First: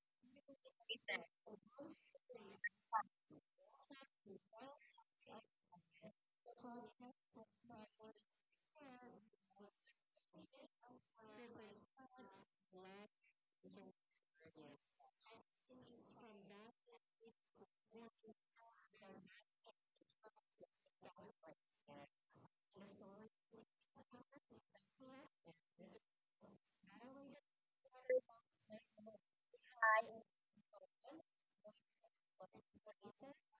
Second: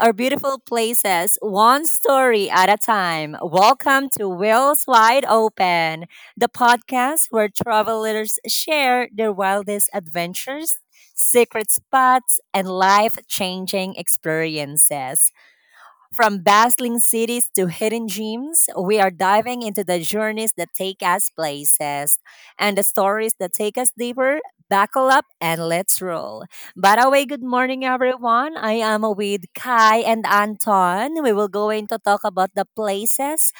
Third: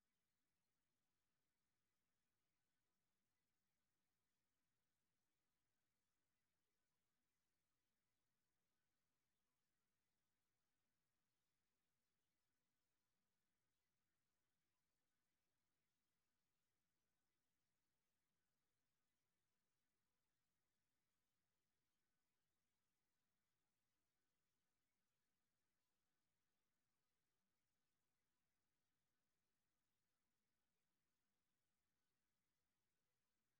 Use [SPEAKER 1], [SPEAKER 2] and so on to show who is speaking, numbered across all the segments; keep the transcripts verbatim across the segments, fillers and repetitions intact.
[SPEAKER 1] our beautiful places, one story at a time. Welcome to Wheels Wide Open, the podcast where travelers share their wildest adventures, secret spots, and life changing experiences. From bustling cities to hidden gems, we are diving into the journeys that take us places and the stories that take us deeper. Buckle up and let's roll. By the way, good morning, everyone. I am with Kai and Anton. We will going to talk about the places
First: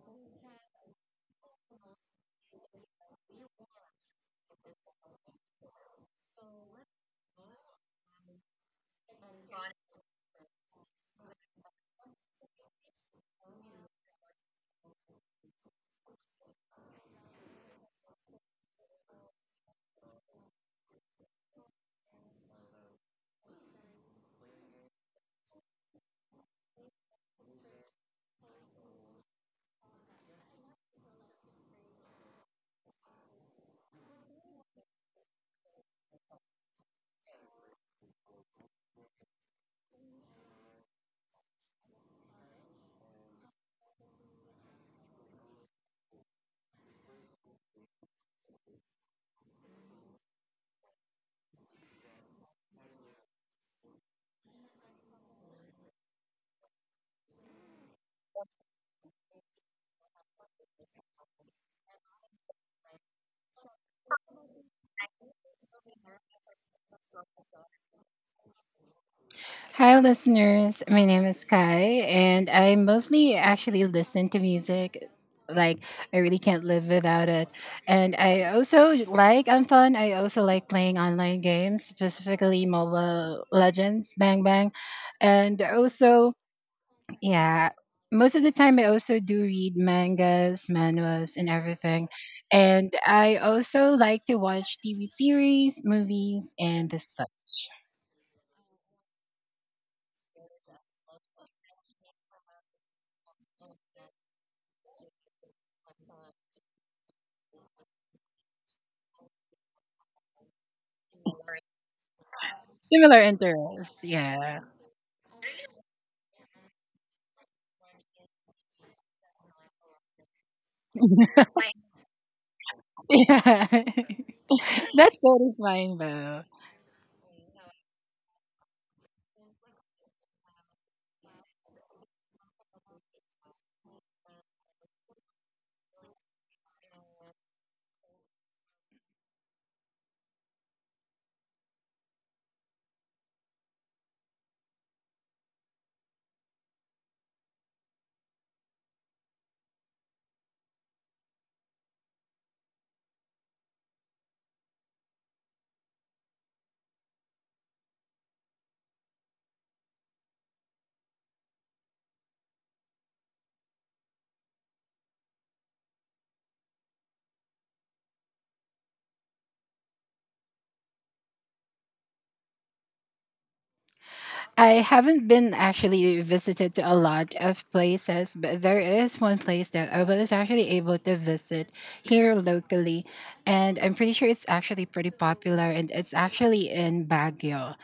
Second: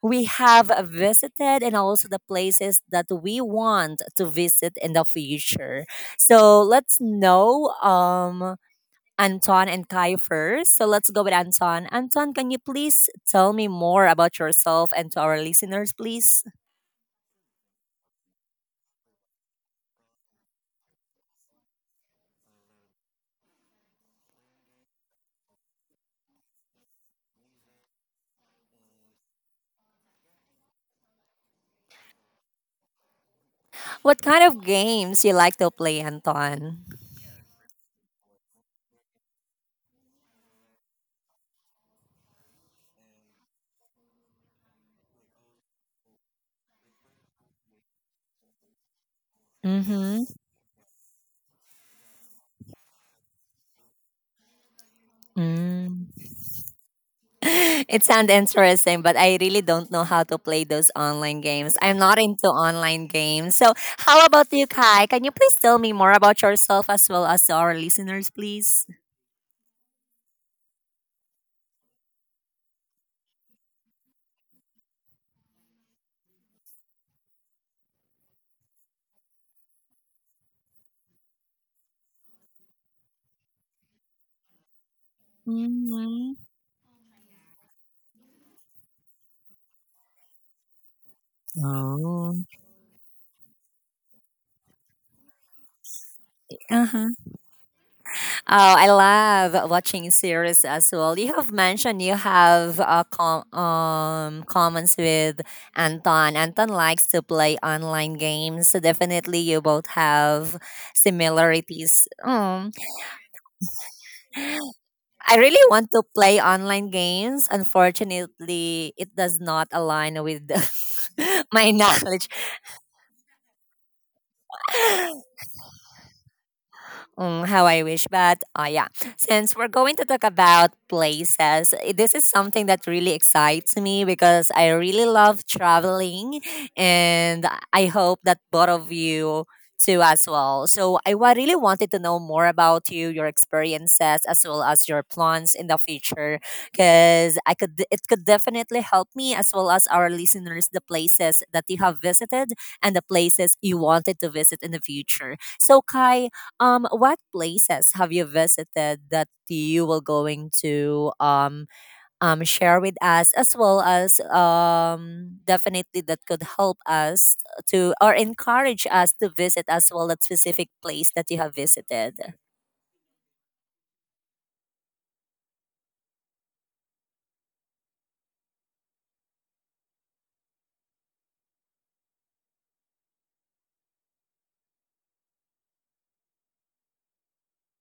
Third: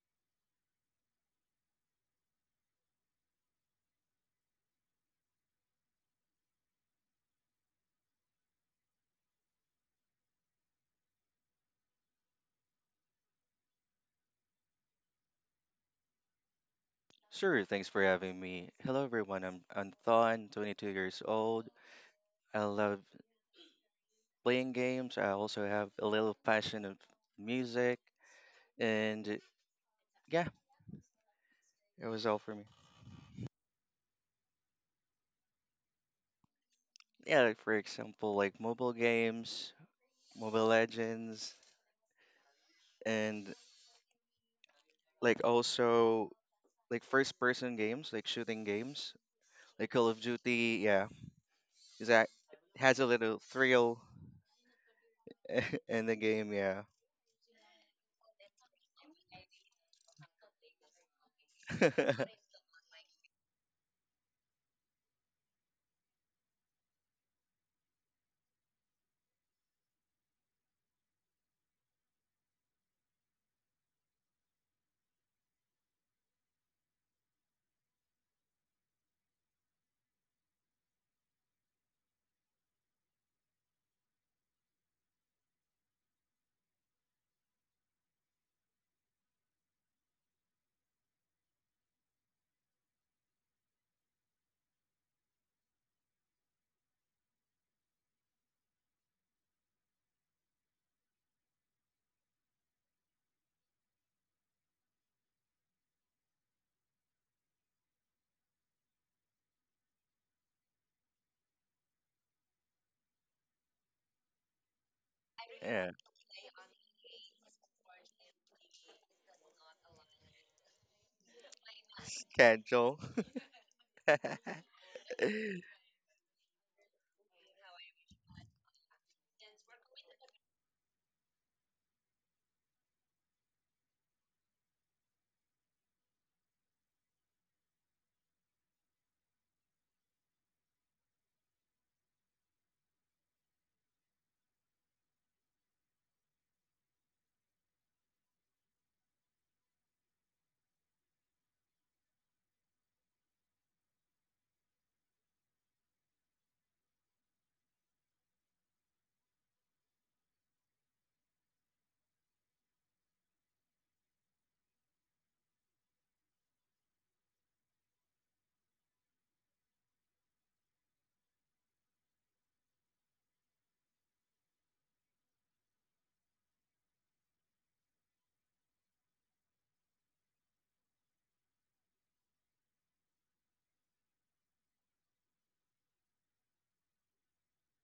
[SPEAKER 1] we have visited and also the places that we want to visit in the future. So let's know um, Anton and Kai first. So let's go with Anton. Anton, can you please tell me more about yourself and to our listeners, please?
[SPEAKER 2] Sure, thanks for having me. Hello everyone, I'm Anton, twenty-two years old. I love playing games. I also have a little passion of music, and yeah, it was all for me.
[SPEAKER 1] What kind of games you like to play, Anton?
[SPEAKER 2] Yeah, like for example, like mobile games, Mobile Legends, and like also like first person games, like shooting games, like Call of
[SPEAKER 1] Mm-hmm.
[SPEAKER 2] Duty, yeah. 'Cause that has a little thrill in
[SPEAKER 1] Mm.
[SPEAKER 2] the game, yeah.
[SPEAKER 1] It sounds interesting, but I really don't know how to play those online games. I'm not into online games. So, how about you, Kai? Can you please tell me more about yourself as well as to our listeners, please?
[SPEAKER 3] Hi, listeners. My name is Kai, and I mostly actually listen to music. Like, I really can't live without it. And I also like Anton. I also like playing online games, specifically Mobile Legends, Bang Bang. And also,
[SPEAKER 1] Mm-hmm.
[SPEAKER 3] yeah. Most of the time, I also do read mangas, manuals, and everything.
[SPEAKER 1] Oh.
[SPEAKER 3] And I also like to watch T V series, movies, and the
[SPEAKER 1] Uh-huh.
[SPEAKER 3] such.
[SPEAKER 1] Oh, I love watching series as well. You have mentioned you have uh, com- um, comments with Anton. Anton likes to play online games, so definitely you both have similarities. Mm.
[SPEAKER 3] Similar interests. Yeah.
[SPEAKER 1] I really
[SPEAKER 2] Yeah,
[SPEAKER 1] want to play online games. Unfortunately, it does not align with my knowledge.
[SPEAKER 2] casual.
[SPEAKER 3] Yeah. That's totally fine, though.
[SPEAKER 1] Mm, how I wish. But uh, yeah, since we're going to talk about places, i- this is something that really excites me because I really love traveling and I hope that both of you too as well. So I wa- really wanted to know more about you, your experiences, as well as your plans in the future because I could it could definitely help me as well as our listeners the places that you have visited and the places you wanted to visit in the future. So Kai, um, what places have you visited that you will going to um um share with us as well as um definitely that could help us to or encourage us to visit as well that specific place that you have visited?
[SPEAKER 3] I haven't been actually visited to a lot of places, but there is one place that I was actually able to visit here locally, and I'm pretty sure it's actually pretty popular, and it's actually in Baguio.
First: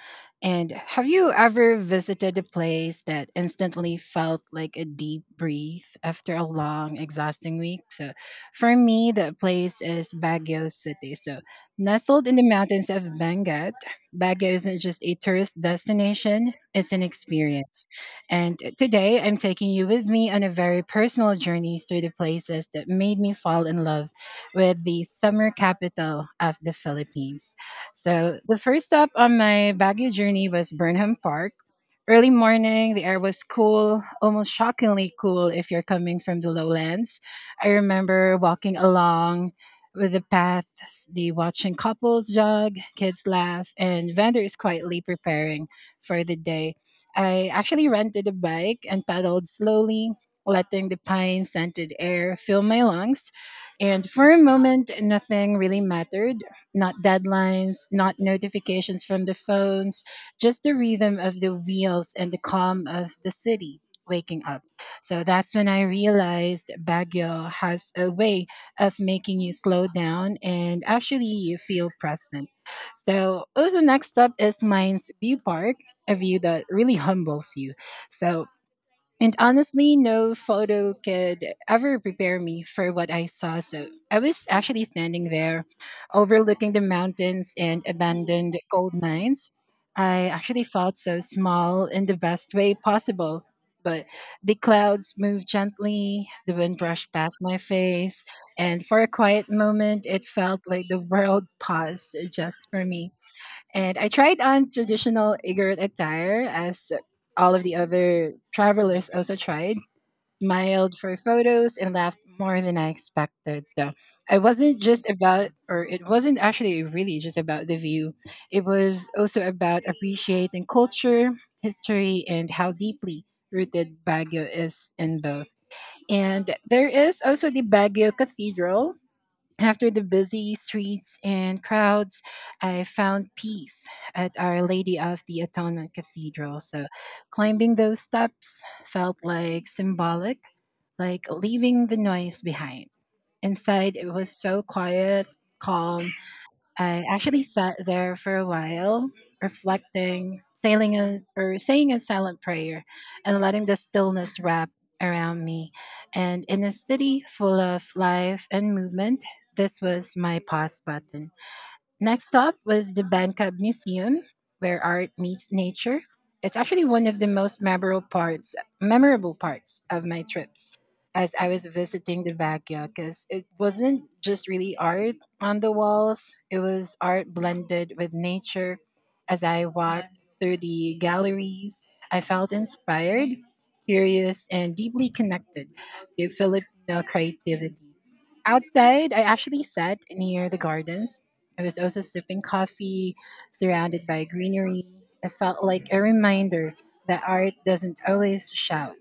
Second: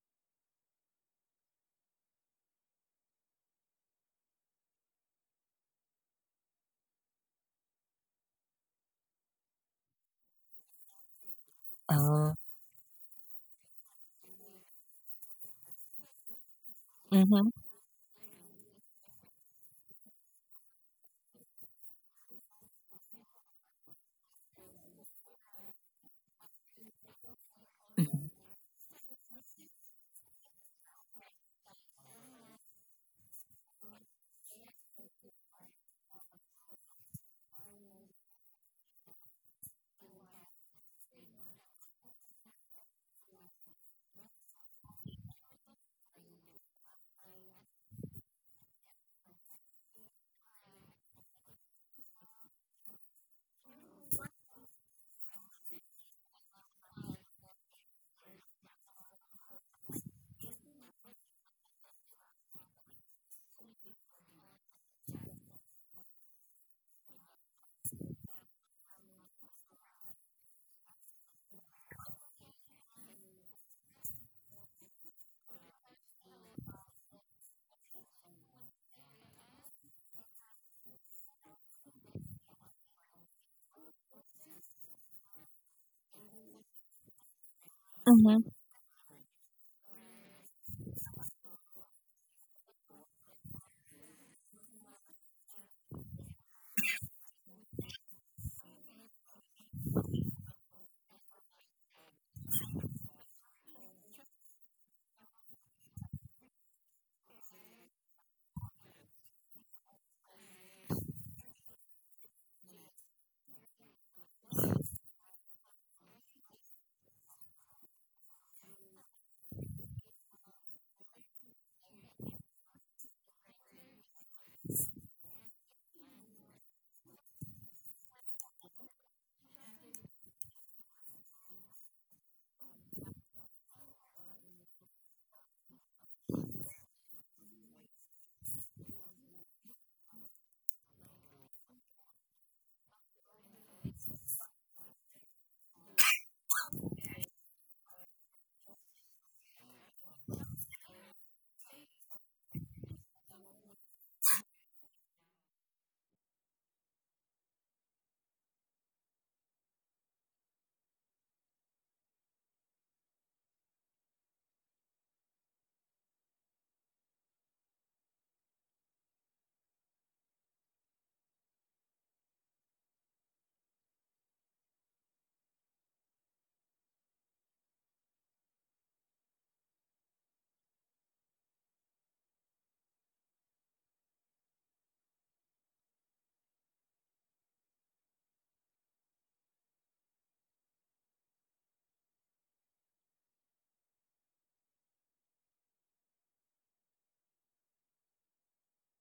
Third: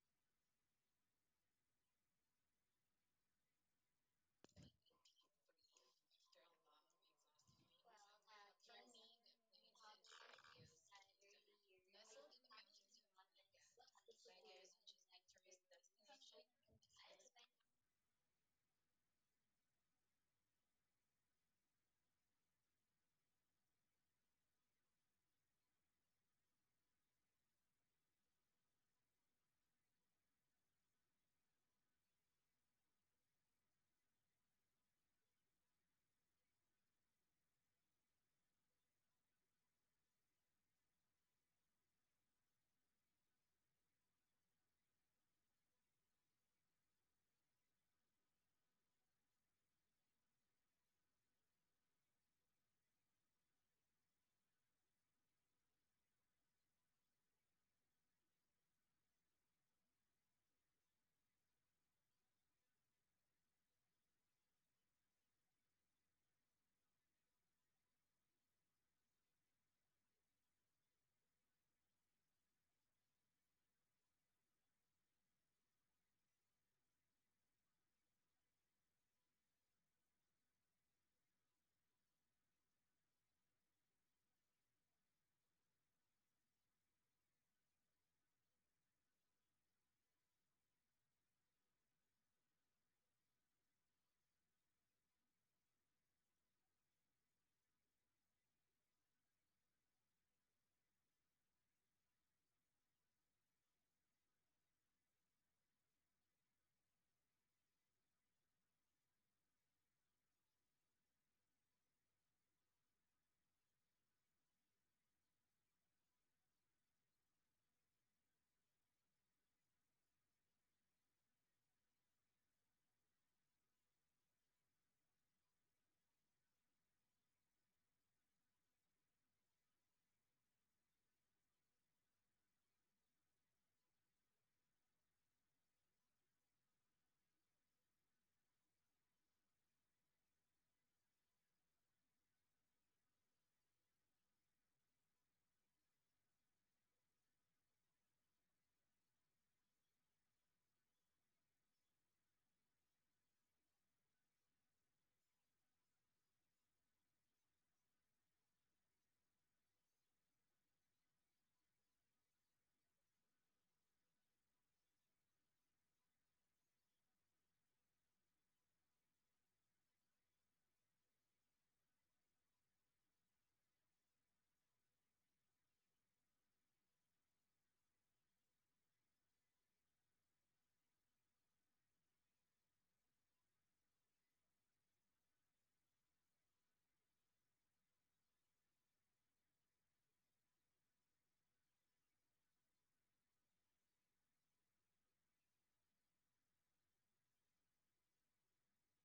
[SPEAKER 3] And have you ever visited a place that instantly felt like a deep breath after a long, exhausting week? So, for me, the place is Baguio City. So, nestled
[SPEAKER 1] Oh.
[SPEAKER 3] in the mountains of Benguet, Baguio isn't just a tourist destination. It's an
[SPEAKER 1] Mm-hmm.
[SPEAKER 3] experience. And today I'm taking you with me on a very personal journey through the places that made me fall in love with the summer capital of the Philippines. So, the first stop on my Baguio journey was Burnham Park. Early morning, the air was cool, almost shockingly cool if you're coming from the lowlands. I remember walking along with the paths, the watching couples jog, kids laugh, and vendors quietly preparing for the day. I actually rented a bike and pedaled slowly, letting the pine scented air fill my lungs. And for a moment, nothing really mattered, not deadlines, not notifications from the phones, just the rhythm of the wheels and the calm of the city waking up. So that's when I realized Baguio has a way of making you slow down and actually you feel present. So also, next up is Mines View Park, a view that really humbles you. So, and honestly, no photo could ever prepare me for what I saw. So, I was actually standing there overlooking the mountains and
[SPEAKER 1] Mm-hmm.
[SPEAKER 3] abandoned gold mines. I actually felt so small in the best way possible. But the clouds moved gently, the wind brushed past my face, and for a quiet moment, it felt like the world paused just for me. And I tried on traditional Igorot attire as all of the other travelers also tried, smiled for photos and laughed more than I expected. So I wasn't just about, or it wasn't actually really just about the view. It was also about appreciating culture, history, and how deeply rooted Baguio is in both. And there is also the Baguio Cathedral, after the busy streets and crowds, I found peace at Our Lady of the Atonement Cathedral. So, climbing those steps felt like symbolic, like leaving the noise behind. Inside, it was so quiet, calm, I actually sat there for a while, reflecting, saying a, or saying a silent prayer, and letting the stillness wrap around me. And in a city full of life and movement, this was my pause button. Next up was the Bangkok Museum, where art meets nature. It's actually one of the most memorable parts, memorable parts of my trips, as I was visiting the backyard, because it wasn't just really art on the walls; it was art blended with nature. As I walked through the galleries, I felt inspired, curious, and deeply connected to Filipino creativity. Outside, I actually sat near the gardens. I was also sipping coffee, surrounded by greenery. It felt like a reminder that art doesn't always shout.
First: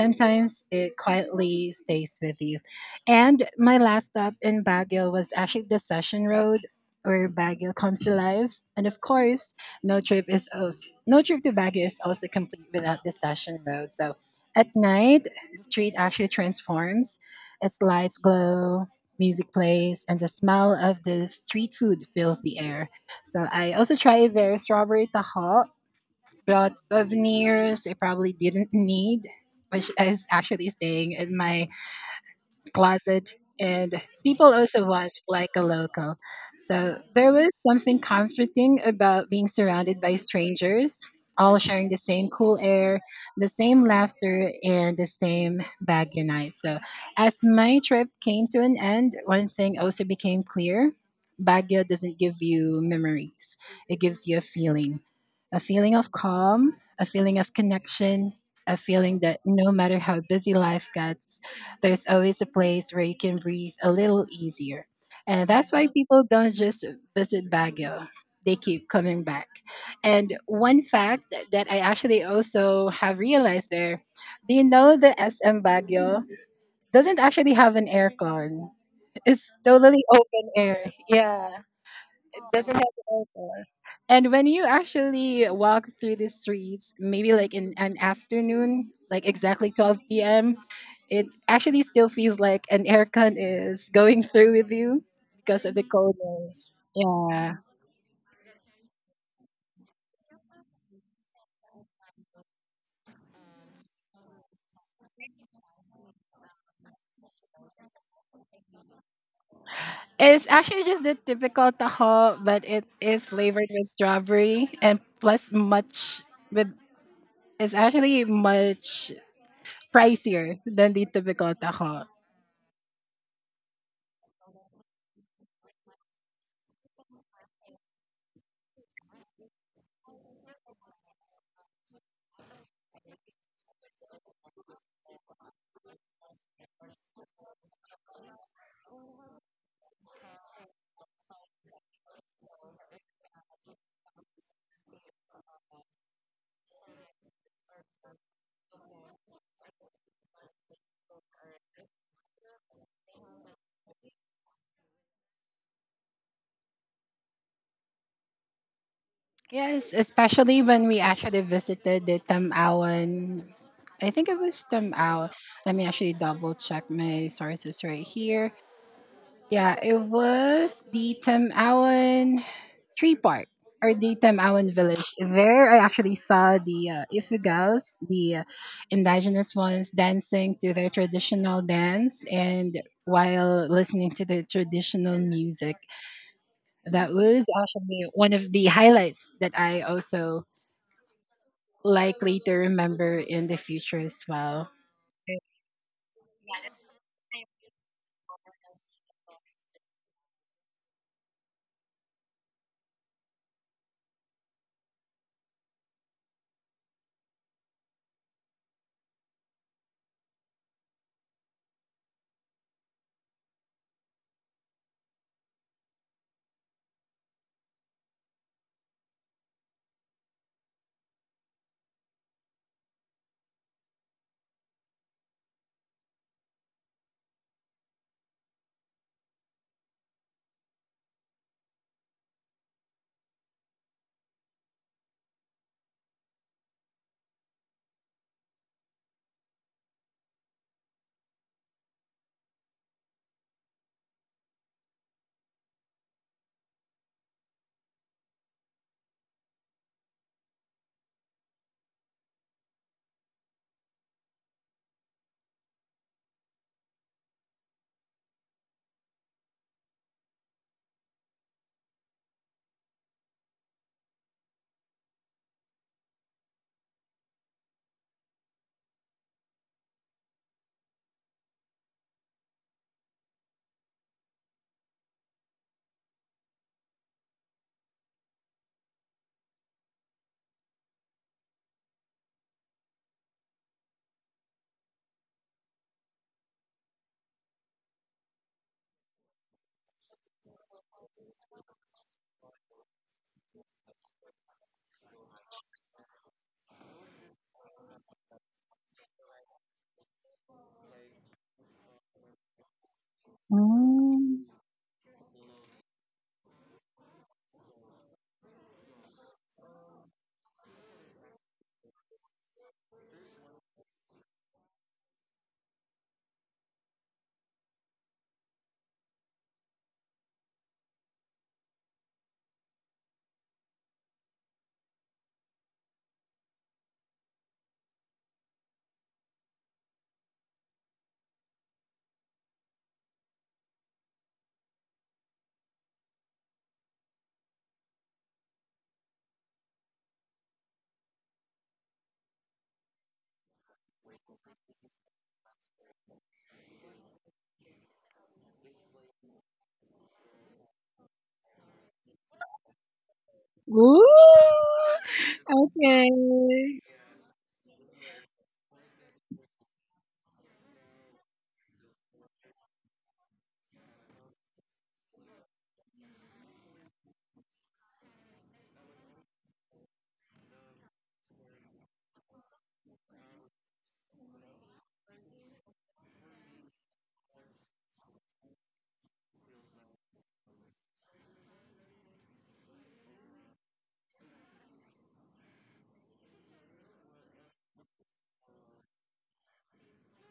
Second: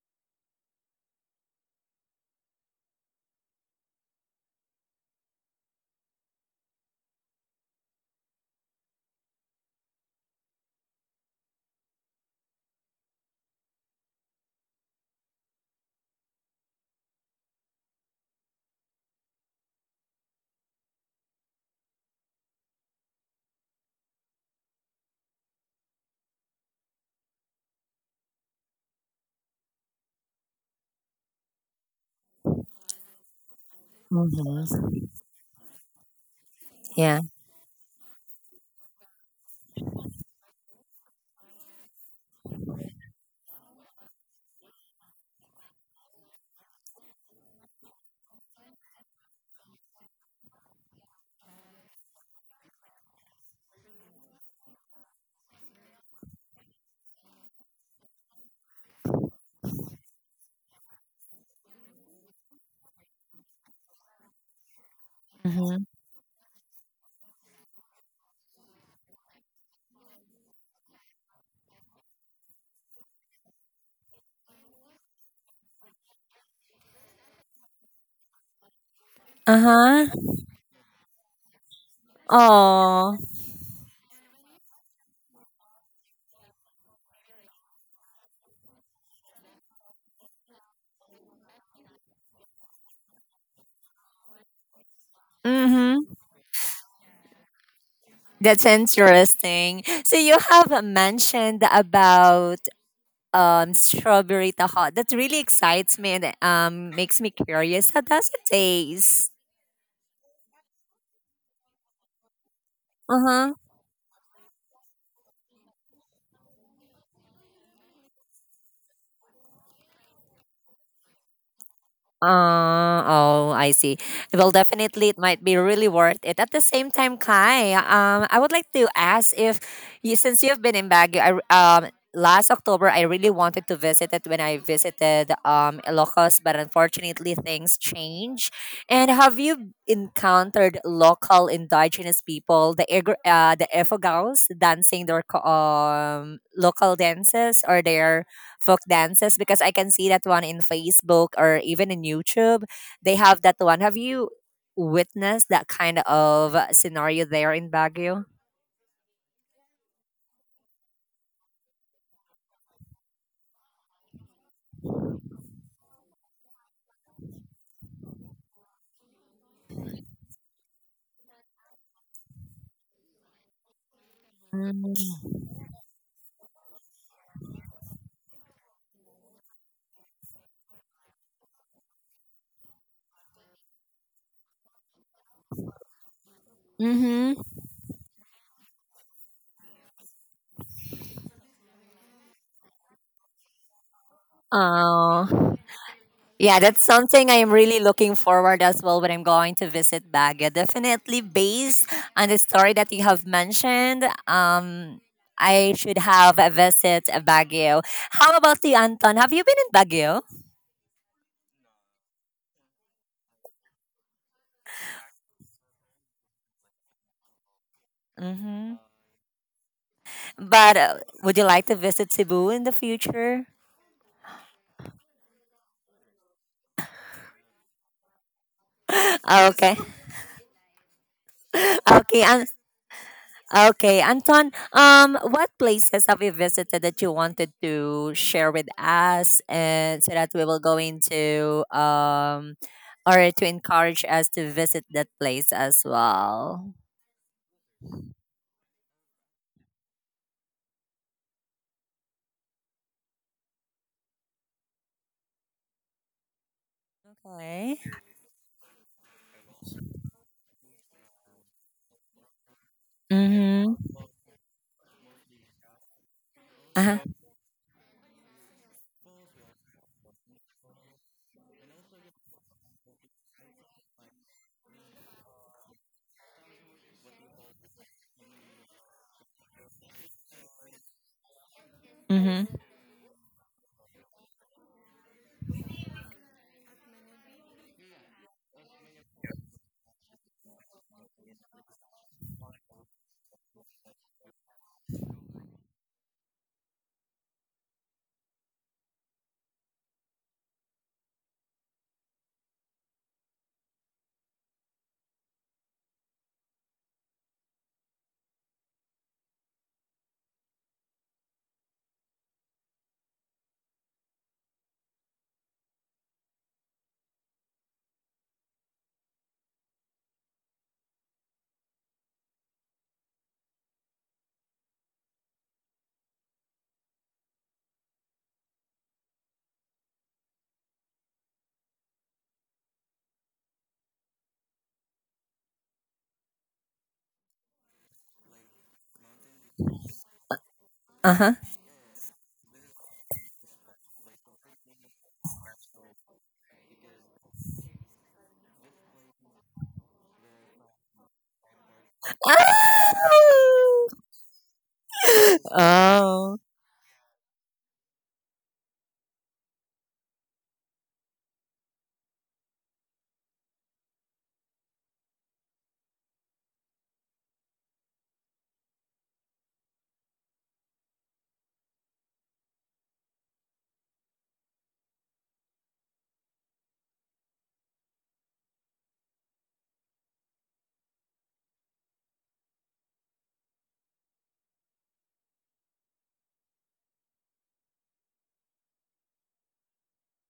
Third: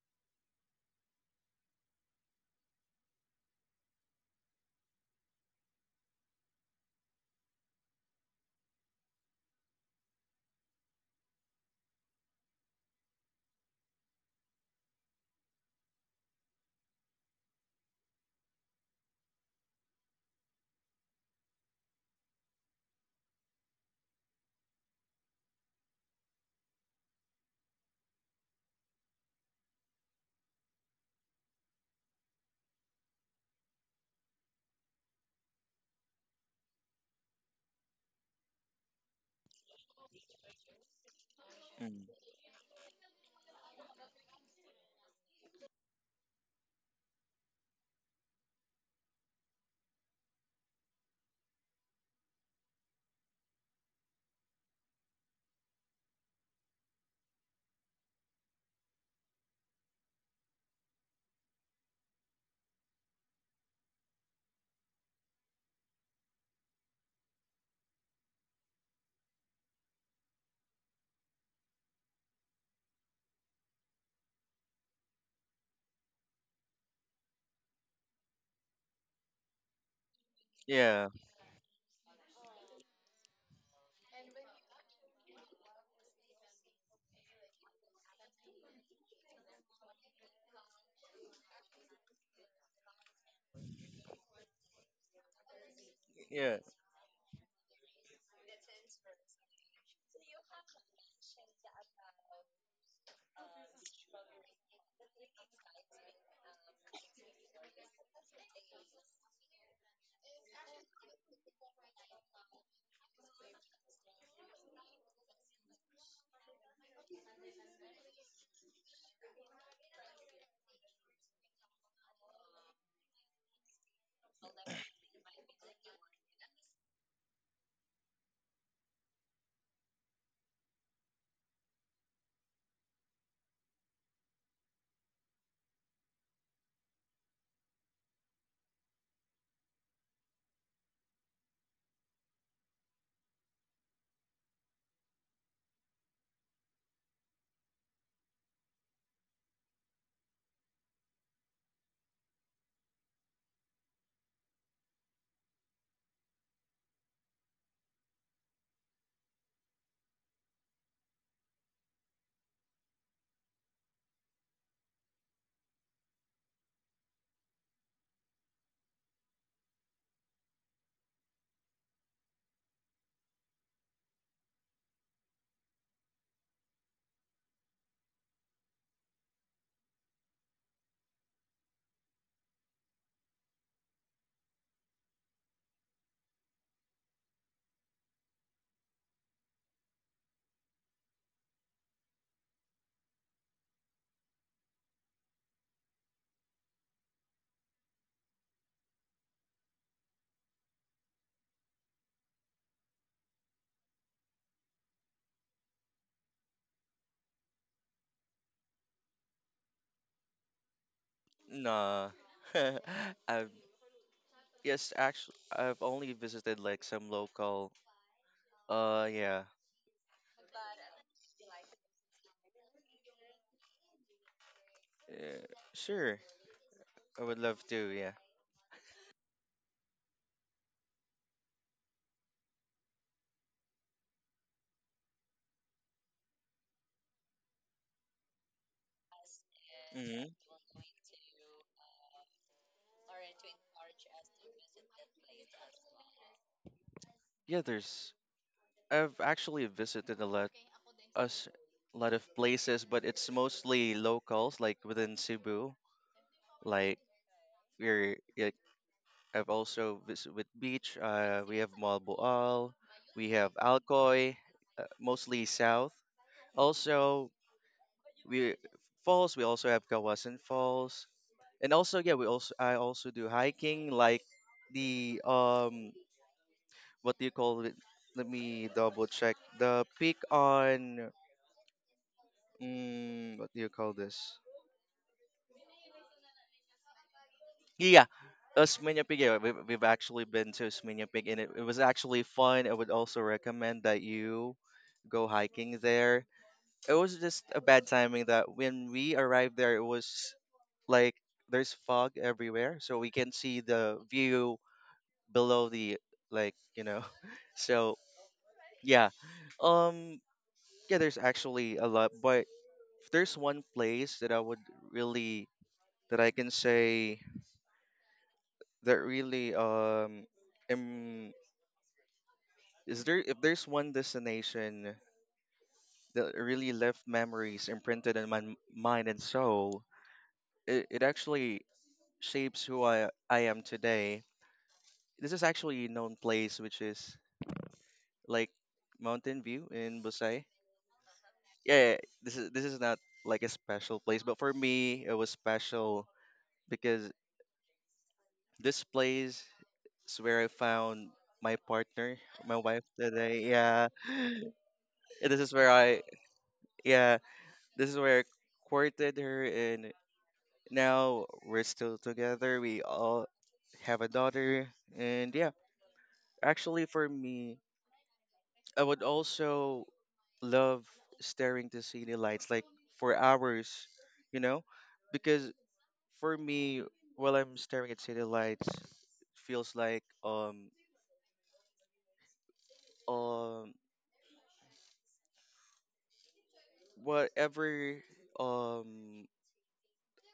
[SPEAKER 3] Sometimes it quietly stays with you. And my last stop in Baguio was actually the Session Road, where Baguio comes alive. And of course, no trip is also, no trip to Baguio is also complete without the Session Road. So at night, the street actually transforms, its lights glow, music plays and the smell of the street food fills the air. So I also tried their strawberry taho, brought souvenirs I probably didn't need, which is actually staying in my closet, and people also
[SPEAKER 1] Mm-hmm.
[SPEAKER 3] watched like a local. So
[SPEAKER 1] Yeah.
[SPEAKER 3] there was something comforting about being surrounded by strangers, all sharing the
[SPEAKER 2] Mm.
[SPEAKER 3] same cool air, the same laughter, and the same bag unite. So as my trip came to an end, one thing also became clear. Baguio doesn't give you memories. It gives you a feeling. A feeling of calm, a feeling of connection, a feeling that no matter how busy life got, there's always a place where you can breathe a little easier. And that's
[SPEAKER 1] Mm-hmm.
[SPEAKER 3] why people don't just visit Baguio. They keep coming back. And one fact that I actually also have realized there, do you know the S M Baguio doesn't actually have an aircon? It's totally
[SPEAKER 1] Uh-huh.
[SPEAKER 3] open air.
[SPEAKER 2] Yeah,
[SPEAKER 3] Yeah. It doesn't have an
[SPEAKER 1] Oh.
[SPEAKER 3] altar. And when you actually walk through the streets, maybe like in an afternoon, like exactly twelve p m, it actually still feels like an aircon is going through with you because of the
[SPEAKER 1] Mm-hmm.
[SPEAKER 2] yeah,
[SPEAKER 3] coldness. Yeah.
[SPEAKER 1] That's interesting. So you have mentioned about um strawberry taho. That really excites me and um makes me curious. How does it taste?
[SPEAKER 3] It's actually just the typical taho, but it
[SPEAKER 1] Uh
[SPEAKER 3] is flavored
[SPEAKER 1] huh.
[SPEAKER 3] with strawberry and plus much with, it's actually much pricier than the typical taho.
[SPEAKER 1] Uh, oh, I see. Well, definitely, it might be really worth it. At the same time, Kai, um, I would like to ask if, you, since you've been in Baguio, I, r- um, last October I really wanted to visit it when I visited um Ilocos, but unfortunately things change. And have you encountered local indigenous people, the Igor- uh, the Efogaos, dancing their co- um local dances or their folk dances because I can see that one in Facebook or even in YouTube. They have that one. Have you witnessed that kind of uh, scenario there in Baguio?
[SPEAKER 3] Yes, especially when we actually visited the Tamawan. I think it was Tamaw. Let me actually double check my sources right here. Yeah, it was the Tamawan Tree Park or the Tamawan Village. There, I actually saw the uh, Ifugals, the uh, indigenous ones, dancing to their traditional dance and while listening to the traditional music. That
[SPEAKER 1] Mm-hmm.
[SPEAKER 3] was actually one of the highlights that I also likely to remember in the future as well.
[SPEAKER 1] Oh, yeah, that's something I am really looking forward as well when I'm going to visit Baguio. Definitely based on the story that you have mentioned. Um, I should have a visit Baguio. How about you, Anton? Have you been in Baguio?
[SPEAKER 2] nah. I've Yes, actually, I've only visited like some local.
[SPEAKER 1] Mm-hmm.
[SPEAKER 2] Uh, yeah,
[SPEAKER 1] But uh, would you like to visit Cebu in the future?
[SPEAKER 2] yeah, sure. I would love to. Yeah.
[SPEAKER 1] Okay. Okay. An- okay, Anton. Um, what places have you visited that you wanted to share with us, and so
[SPEAKER 2] hmm
[SPEAKER 1] that we will go into um, or to encourage us to visit that place as well.
[SPEAKER 2] Yeah, there's. I've actually visited a lot, us, lot of places, but it's mostly locals, like within Cebu. Like
[SPEAKER 1] Okay.
[SPEAKER 2] we're, like, I've also visited with beach. Uh, we have Malboal, we have
[SPEAKER 1] Mm-hmm.
[SPEAKER 2] Alcoy, uh, mostly south.
[SPEAKER 1] Uh-huh.
[SPEAKER 2] Also, we falls we also have Kawasan Falls, and also, yeah, we also I also do hiking, like the, um what do you call it, let me double check the peak on,
[SPEAKER 1] Mm-hmm.
[SPEAKER 2] mm, what do you call this, yeah, uh, Smyrna Peak. Yeah, we've, we've actually been to Smyrna Peak, and it, it was actually fun. I would also recommend that you go hiking there. It was just a bad timing that when we arrived there, it was like there's fog everywhere, so we can see the view below the, like you know so, yeah, um yeah, there's actually a lot, but if there's one place that I would really, that I can say that really, um um is there, if there's one destination that really left memories imprinted in my m- mind and soul, it, it actually shapes who i i am today. This is actually a known place, which is like Mountain View in Busai.
[SPEAKER 1] Uh-huh.
[SPEAKER 2] Yeah, yeah, this is this is not like a special place, but for me it was special because this place is where I found my partner, my wife today. Yeah,
[SPEAKER 3] Ooh,
[SPEAKER 2] this is where I
[SPEAKER 1] Oh.
[SPEAKER 3] okay.
[SPEAKER 2] yeah, this is where I courted her, and now we're still together. We all have a daughter, and yeah, actually for me, I would also love staring to city lights like for hours, you know, because for me, while I'm staring at city lights, feels like, um um whatever, um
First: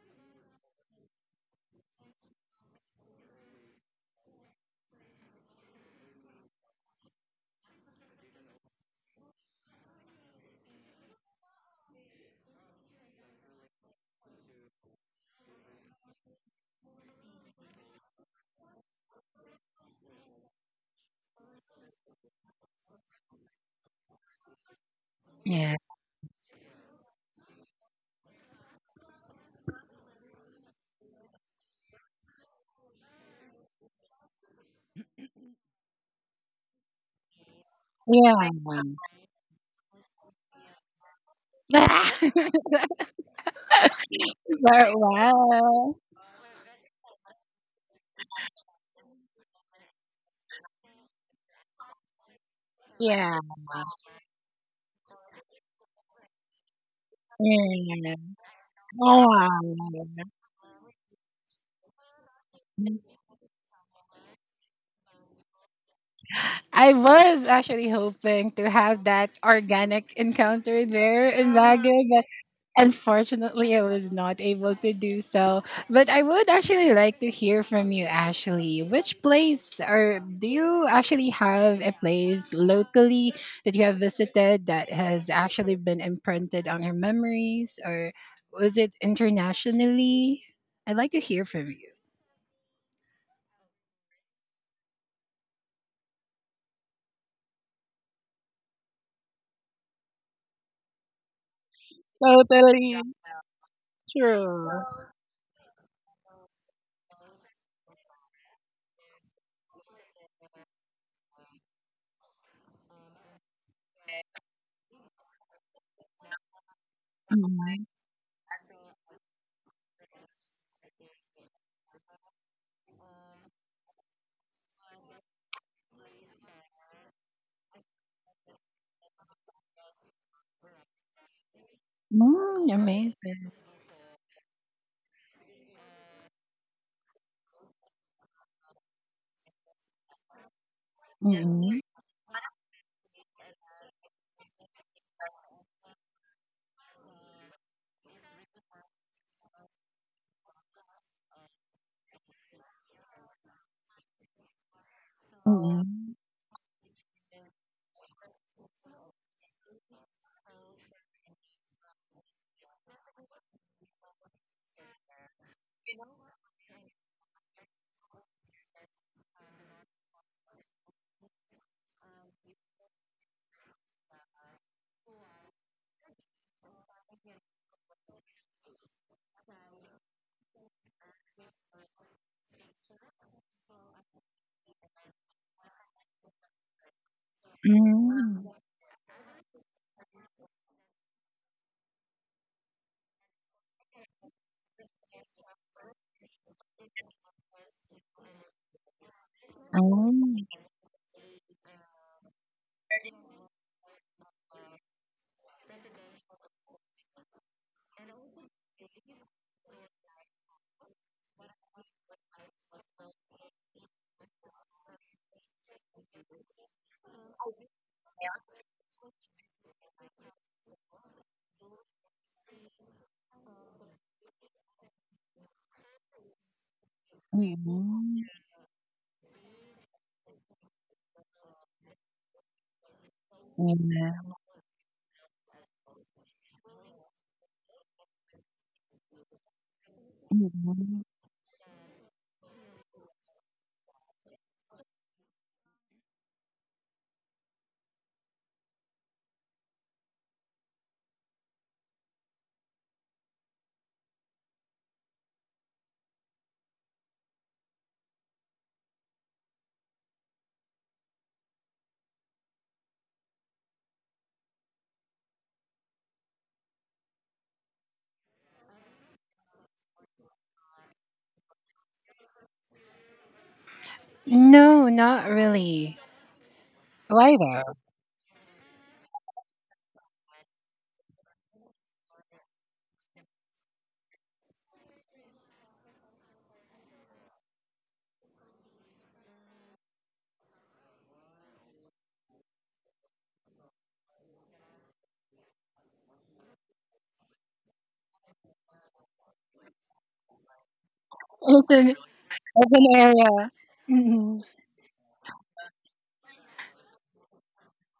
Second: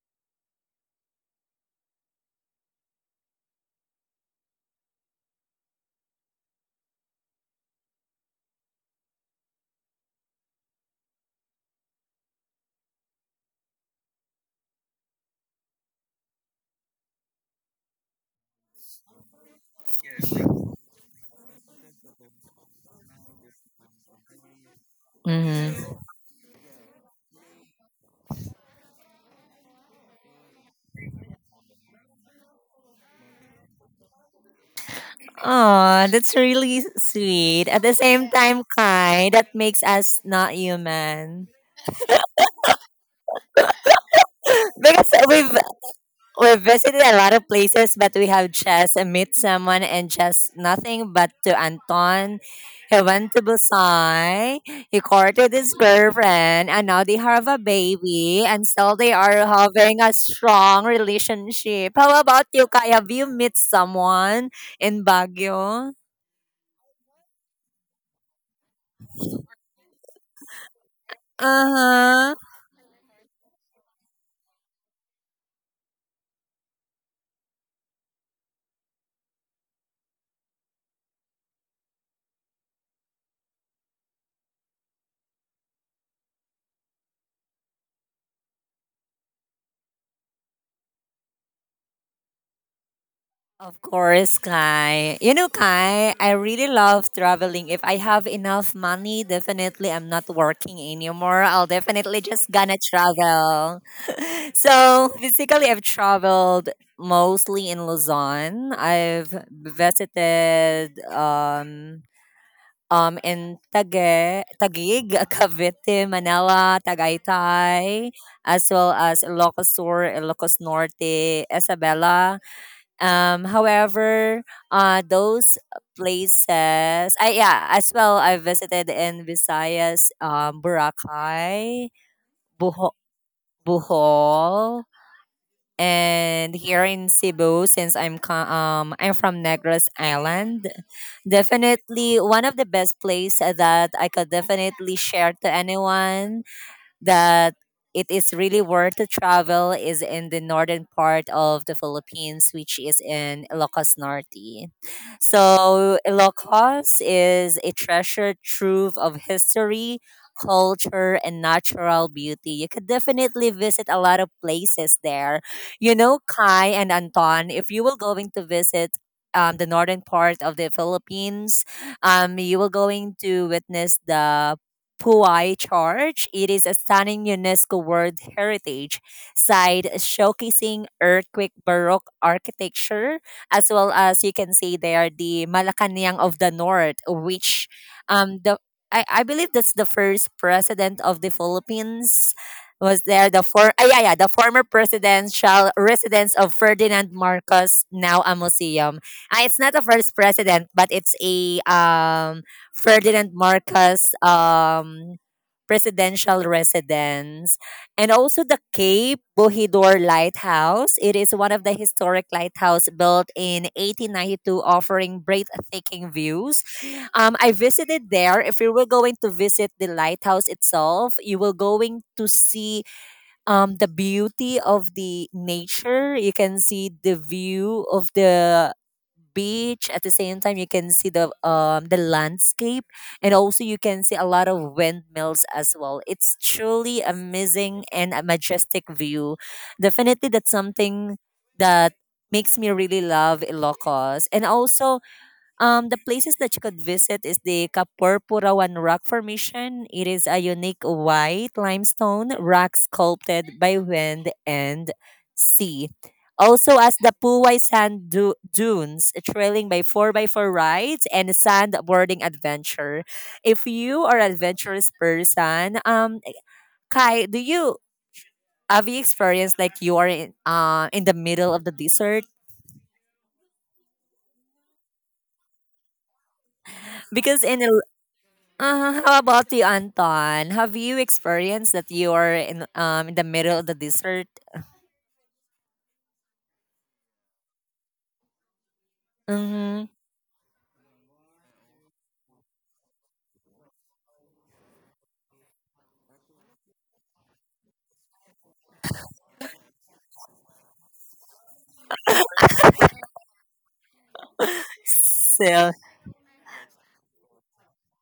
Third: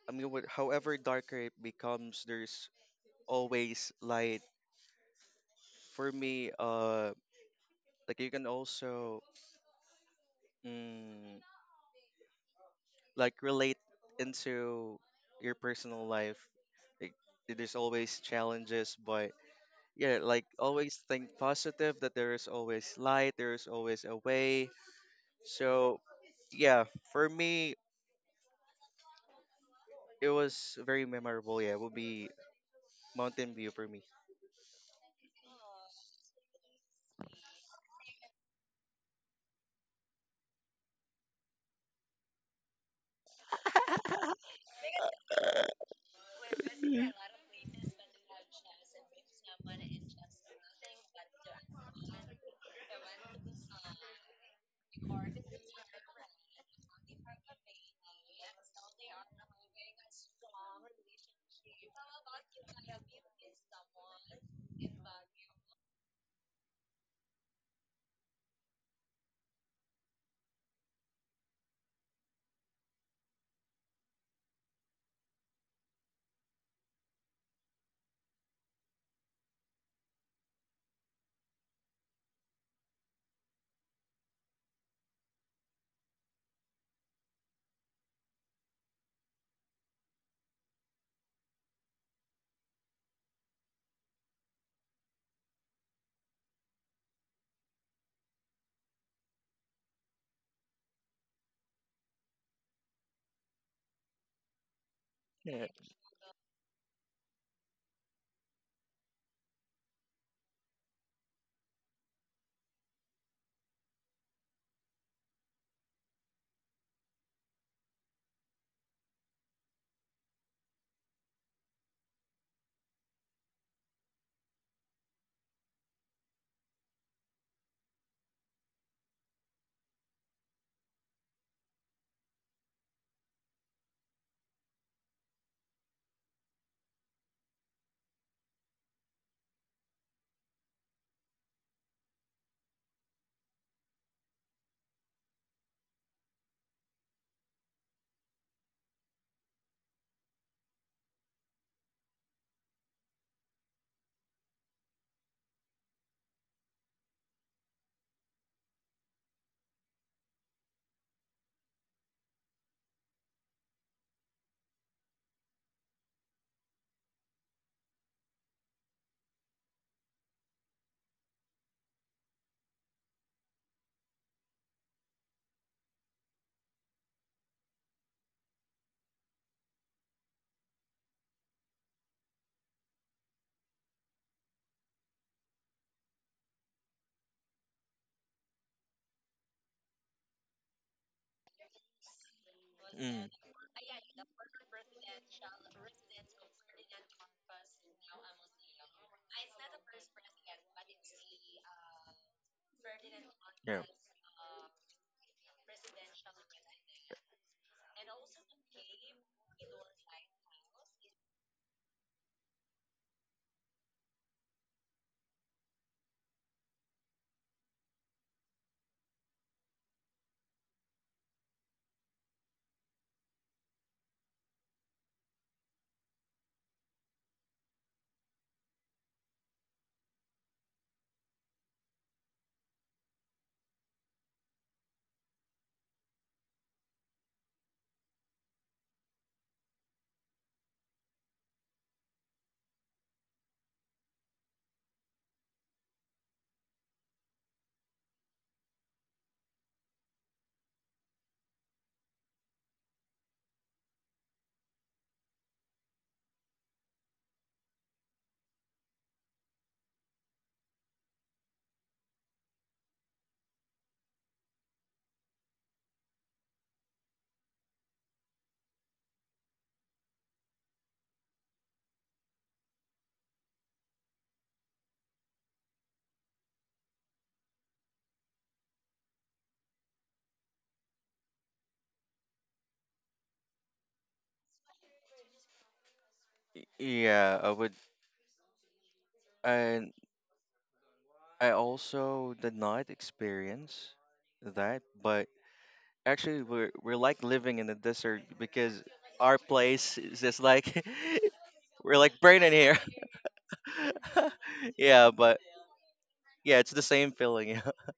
[SPEAKER 2] I mean, what however darker it becomes, there's always light. For me, uh, like you can also, mm, like relate into your personal life. Like, there's always challenges, but yeah, like always think positive that there is always light, there is always a way.
[SPEAKER 3] Yeah.
[SPEAKER 1] Mm-hmm.
[SPEAKER 2] So, yeah, for me, it was very memorable. Yeah, it would be Mountain View for me.
[SPEAKER 1] Oh, that's really sweet. At the same
[SPEAKER 3] Yeah.
[SPEAKER 1] time, kind. That makes us not human.
[SPEAKER 3] But
[SPEAKER 1] Because we've
[SPEAKER 3] wow.
[SPEAKER 1] we've visited a lot of places, but we have just met someone and just nothing but to Anton. He went
[SPEAKER 3] Yeah.
[SPEAKER 1] to Busan. He courted his girlfriend, and now they have a baby, and still they
[SPEAKER 3] Wow.
[SPEAKER 1] are having a strong relationship. How about you, Kai? Have you met someone in Baguio?
[SPEAKER 3] I was actually hoping to have that organic encounter there
[SPEAKER 1] Uh
[SPEAKER 3] in Baguio.
[SPEAKER 1] huh.
[SPEAKER 3] Unfortunately, I was not able to do so. But I would actually like to hear from you, Ashley. Which place, or do you actually have a place locally that you have visited that has actually been imprinted on your memories, or was it internationally? I'd like to hear from you.
[SPEAKER 1] Of course, Kai. You know, Kai, I really love traveling. If I have enough money, definitely I'm not working anymore. I'll definitely just gonna
[SPEAKER 3] Totally
[SPEAKER 1] travel.
[SPEAKER 3] true.
[SPEAKER 1] So
[SPEAKER 2] Yeah.
[SPEAKER 1] basically, I've traveled mostly in Luzon. I've visited um um in Tague, Taguig, Cavite, Manila,
[SPEAKER 3] Mhm.
[SPEAKER 1] Tagaytay, as well as Ilocos Sur, Ilocos Norte, Isabela. Um, however, uh, those places, I yeah, as well, I visited in Visayas, um, Boracay,
[SPEAKER 3] Mm,
[SPEAKER 1] Boho-
[SPEAKER 3] amazing.
[SPEAKER 1] Bohol, and here in Cebu. Since I'm co- um, I'm from Negros Island,
[SPEAKER 3] Mm-hmm.
[SPEAKER 1] definitely one of the best place that I could definitely share to anyone that it is really worth to travel is in the northern part of the Philippines, which is in Ilocos Norte. So Ilocos is a treasured trove of history, culture, and natural beauty. You could definitely visit a lot of places there. You know, Kai and Anton, if you will going to visit um, the northern part of the Philippines, um, you will going to witness the Puai Church. It is a stunning UNESCO World Heritage site showcasing earthquake Baroque architecture, as well as you can see there the Malacanang of the North, which um
[SPEAKER 3] Mm-hmm.
[SPEAKER 1] the I, I believe that's the first president of the Philippines was
[SPEAKER 2] Mm,
[SPEAKER 1] there the for ah, yeah yeah the former presidential residence of Ferdinand Marcos now a museum. Ah, it's not the first president, but it's a um Ferdinand
[SPEAKER 2] yeah.
[SPEAKER 1] Marcos um, presidential residence and also the Cape Bohidor Lighthouse. It is one of the historic lighthouse built in eighteen ninety-two offering breathtaking views. Um, I visited there. If you were going to visit the lighthouse itself, you will going to see um, the beauty of the nature. You can see the view of
[SPEAKER 3] Mm-hmm.
[SPEAKER 1] the beach at the same time you can see the um the landscape and also you can see a lot of windmills as well, it's truly amazing and a majestic view, definitely that's
[SPEAKER 3] Mm-hmm.
[SPEAKER 1] something that makes me really love ilocos and also um, the places that you could visit is the Kapurpurawan Rock Formation. It is a unique white limestone rock sculpted by wind and sea. Also, as the Puway Sand du- Dunes, trailing by four by four rides and sandboarding adventure. If you are an adventurous person, um, Kai, do you have you experienced like you are in, uh, in the middle of the desert?
[SPEAKER 3] No, not really. Why
[SPEAKER 1] Because in
[SPEAKER 3] though?
[SPEAKER 1] Uh, how about you, Anton? Have you experienced that you are in um in the middle of the desert?
[SPEAKER 2] Y- Yeah, I would,
[SPEAKER 1] Mm-hmm.
[SPEAKER 2] and I also did not experience that, but actually, we're we're like living in the desert because our place is just like
[SPEAKER 3] It's an
[SPEAKER 2] we're like burning here.
[SPEAKER 3] urban area. Hmm.
[SPEAKER 2] Yeah, but
[SPEAKER 1] So
[SPEAKER 2] yeah, it's the same feeling. Yeah.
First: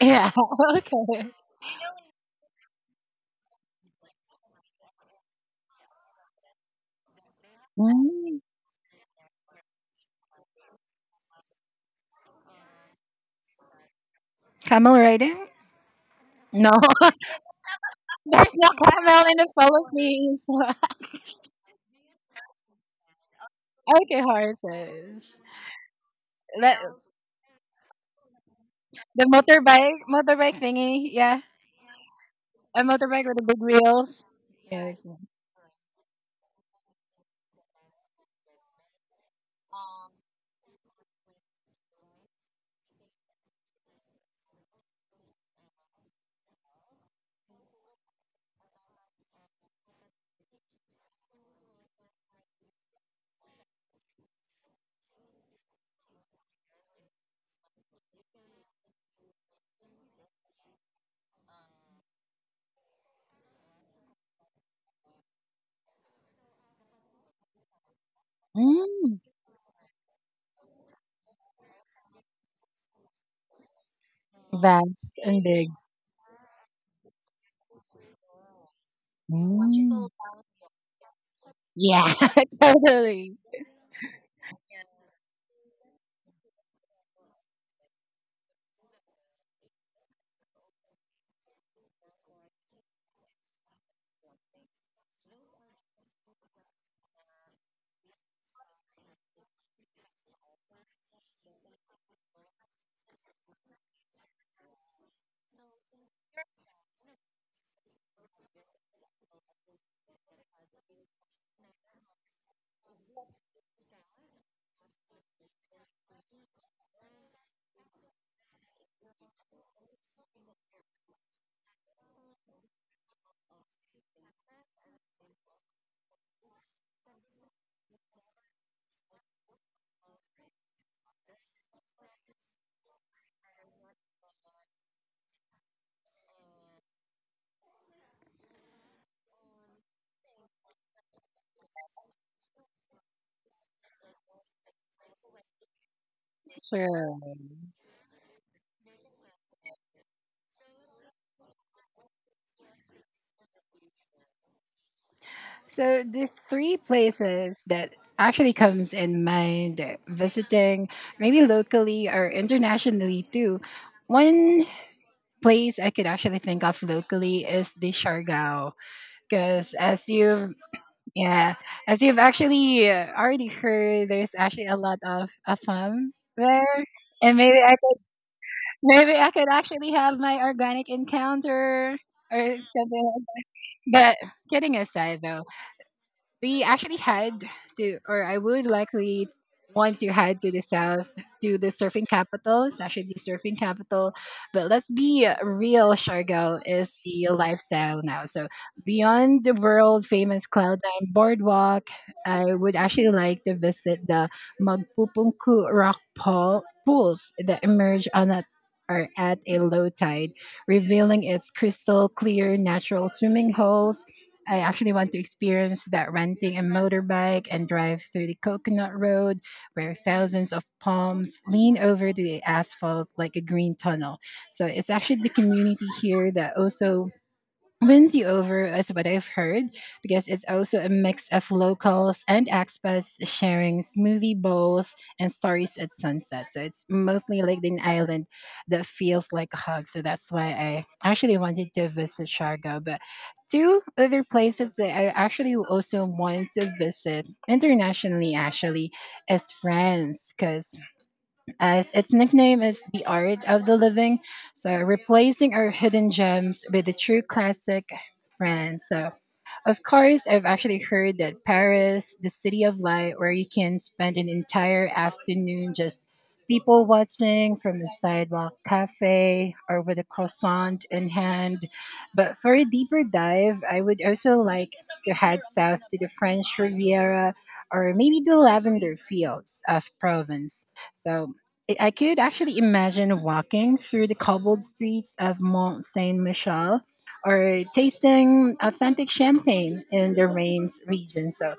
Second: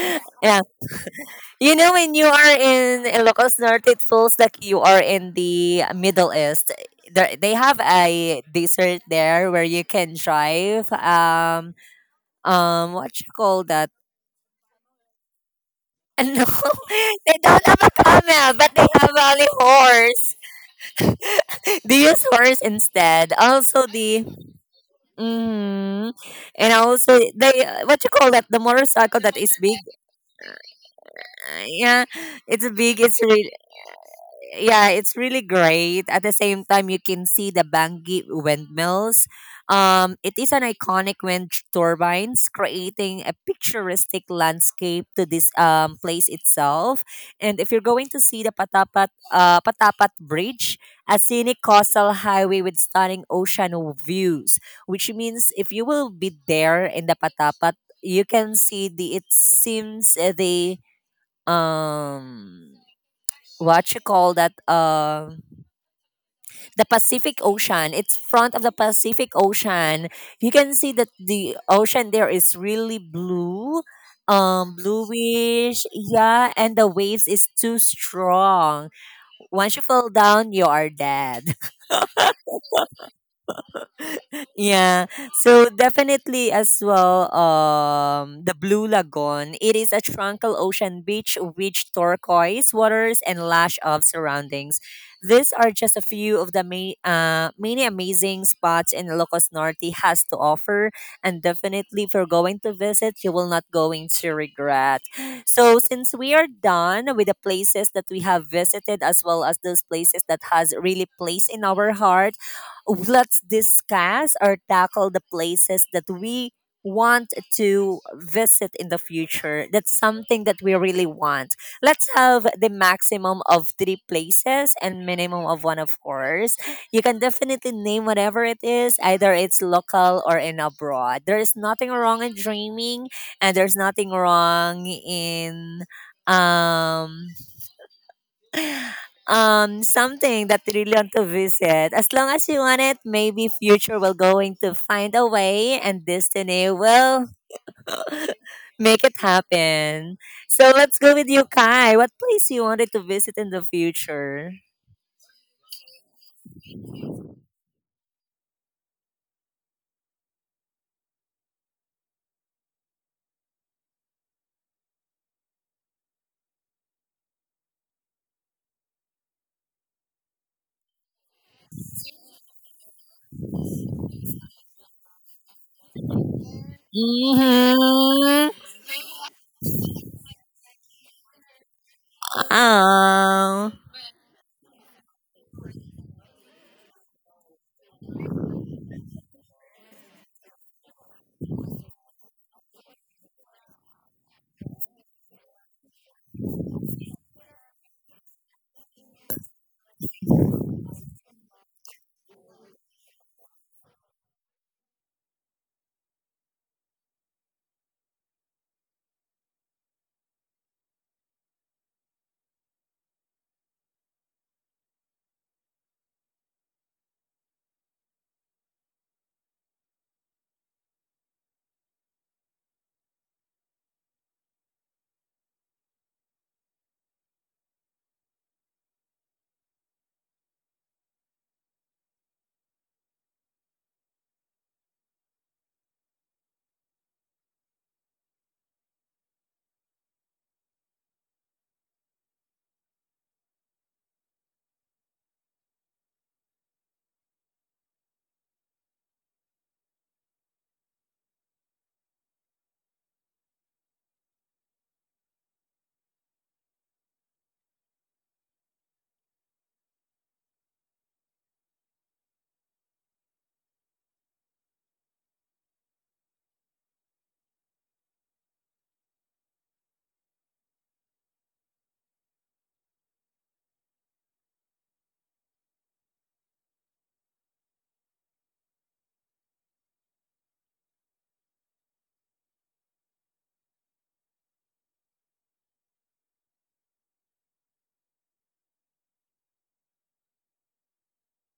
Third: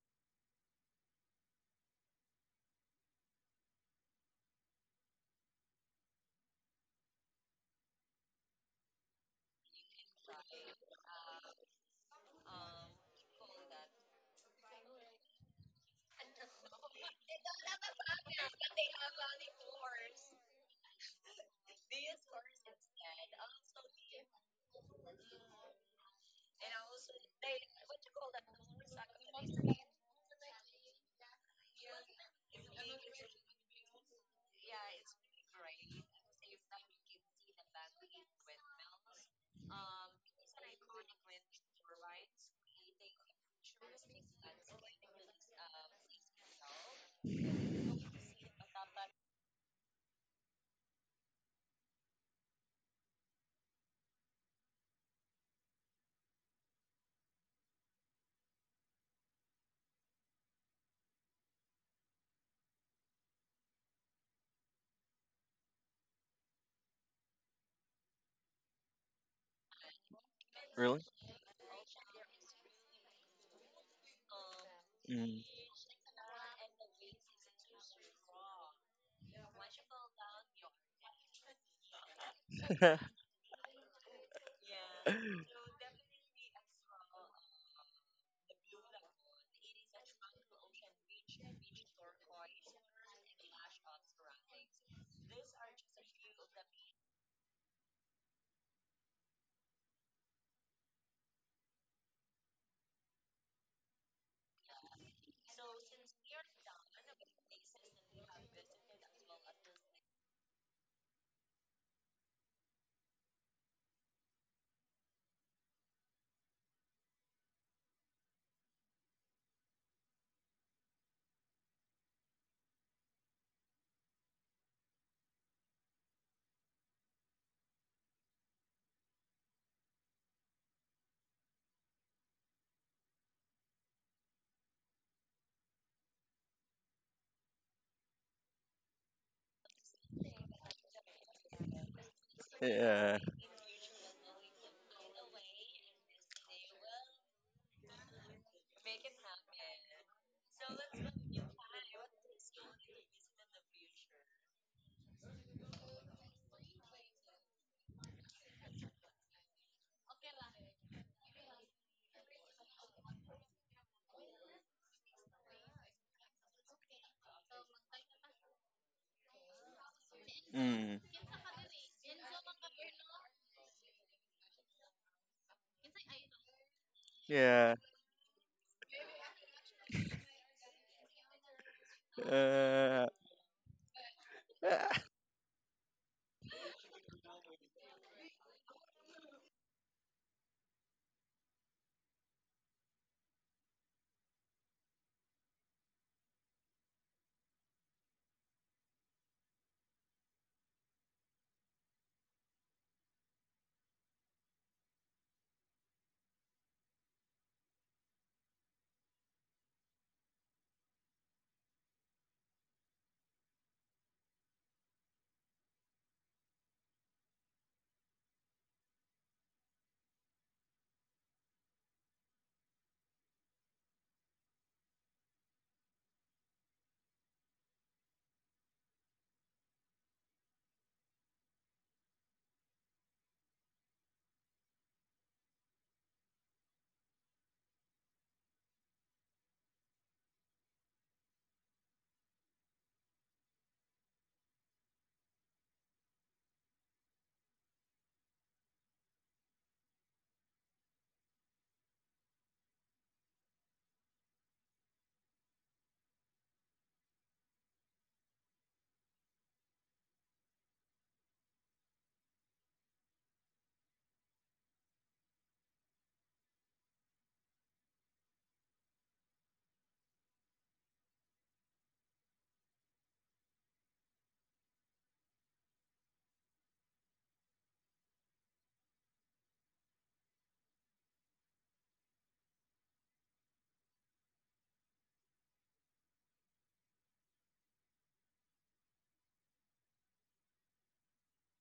[SPEAKER 3] Yeah.
[SPEAKER 1] yeah,
[SPEAKER 3] Okay.
[SPEAKER 1] you know when you are in Ilocos Norte, it feels like you are in the Middle East. There, they have
[SPEAKER 3] Mm.
[SPEAKER 1] a desert there where you can drive. Um, um, what you call that?
[SPEAKER 3] Camel riding?
[SPEAKER 1] No,
[SPEAKER 3] No,
[SPEAKER 1] they don't have a
[SPEAKER 3] there's
[SPEAKER 1] camel,
[SPEAKER 3] no
[SPEAKER 1] but they have
[SPEAKER 3] camel in
[SPEAKER 1] only
[SPEAKER 3] the
[SPEAKER 1] horse.
[SPEAKER 3] Philippines.
[SPEAKER 1] They use horse instead. Also,
[SPEAKER 3] Okay,
[SPEAKER 1] the
[SPEAKER 3] horses.
[SPEAKER 1] hmm and
[SPEAKER 3] Let,
[SPEAKER 1] also, the what you call that? The motorcycle
[SPEAKER 3] the
[SPEAKER 1] that is big.
[SPEAKER 3] motorbike, motorbike thingy. Yeah,
[SPEAKER 1] Uh, Yeah, it's
[SPEAKER 3] a
[SPEAKER 1] big. It's
[SPEAKER 3] motorbike with the
[SPEAKER 1] really
[SPEAKER 3] big wheels.
[SPEAKER 1] yeah,
[SPEAKER 3] Yes.
[SPEAKER 1] it's really great. At the same time, you can see the Bangi windmills. Um, it is an iconic wind turbines, creating a picturesque landscape to this um, place itself. And if you're going to see the Patapat uh, Patapat Bridge, a scenic coastal highway with stunning ocean views, which means if you will be there in the Patapat, you can see the. It seems uh, the um what you call that um the pacific ocean it's front of the
[SPEAKER 3] Mm,
[SPEAKER 1] pacific ocean, you can see
[SPEAKER 2] Really?
[SPEAKER 1] that the ocean there is really blue um
[SPEAKER 3] vast and
[SPEAKER 2] Mm.
[SPEAKER 3] big.
[SPEAKER 1] bluish, yeah, and the waves is too strong,
[SPEAKER 3] Mm.
[SPEAKER 1] once you fall down you are dead.
[SPEAKER 3] Yeah, totally.
[SPEAKER 1] Yeah. So definitely as well, um, the Blue Lagoon. It is a tranquil ocean beach with turquoise waters and lush of surroundings. These are just a few of the ma- uh, many amazing spots in Ilocos Norte has to offer. And definitely if you're going to visit, you will not going to regret. So since we are done with the places that we have visited as well as those places that has really place in our heart, let's discuss or tackle the places that we want to visit in the future. That's something that we really want. Let's have the maximum of three places and minimum of one, of course. You can definitely name whatever it is, either it's local or in abroad. There is nothing wrong in dreaming, and there's nothing wrong in um um something that you really want to visit. As long as you want it,
[SPEAKER 2] Yeah.
[SPEAKER 1] maybe future will going to find a way and destiny
[SPEAKER 3] Sure.
[SPEAKER 1] will make it happen. So let's go with you, Kai. What place you wanted to visit in the future?
[SPEAKER 3] So the three places that actually comes in mind visiting maybe locally or internationally too. One place I could actually think of locally is the Siargao because as you've,
[SPEAKER 2] Mm.
[SPEAKER 3] yeah, as you've actually uh, already heard there's actually a lot of afam there. And maybe I
[SPEAKER 2] Yeah.
[SPEAKER 3] could
[SPEAKER 1] Mm-hmm.
[SPEAKER 3] maybe I could actually have my organic encounter or something
[SPEAKER 2] Uh,
[SPEAKER 3] like
[SPEAKER 1] Oh.
[SPEAKER 3] that. But kidding aside though, we actually had to, or I would likely want to head to the south to the surfing capital. It's actually the surfing capital, but let's be real. Shargo is the lifestyle now. So beyond the world famous Cloud Nine Boardwalk, I would actually like to visit the Magpupungku Rock Pool pools that emerge on a, or at a low tide, revealing its crystal clear natural swimming holes. I actually want to experience that renting a motorbike and drive through the coconut road where thousands of palms lean over the asphalt like a green tunnel. So it's actually the community here that also wins you over, as what I've heard, because it's also a mix of locals and expats sharing smoothie bowls and stories at sunset. So it's mostly like an Island that feels like a hug. So that's why I actually wanted to visit Sharga. But two other places that I actually also want to visit internationally actually is France, because as its nickname is the art of the living. So replacing our hidden gems with the true classic friends. So of course, I've actually heard that Paris, the city of light, where you can spend an entire afternoon just people watching from the sidewalk cafe or with a croissant in hand. But for a deeper dive, I would also like to head south to the French Riviera or maybe the lavender fields of Provence. So I I could actually imagine walking through the cobbled streets of Mont Saint Michel or tasting authentic champagne in the Reims region. So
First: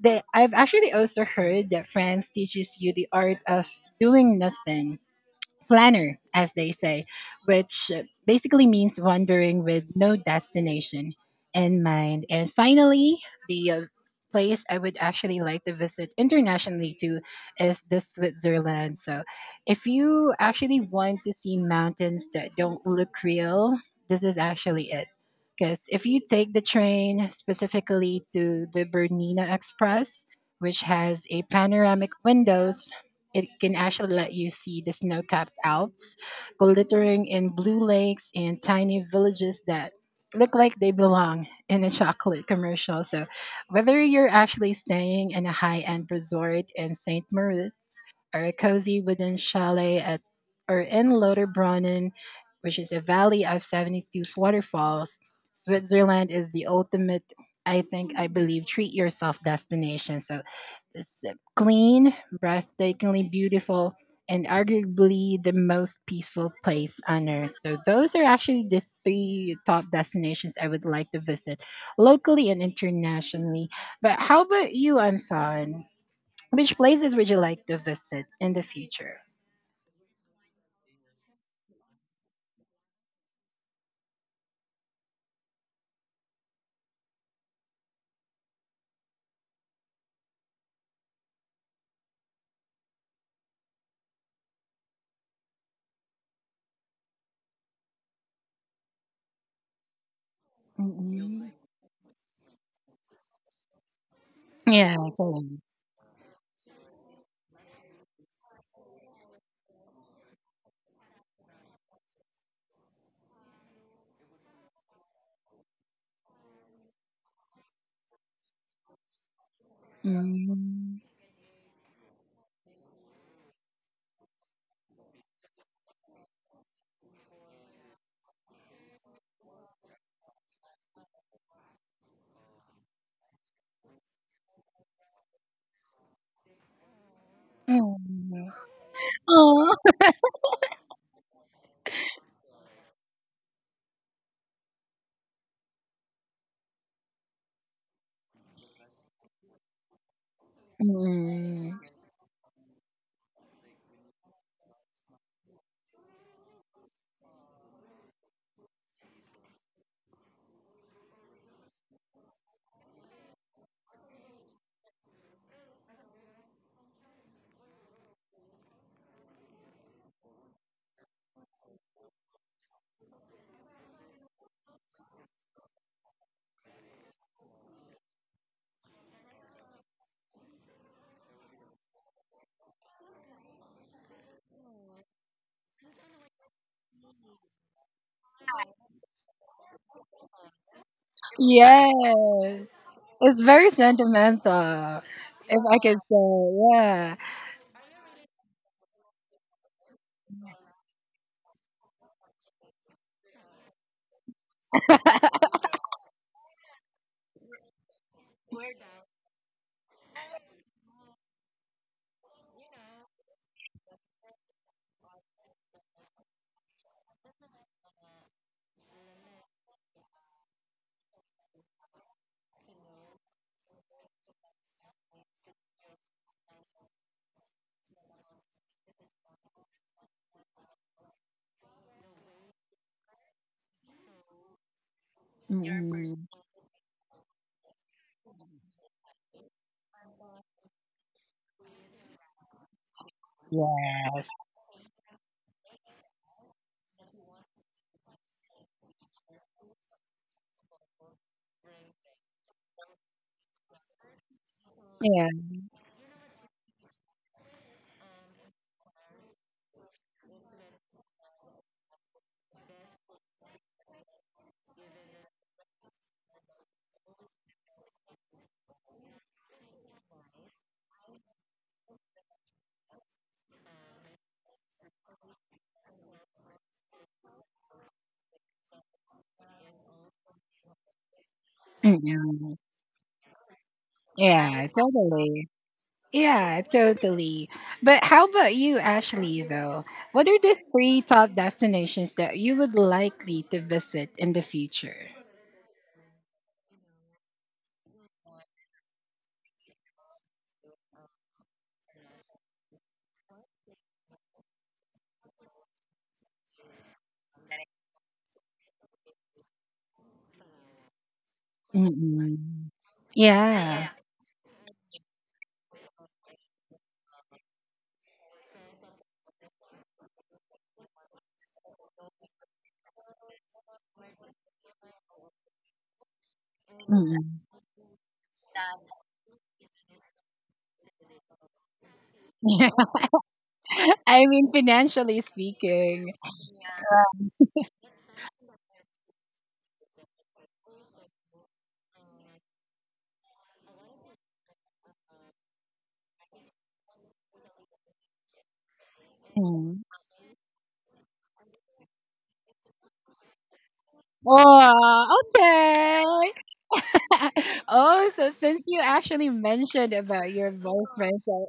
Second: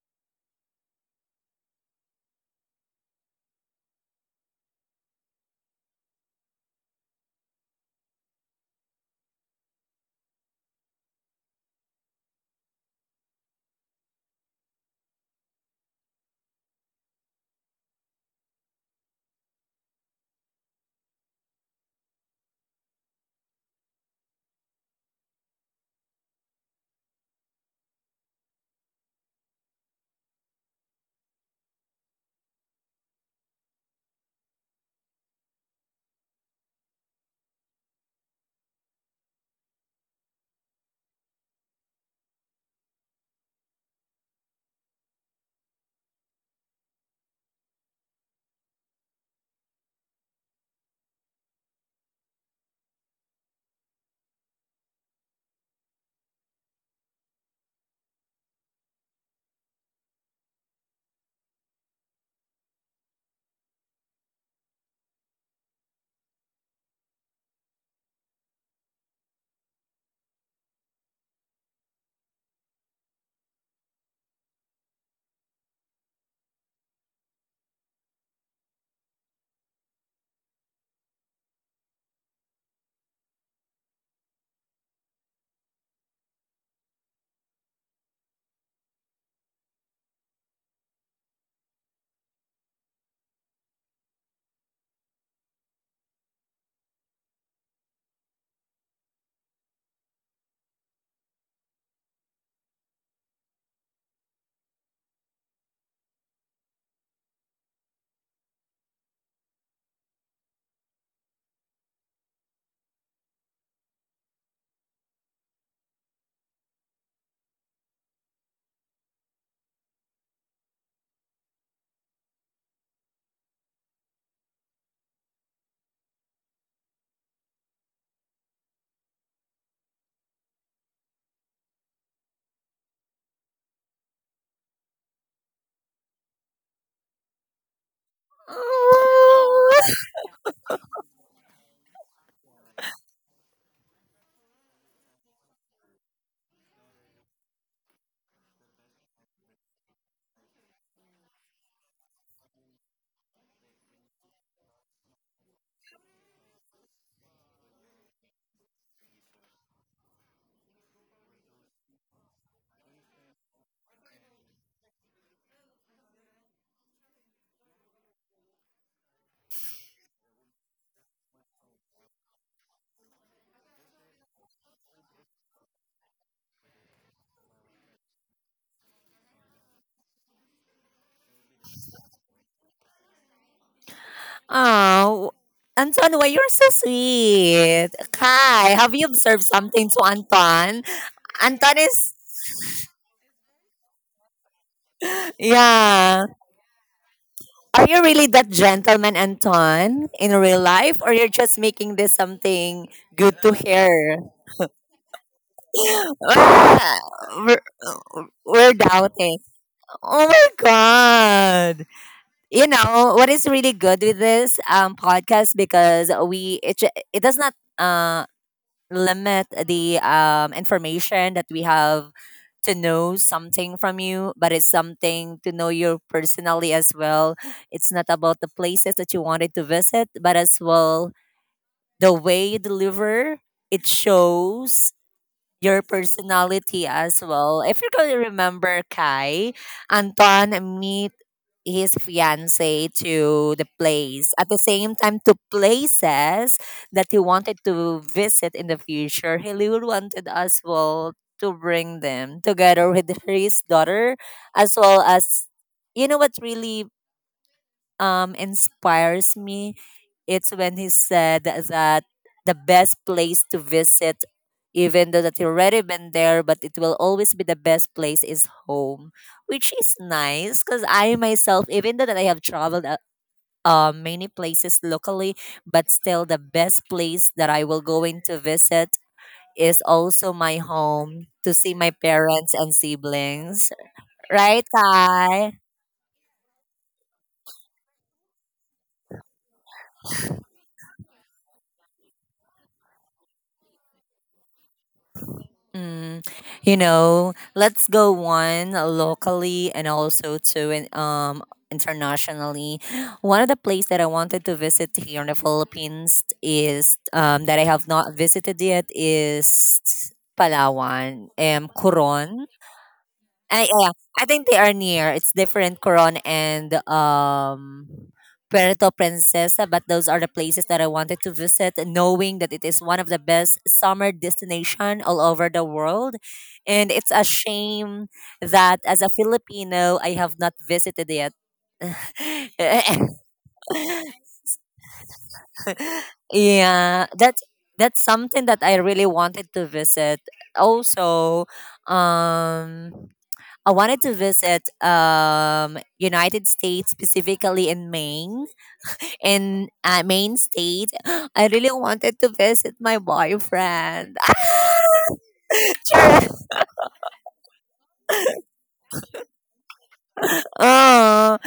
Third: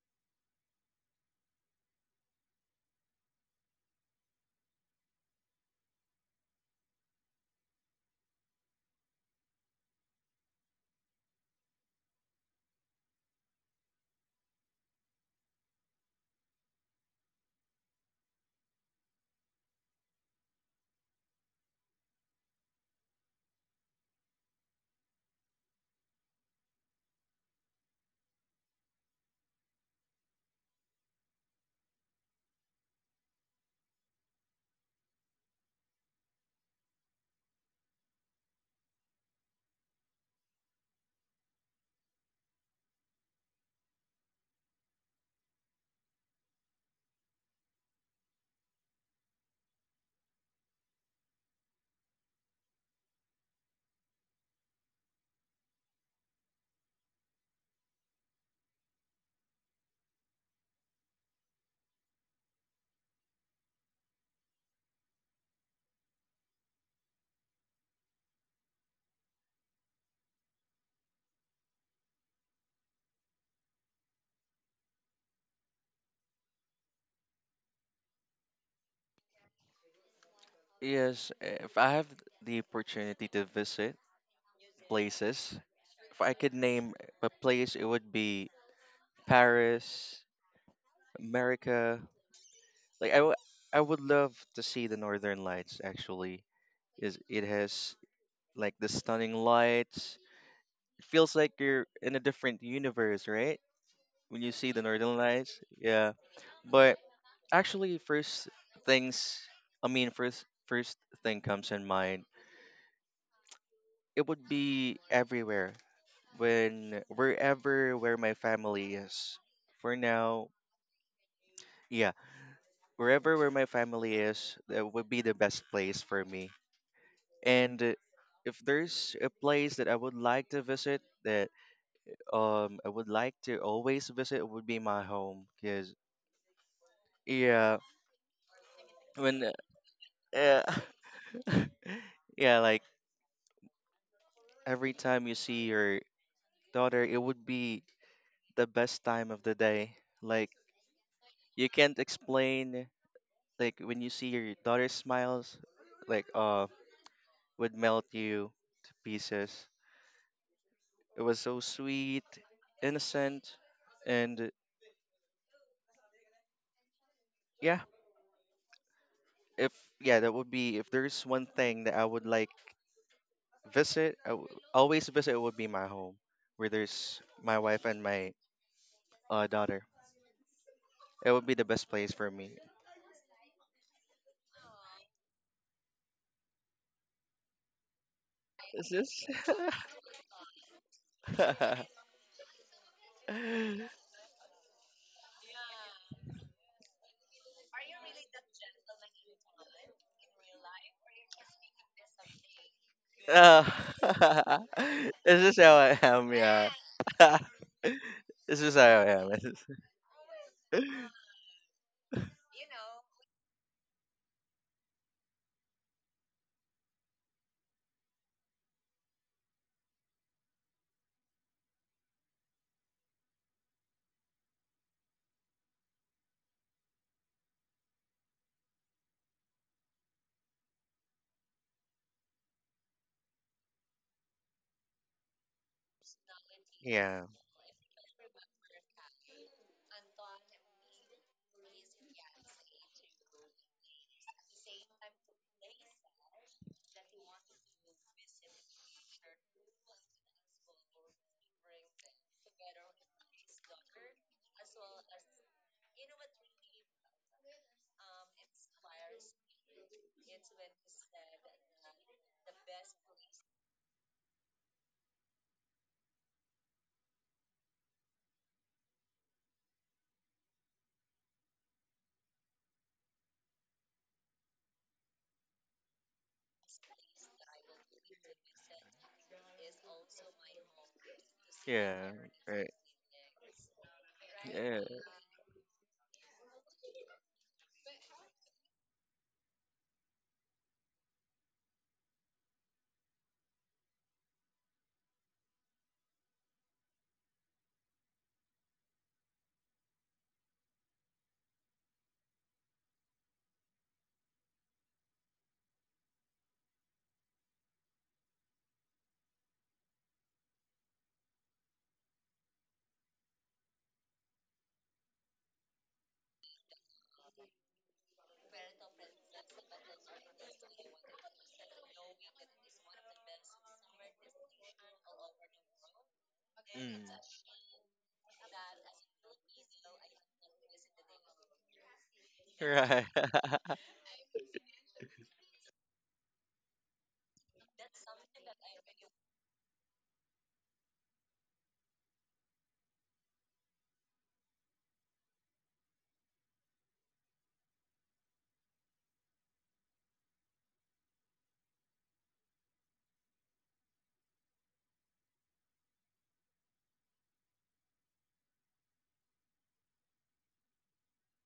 [SPEAKER 3] they, I've actually also heard that France teaches you the art of doing nothing planner, as they say, which uh, basically means wandering with no destination in mind. And finally, the uh, place I would actually like to visit internationally to is the Switzerland. So, if you actually want to see mountains that don't look real, this is actually it. Because if you take the train specifically to the Bernina Express, which has a panoramic windows, it can actually let you see the snow capped Alps, glittering in blue lakes and tiny villages that look like they belong in a chocolate commercial. So, whether you're actually staying in a high end resort in saint Moritz, or a cozy wooden chalet at or in Lauterbrunnen, which is a valley of seventy-two waterfalls. Switzerland is the ultimate, I think, I believe, treat yourself destination. So it's the clean, breathtakingly beautiful, and arguably the most peaceful place on earth. So those are actually the three top destinations I would like to visit locally and internationally. But how about you, Ansan? Which places would you like to visit in the future?
[SPEAKER 2] yes, if I have the opportunity to visit places, if I could name a place, it would be Paris, America. Like, I, w- I would love to see the Northern Lights. Actually, is it has like the stunning lights. It feels
[SPEAKER 3] Mm-mm.
[SPEAKER 2] like you're in a different universe, right? When you see the
[SPEAKER 3] Yeah,
[SPEAKER 2] northern
[SPEAKER 3] Thailand.
[SPEAKER 2] lights, yeah. But actually, first, things I mean, first first thing comes in mind, it would be everywhere, when wherever where my family is, for now,
[SPEAKER 3] Mm.
[SPEAKER 2] yeah. Wherever where my family is, that would be the best place for me. And, uh, if there's a place that I would like to visit, that, um I would like to always visit, would be my home, because yeah,
[SPEAKER 3] Mm.
[SPEAKER 2] when
[SPEAKER 3] Aw.
[SPEAKER 2] uh, yeah, like every time you see your daughter, it would be the best time of the day. Like, you
[SPEAKER 3] Mm.
[SPEAKER 2] can't explain, like when you see your daughter smiles, like, uh would melt you to pieces. It was so sweet, innocent, and yeah, if yeah, that would be, if there's one thing that I would like visit, I w- always visit, it would be my home where there's my wife and my, uh, daughter. It would be the best place for me.
[SPEAKER 1] Oh. Anton, why you're so sweet. Kai,
[SPEAKER 2] Is
[SPEAKER 1] have you
[SPEAKER 2] this?
[SPEAKER 1] observed something to Anton? Anton is
[SPEAKER 3] Yes, it's very sentimental, if I could
[SPEAKER 1] yeah.
[SPEAKER 3] say. Yeah.
[SPEAKER 1] Are you really that gentleman, Anton, in real life, or you're just making this something good to
[SPEAKER 2] Oh.
[SPEAKER 1] hear?
[SPEAKER 2] Is this how I am? Yeah.
[SPEAKER 1] Ah, we're,
[SPEAKER 2] This
[SPEAKER 1] we're
[SPEAKER 2] is how I am.
[SPEAKER 1] doubting.
[SPEAKER 2] This is-
[SPEAKER 1] Oh my god! You know what is really good with this um podcast because we it ju- it does not uh limit the um, information that we have to know something from you, but it's something to know you personally as well. It's not about the places that you wanted to visit, but as well the way you deliver. It shows your personality as
[SPEAKER 2] yeah.
[SPEAKER 1] well. If you're going to remember Kai, Anton, me, his fiance to the
[SPEAKER 3] Yes.
[SPEAKER 1] place at the same time to places that he wanted to visit in the future he really wanted as well to bring them together with his daughter as well
[SPEAKER 3] Yeah.
[SPEAKER 1] as you know what really um, inspires me, it's when he said that the best place to visit, even though that you've already been there, but it will always be the best place is home, which is nice because I myself, even though that I have traveled uh, uh, many places locally, but still the best place that I will going to visit is also my home to see my
[SPEAKER 2] Yeah.
[SPEAKER 3] Mm-mm.
[SPEAKER 1] parents
[SPEAKER 2] Right.
[SPEAKER 1] and siblings. Right,
[SPEAKER 3] Yeah,
[SPEAKER 2] Yeah.
[SPEAKER 3] totally.
[SPEAKER 1] Kai?
[SPEAKER 3] Yeah, totally. But how about you, Ashley, though? What are the three top destinations that you would likely to visit in the future?
[SPEAKER 1] Mm, you know, let's go one locally and also two in, um internationally. One of the places that I wanted to visit here in the Philippines is um that I have not visited yet is Palawan and Coron.
[SPEAKER 3] Mm-mm.
[SPEAKER 1] I
[SPEAKER 3] Yeah.
[SPEAKER 1] yeah, I think they are near. It's different Coron and um Puerto Princesa, but those are the places that I wanted to visit, knowing that it is one of the best summer destination all over the world. And
[SPEAKER 2] Mm.
[SPEAKER 1] it's a shame that as a Filipino, I have not visited yet.
[SPEAKER 2] Right.
[SPEAKER 3] I mean, financially speaking.
[SPEAKER 1] yeah, that's that's something that I really wanted to visit. Also, um I wanted to visit um United States specifically in Maine in
[SPEAKER 3] Mm.
[SPEAKER 1] uh, Maine state. I really wanted to visit my boyfriend.
[SPEAKER 3] Oh, okay. oh, so since you actually mentioned about your boyfriend,
[SPEAKER 1] oh,
[SPEAKER 3] so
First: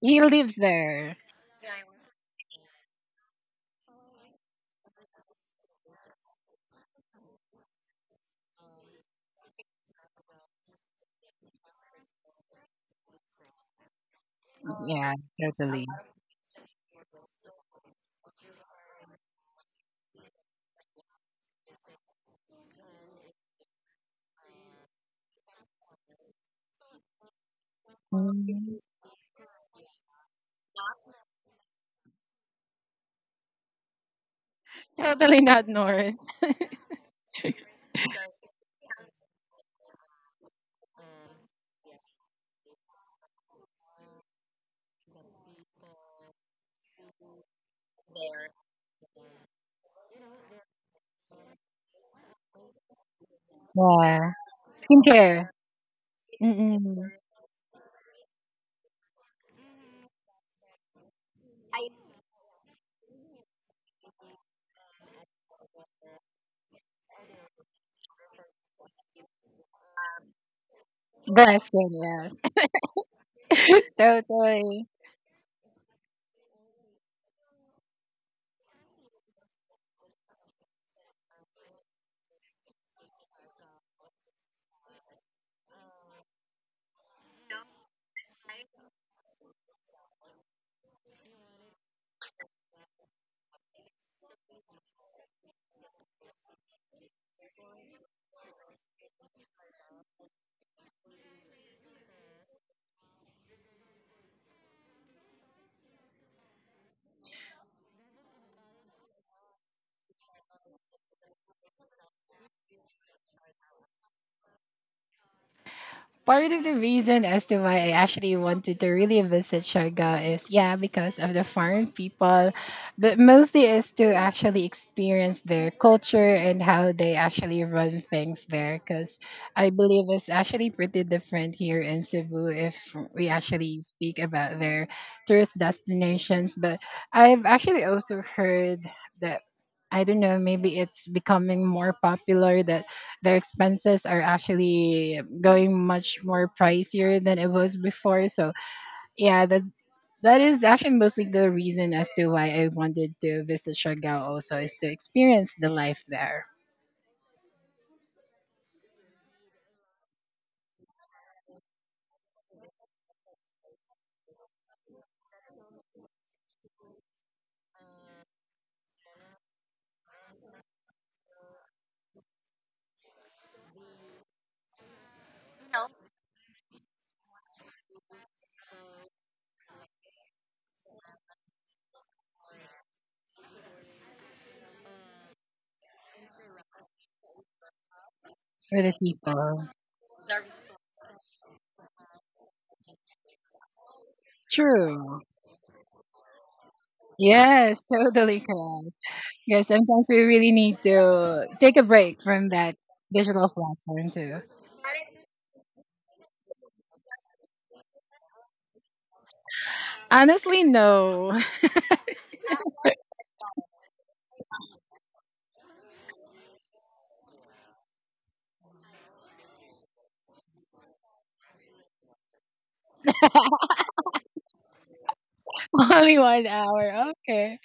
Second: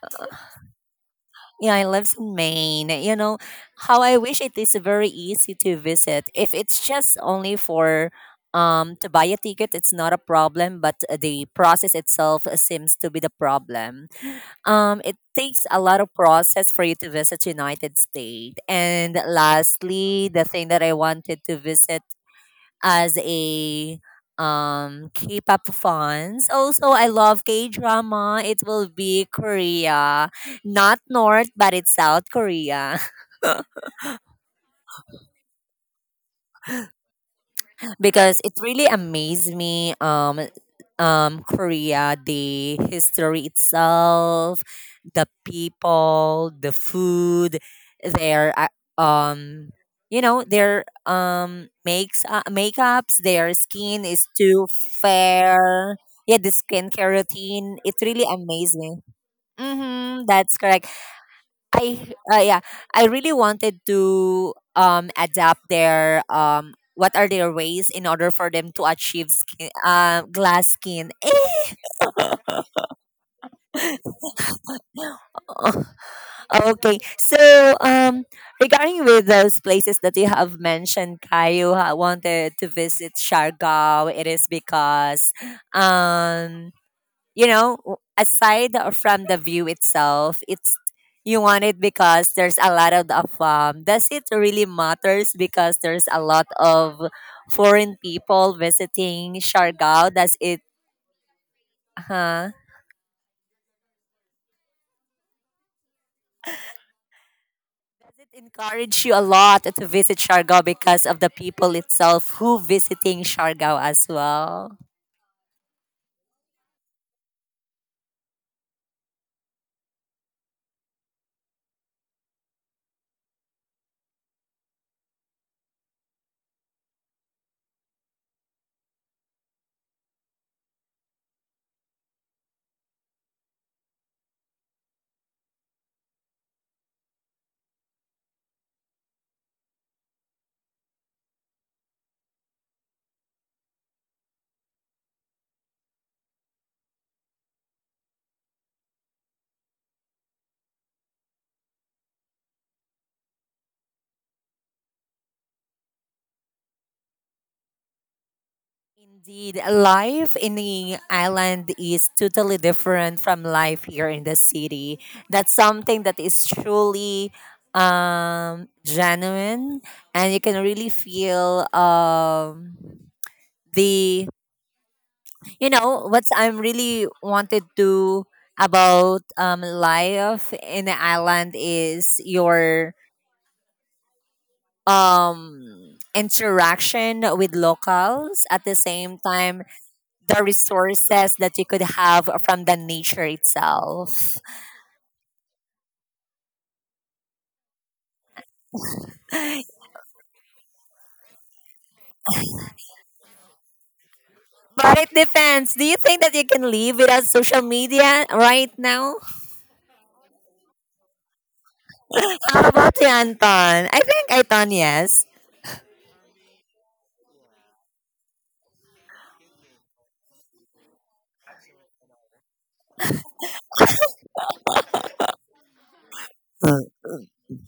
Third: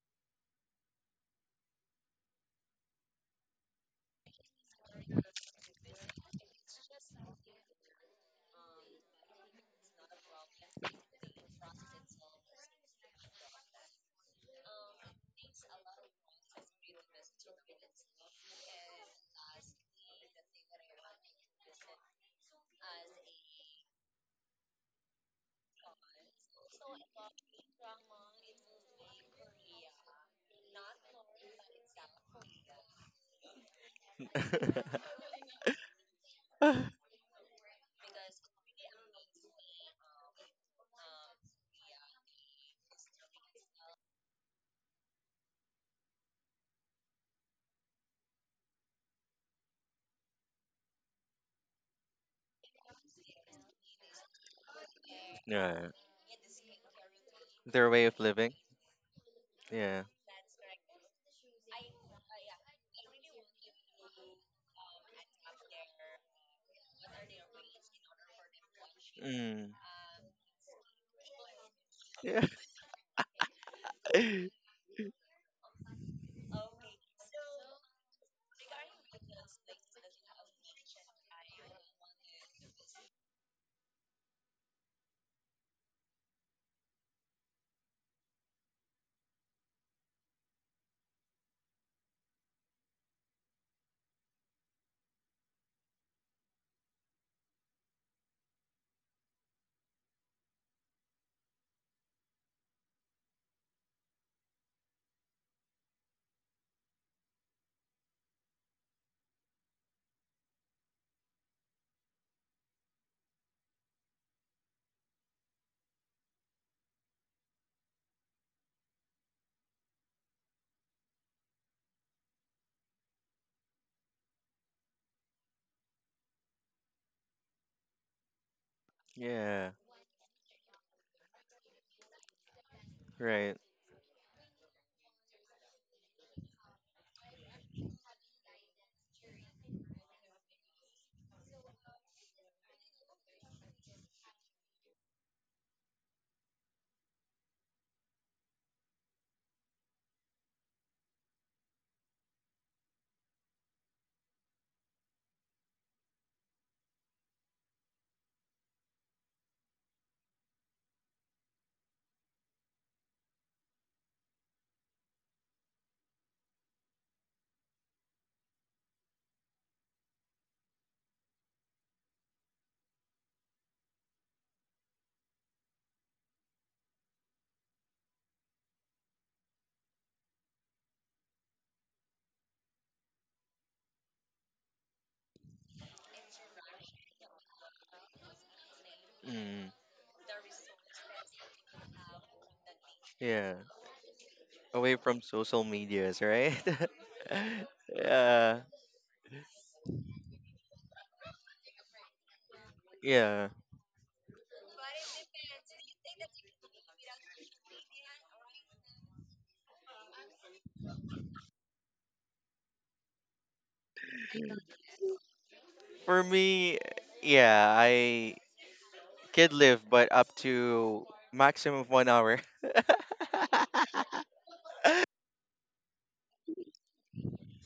[SPEAKER 3] he lives there.
[SPEAKER 1] yeah, I lives in Maine. You know how I wish it is very easy to visit. If it's just only for um to buy a ticket, it's not a problem. But the process itself seems to be the problem. Um,
[SPEAKER 3] Yeah,
[SPEAKER 1] it takes a
[SPEAKER 3] totally.
[SPEAKER 1] lot of process for you to visit United States. And lastly, the thing that I wanted to visit as a um K-pop fans. Also, I love K-drama. It will
[SPEAKER 3] Mm.
[SPEAKER 1] be Korea, not North, but it's South Korea.
[SPEAKER 3] Totally not north.
[SPEAKER 1] because it really amazed me um um korea, the history itself, the people, the food, their uh, um you know their um makes uh, makeups, their skin is
[SPEAKER 3] Yeah.
[SPEAKER 1] too
[SPEAKER 3] Skincare.
[SPEAKER 2] Yeah.
[SPEAKER 1] fair. Yeah, the
[SPEAKER 3] Mm-mm.
[SPEAKER 1] skincare routine,
[SPEAKER 2] Their
[SPEAKER 1] it
[SPEAKER 2] way of
[SPEAKER 1] really
[SPEAKER 2] living.
[SPEAKER 1] amazed me.
[SPEAKER 2] Yeah.
[SPEAKER 1] Mm-hmm, that's correct. I uh, yeah, I really wanted to um adapt their um what are their ways in order for them to achieve skin,
[SPEAKER 2] Mm.
[SPEAKER 1] uh, glass skin.
[SPEAKER 3] Glass skin, yes.
[SPEAKER 2] Yeah.
[SPEAKER 1] Eh!
[SPEAKER 3] Totally.
[SPEAKER 1] Oh, okay. So, um, regarding with those places that you have mentioned, Kai, you ha- wanted to visit Siargao. It is because, um, you know, w- aside from the view itself, it's you want it because there's a lot of the um, does it really matters because there's a lot of foreign people visiting Siargao? Does it huh? Does it encourage you a lot to visit Siargao because of the people itself who visiting Siargao as well?
[SPEAKER 3] Part of the reason as to why I actually wanted to really visit Siargao is, yeah, because of the foreign people, but mostly is to actually experience their culture and how they actually run things there. Because I
[SPEAKER 2] Yeah.
[SPEAKER 3] believe it's actually pretty different here in Cebu if we
[SPEAKER 2] Right.
[SPEAKER 3] actually speak about their tourist destinations. But I've actually also heard that I don't know, maybe it's becoming more popular that their expenses are actually going much more pricier than it was before. So, yeah, that that is actually mostly the reason as to why I wanted to visit Siargao also, is to experience the life there
[SPEAKER 1] Indeed, life in the island is totally different from life here in the city. That's something that is truly um, genuine, and you can really feel um, the you know what I'm really wanted to about um, life in the island is your um interaction with locals at the
[SPEAKER 3] with the
[SPEAKER 1] same time
[SPEAKER 3] people.
[SPEAKER 2] Mm.
[SPEAKER 1] the resources that you could have from the nature
[SPEAKER 2] Yeah.
[SPEAKER 1] itself.
[SPEAKER 2] Away
[SPEAKER 3] True.
[SPEAKER 2] from social medias, right?
[SPEAKER 3] Yes, totally
[SPEAKER 2] Yeah,
[SPEAKER 3] correct.
[SPEAKER 1] But
[SPEAKER 3] Because sometimes we really need to take a break from that digital
[SPEAKER 2] yeah.
[SPEAKER 3] platform too.
[SPEAKER 1] it depends. Do you think that you can live without social media right now?
[SPEAKER 3] Honestly, no.
[SPEAKER 1] How about you, Anton? I think Anton, yes.
[SPEAKER 2] For me, yeah, I could live, but up to maximum of one hour.
[SPEAKER 3] Only one hour. Okay.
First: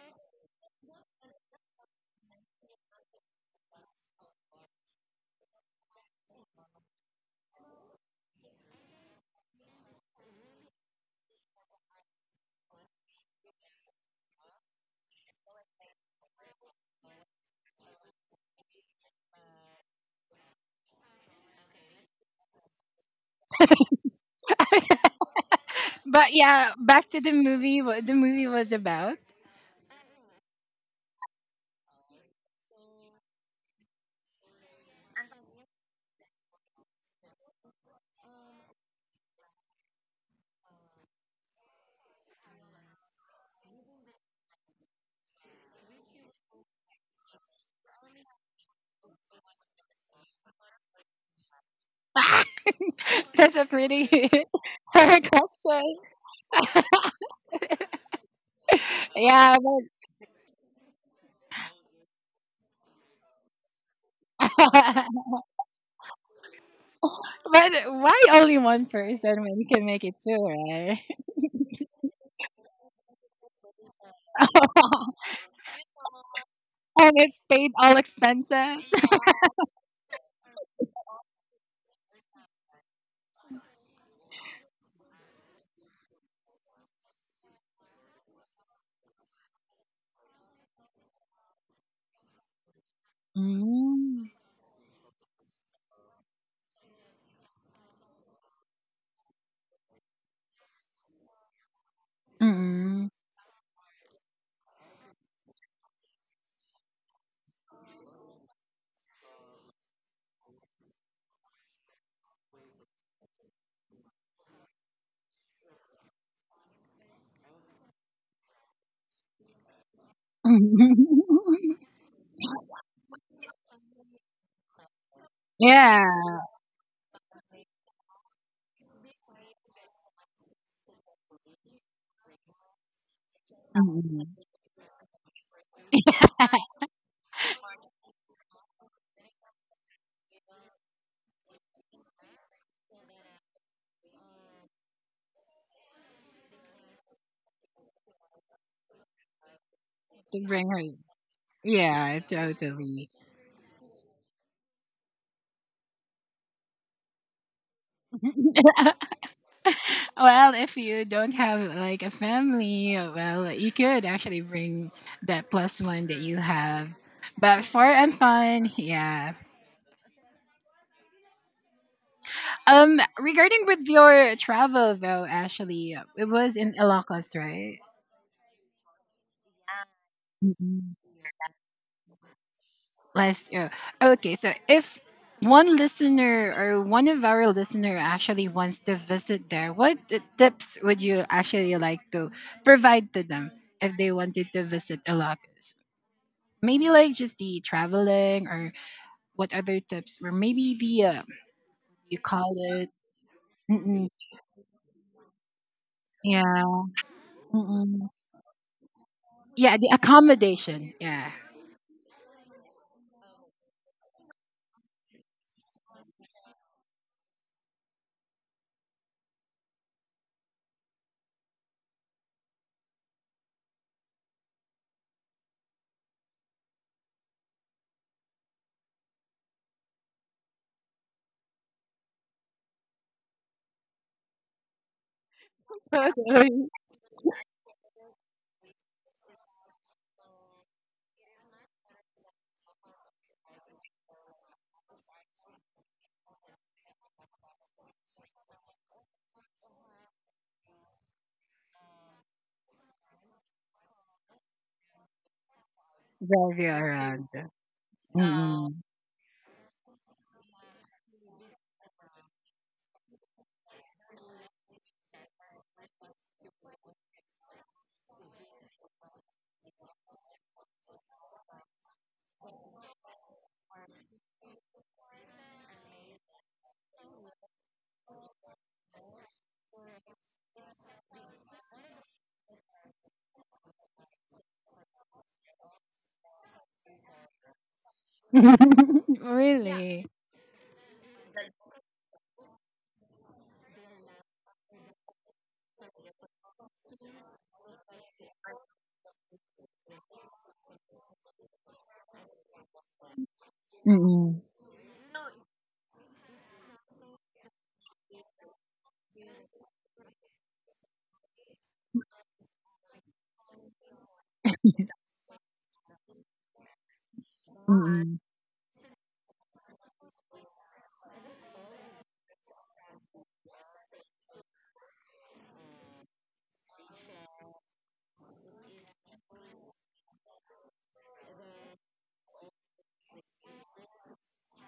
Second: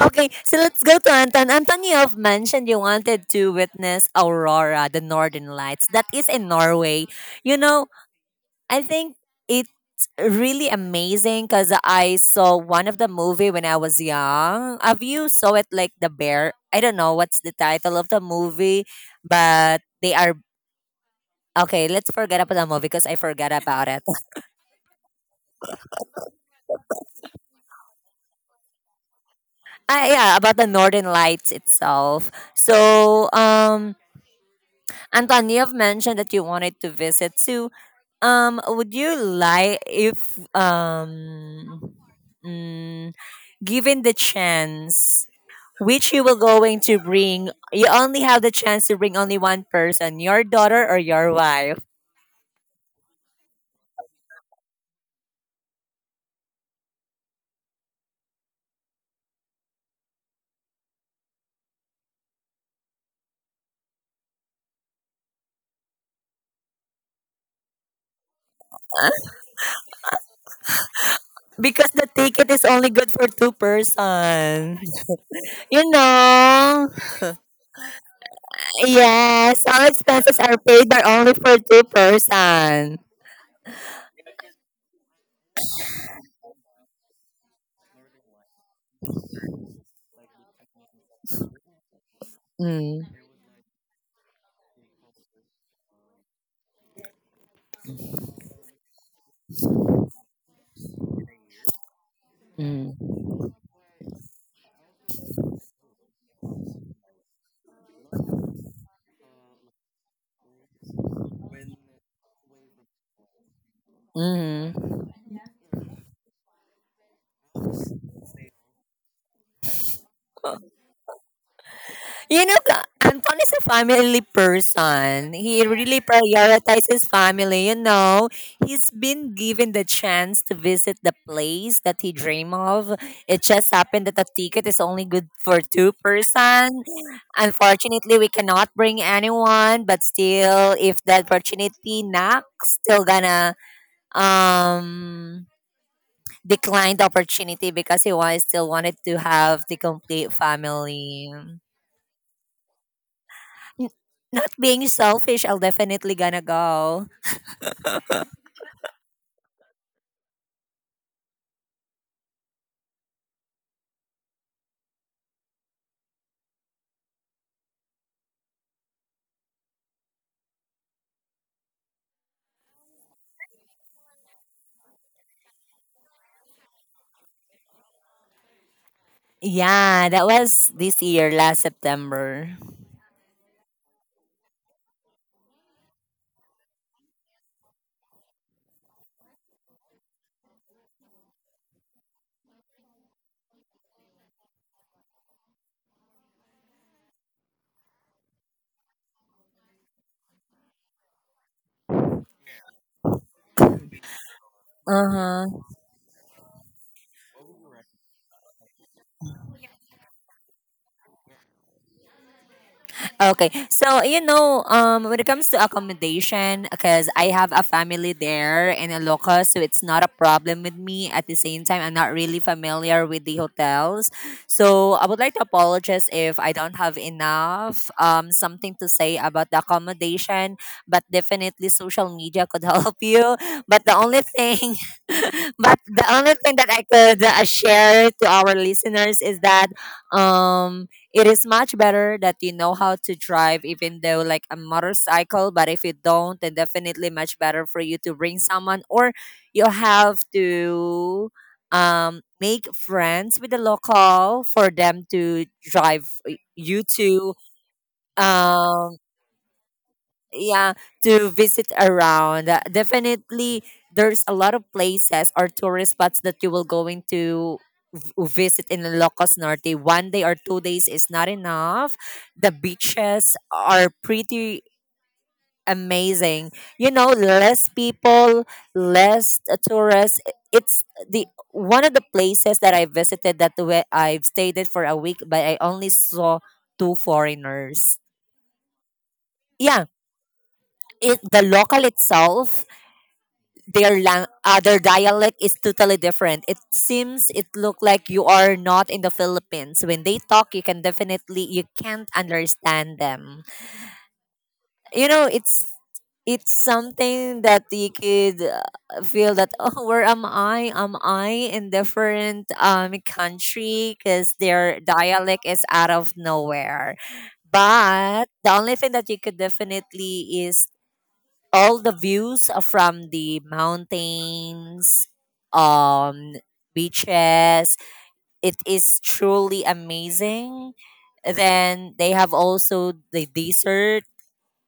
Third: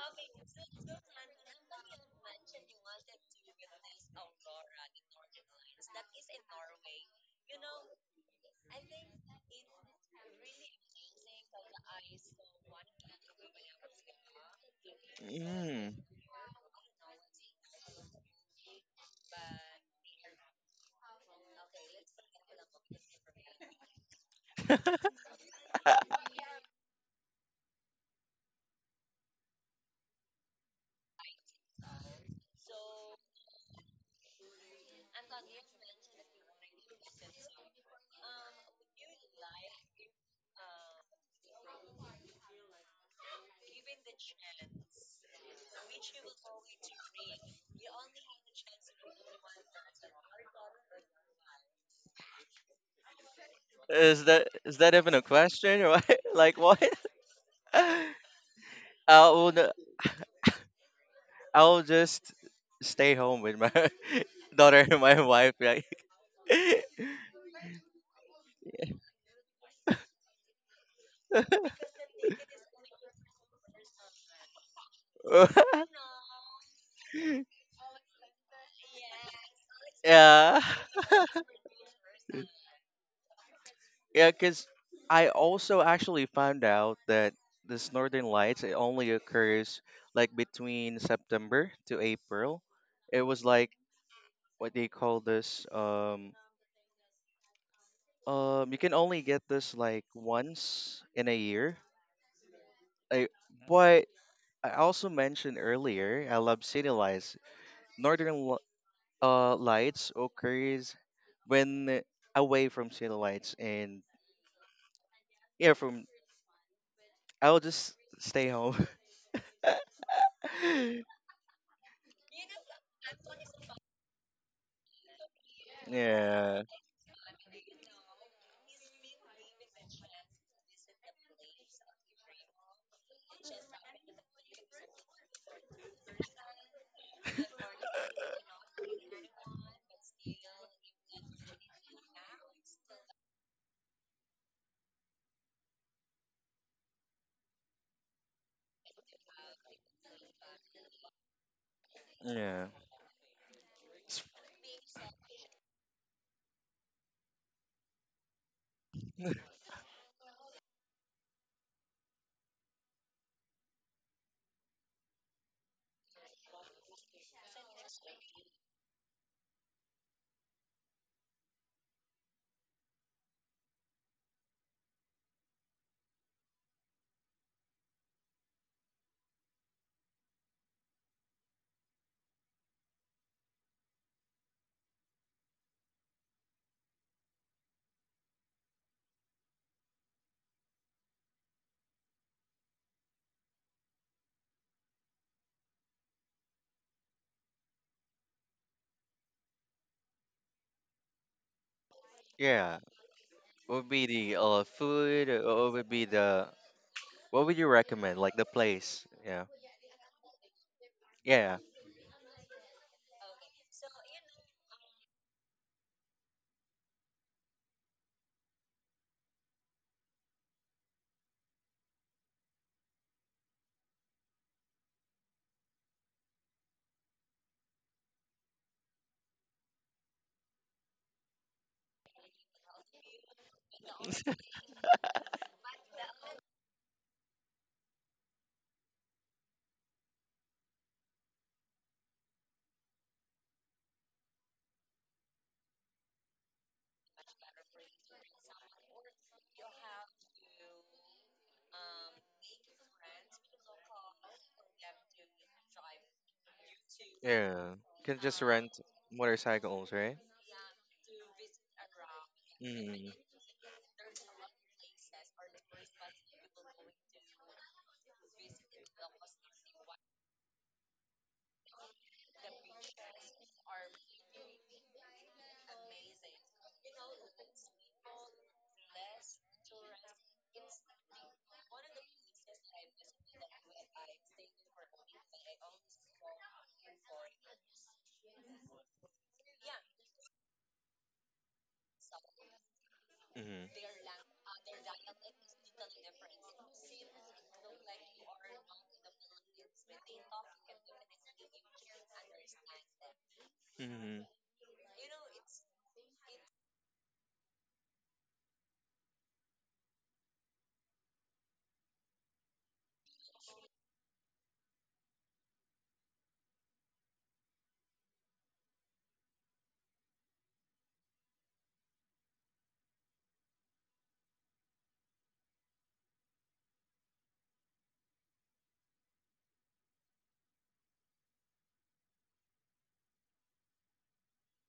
[SPEAKER 1] Okay, so let's go to Anton. Anton, you have mentioned you wanted to witness Aurora, the Northern Lights. That is in Norway. You know, I think it's really amazing because I saw one of the movie when I was young. Have you saw it like
[SPEAKER 2] Mm.
[SPEAKER 1] the bear? I don't know what's the title of the movie, but they are okay. Let's forget about the movie because I forgot about it.
[SPEAKER 3] But yeah, back to the movie. What the movie was about.
[SPEAKER 1] Ah, yeah, about the Northern Lights itself. So, um, Anton, you have mentioned that you wanted to visit. So, um, would you like if um, mm, given the chance? Which you will going to bring, you only have the chance to bring only one person, your daughter or your wife,
[SPEAKER 3] That's a pretty
[SPEAKER 2] Is that is that even
[SPEAKER 3] fair
[SPEAKER 2] a question? Or
[SPEAKER 3] question.
[SPEAKER 2] what? Like what? I'll
[SPEAKER 3] Yeah,
[SPEAKER 2] I'll just stay home with my
[SPEAKER 3] but,
[SPEAKER 2] daughter and
[SPEAKER 3] but
[SPEAKER 2] my wife. Like,
[SPEAKER 3] why only one person when you can make it two, right?
[SPEAKER 1] because the ticket is only good for two persons, you know.
[SPEAKER 3] and it's paid all expenses.
[SPEAKER 1] yes, all expenses are
[SPEAKER 2] yeah.
[SPEAKER 1] paid, but only for two person.
[SPEAKER 2] Yeah, because I also actually found out that this Northern Lights, it only occurs like between September to April.
[SPEAKER 1] Mm,
[SPEAKER 2] It was like,
[SPEAKER 3] Mm,
[SPEAKER 2] what they call this. Um, um, you can only get this like once in a year.
[SPEAKER 3] mm.
[SPEAKER 1] mm,
[SPEAKER 2] I, but I also mentioned earlier, I love city lights. Northern Li- uh lights occurs when away from city lights, and
[SPEAKER 1] mm.
[SPEAKER 2] yeah, from I'll just stay home.
[SPEAKER 1] You know, the- Anton is a family person. He really
[SPEAKER 3] yeah,
[SPEAKER 2] Yeah,
[SPEAKER 1] prioritizes family, you know. He's been given the chance to visit the place that he dream of. It just happened that the
[SPEAKER 3] to
[SPEAKER 1] ticket is only good for two person. Unfortunately, we cannot bring anyone, but still if the opportunity knocks, still gonna um decline the opportunity because he was still wanted to have the complete
[SPEAKER 3] bring her.
[SPEAKER 1] family.
[SPEAKER 3] Yeah,
[SPEAKER 2] yeah,
[SPEAKER 3] totally.
[SPEAKER 1] N- Not being selfish, I'll definitely gonna go.
[SPEAKER 3] Well, if you don't have like a family, well, you could actually bring that plus one that you have. But for and fun, yeah, um, regarding with your travel though, Ashley, it was in Ilocos, right?
[SPEAKER 1] Yeah, that was this year, last September.
[SPEAKER 3] Last year. Okay, so if one listener or one of our listener actually wants to visit there, what t- tips would you actually like to provide to them if they wanted to visit Ilocos? Maybe like just the traveling or what other tips, or maybe the um, you call
[SPEAKER 2] yeah.
[SPEAKER 3] it,
[SPEAKER 2] What would be
[SPEAKER 3] mm-mm,
[SPEAKER 2] the, uh
[SPEAKER 1] Uh
[SPEAKER 2] food? Uh,
[SPEAKER 1] huh.
[SPEAKER 2] What would be the
[SPEAKER 3] yeah,
[SPEAKER 2] what would you recommend? Like the place? Yeah,
[SPEAKER 3] yeah, the accommodation, yeah,
[SPEAKER 2] yeah,
[SPEAKER 1] Okay. So, you know, um, when it comes to accommodation, because I have a family there in Ilocos, so it's not a problem with me. At the same time, I'm not really familiar with the hotels. So, I would like to apologize if I don't have enough um, something to say about the accommodation, but definitely social media could help you. But the only thing, but the
[SPEAKER 3] drive
[SPEAKER 1] only thing that I could uh, share to our listeners is that um, it is much better that you know how to drive, even though like a motorcycle. But if you don't, then definitely much better for you to bring someone, or you have to um make friends with the local for them to drive y-
[SPEAKER 3] you
[SPEAKER 1] you
[SPEAKER 3] around.
[SPEAKER 1] to
[SPEAKER 2] yeah. Can just rent
[SPEAKER 1] um
[SPEAKER 2] motorcycles, right?
[SPEAKER 1] yeah to visit around. Uh,
[SPEAKER 2] Mm,
[SPEAKER 1] definitely there's a lot of places or tourist spots that you will go into visit in Ilocos Norte, one day or two days is not enough. The beaches are pretty amazing. You know, less people, less uh, tourists. It's the one of the places that I visited that where I've stayed it for a week, but I only saw two foreigners. Yeah,
[SPEAKER 3] Really?
[SPEAKER 1] it, the local itself
[SPEAKER 2] mm,
[SPEAKER 1] their lang- uh, their dialect is totally different. It seems it look like you are not in the Philippines. When they talk, you can definitely you can't understand them.
[SPEAKER 2] mm,
[SPEAKER 3] Mm-mm.
[SPEAKER 1] You know, it's it's something that you could uh, feel that oh where am I, am I in different um country because their dialect is out of nowhere, but the only thing that you could definitely is all the views uh, from the mountains, um, beaches. It is truly amazing. Then they have also the desert.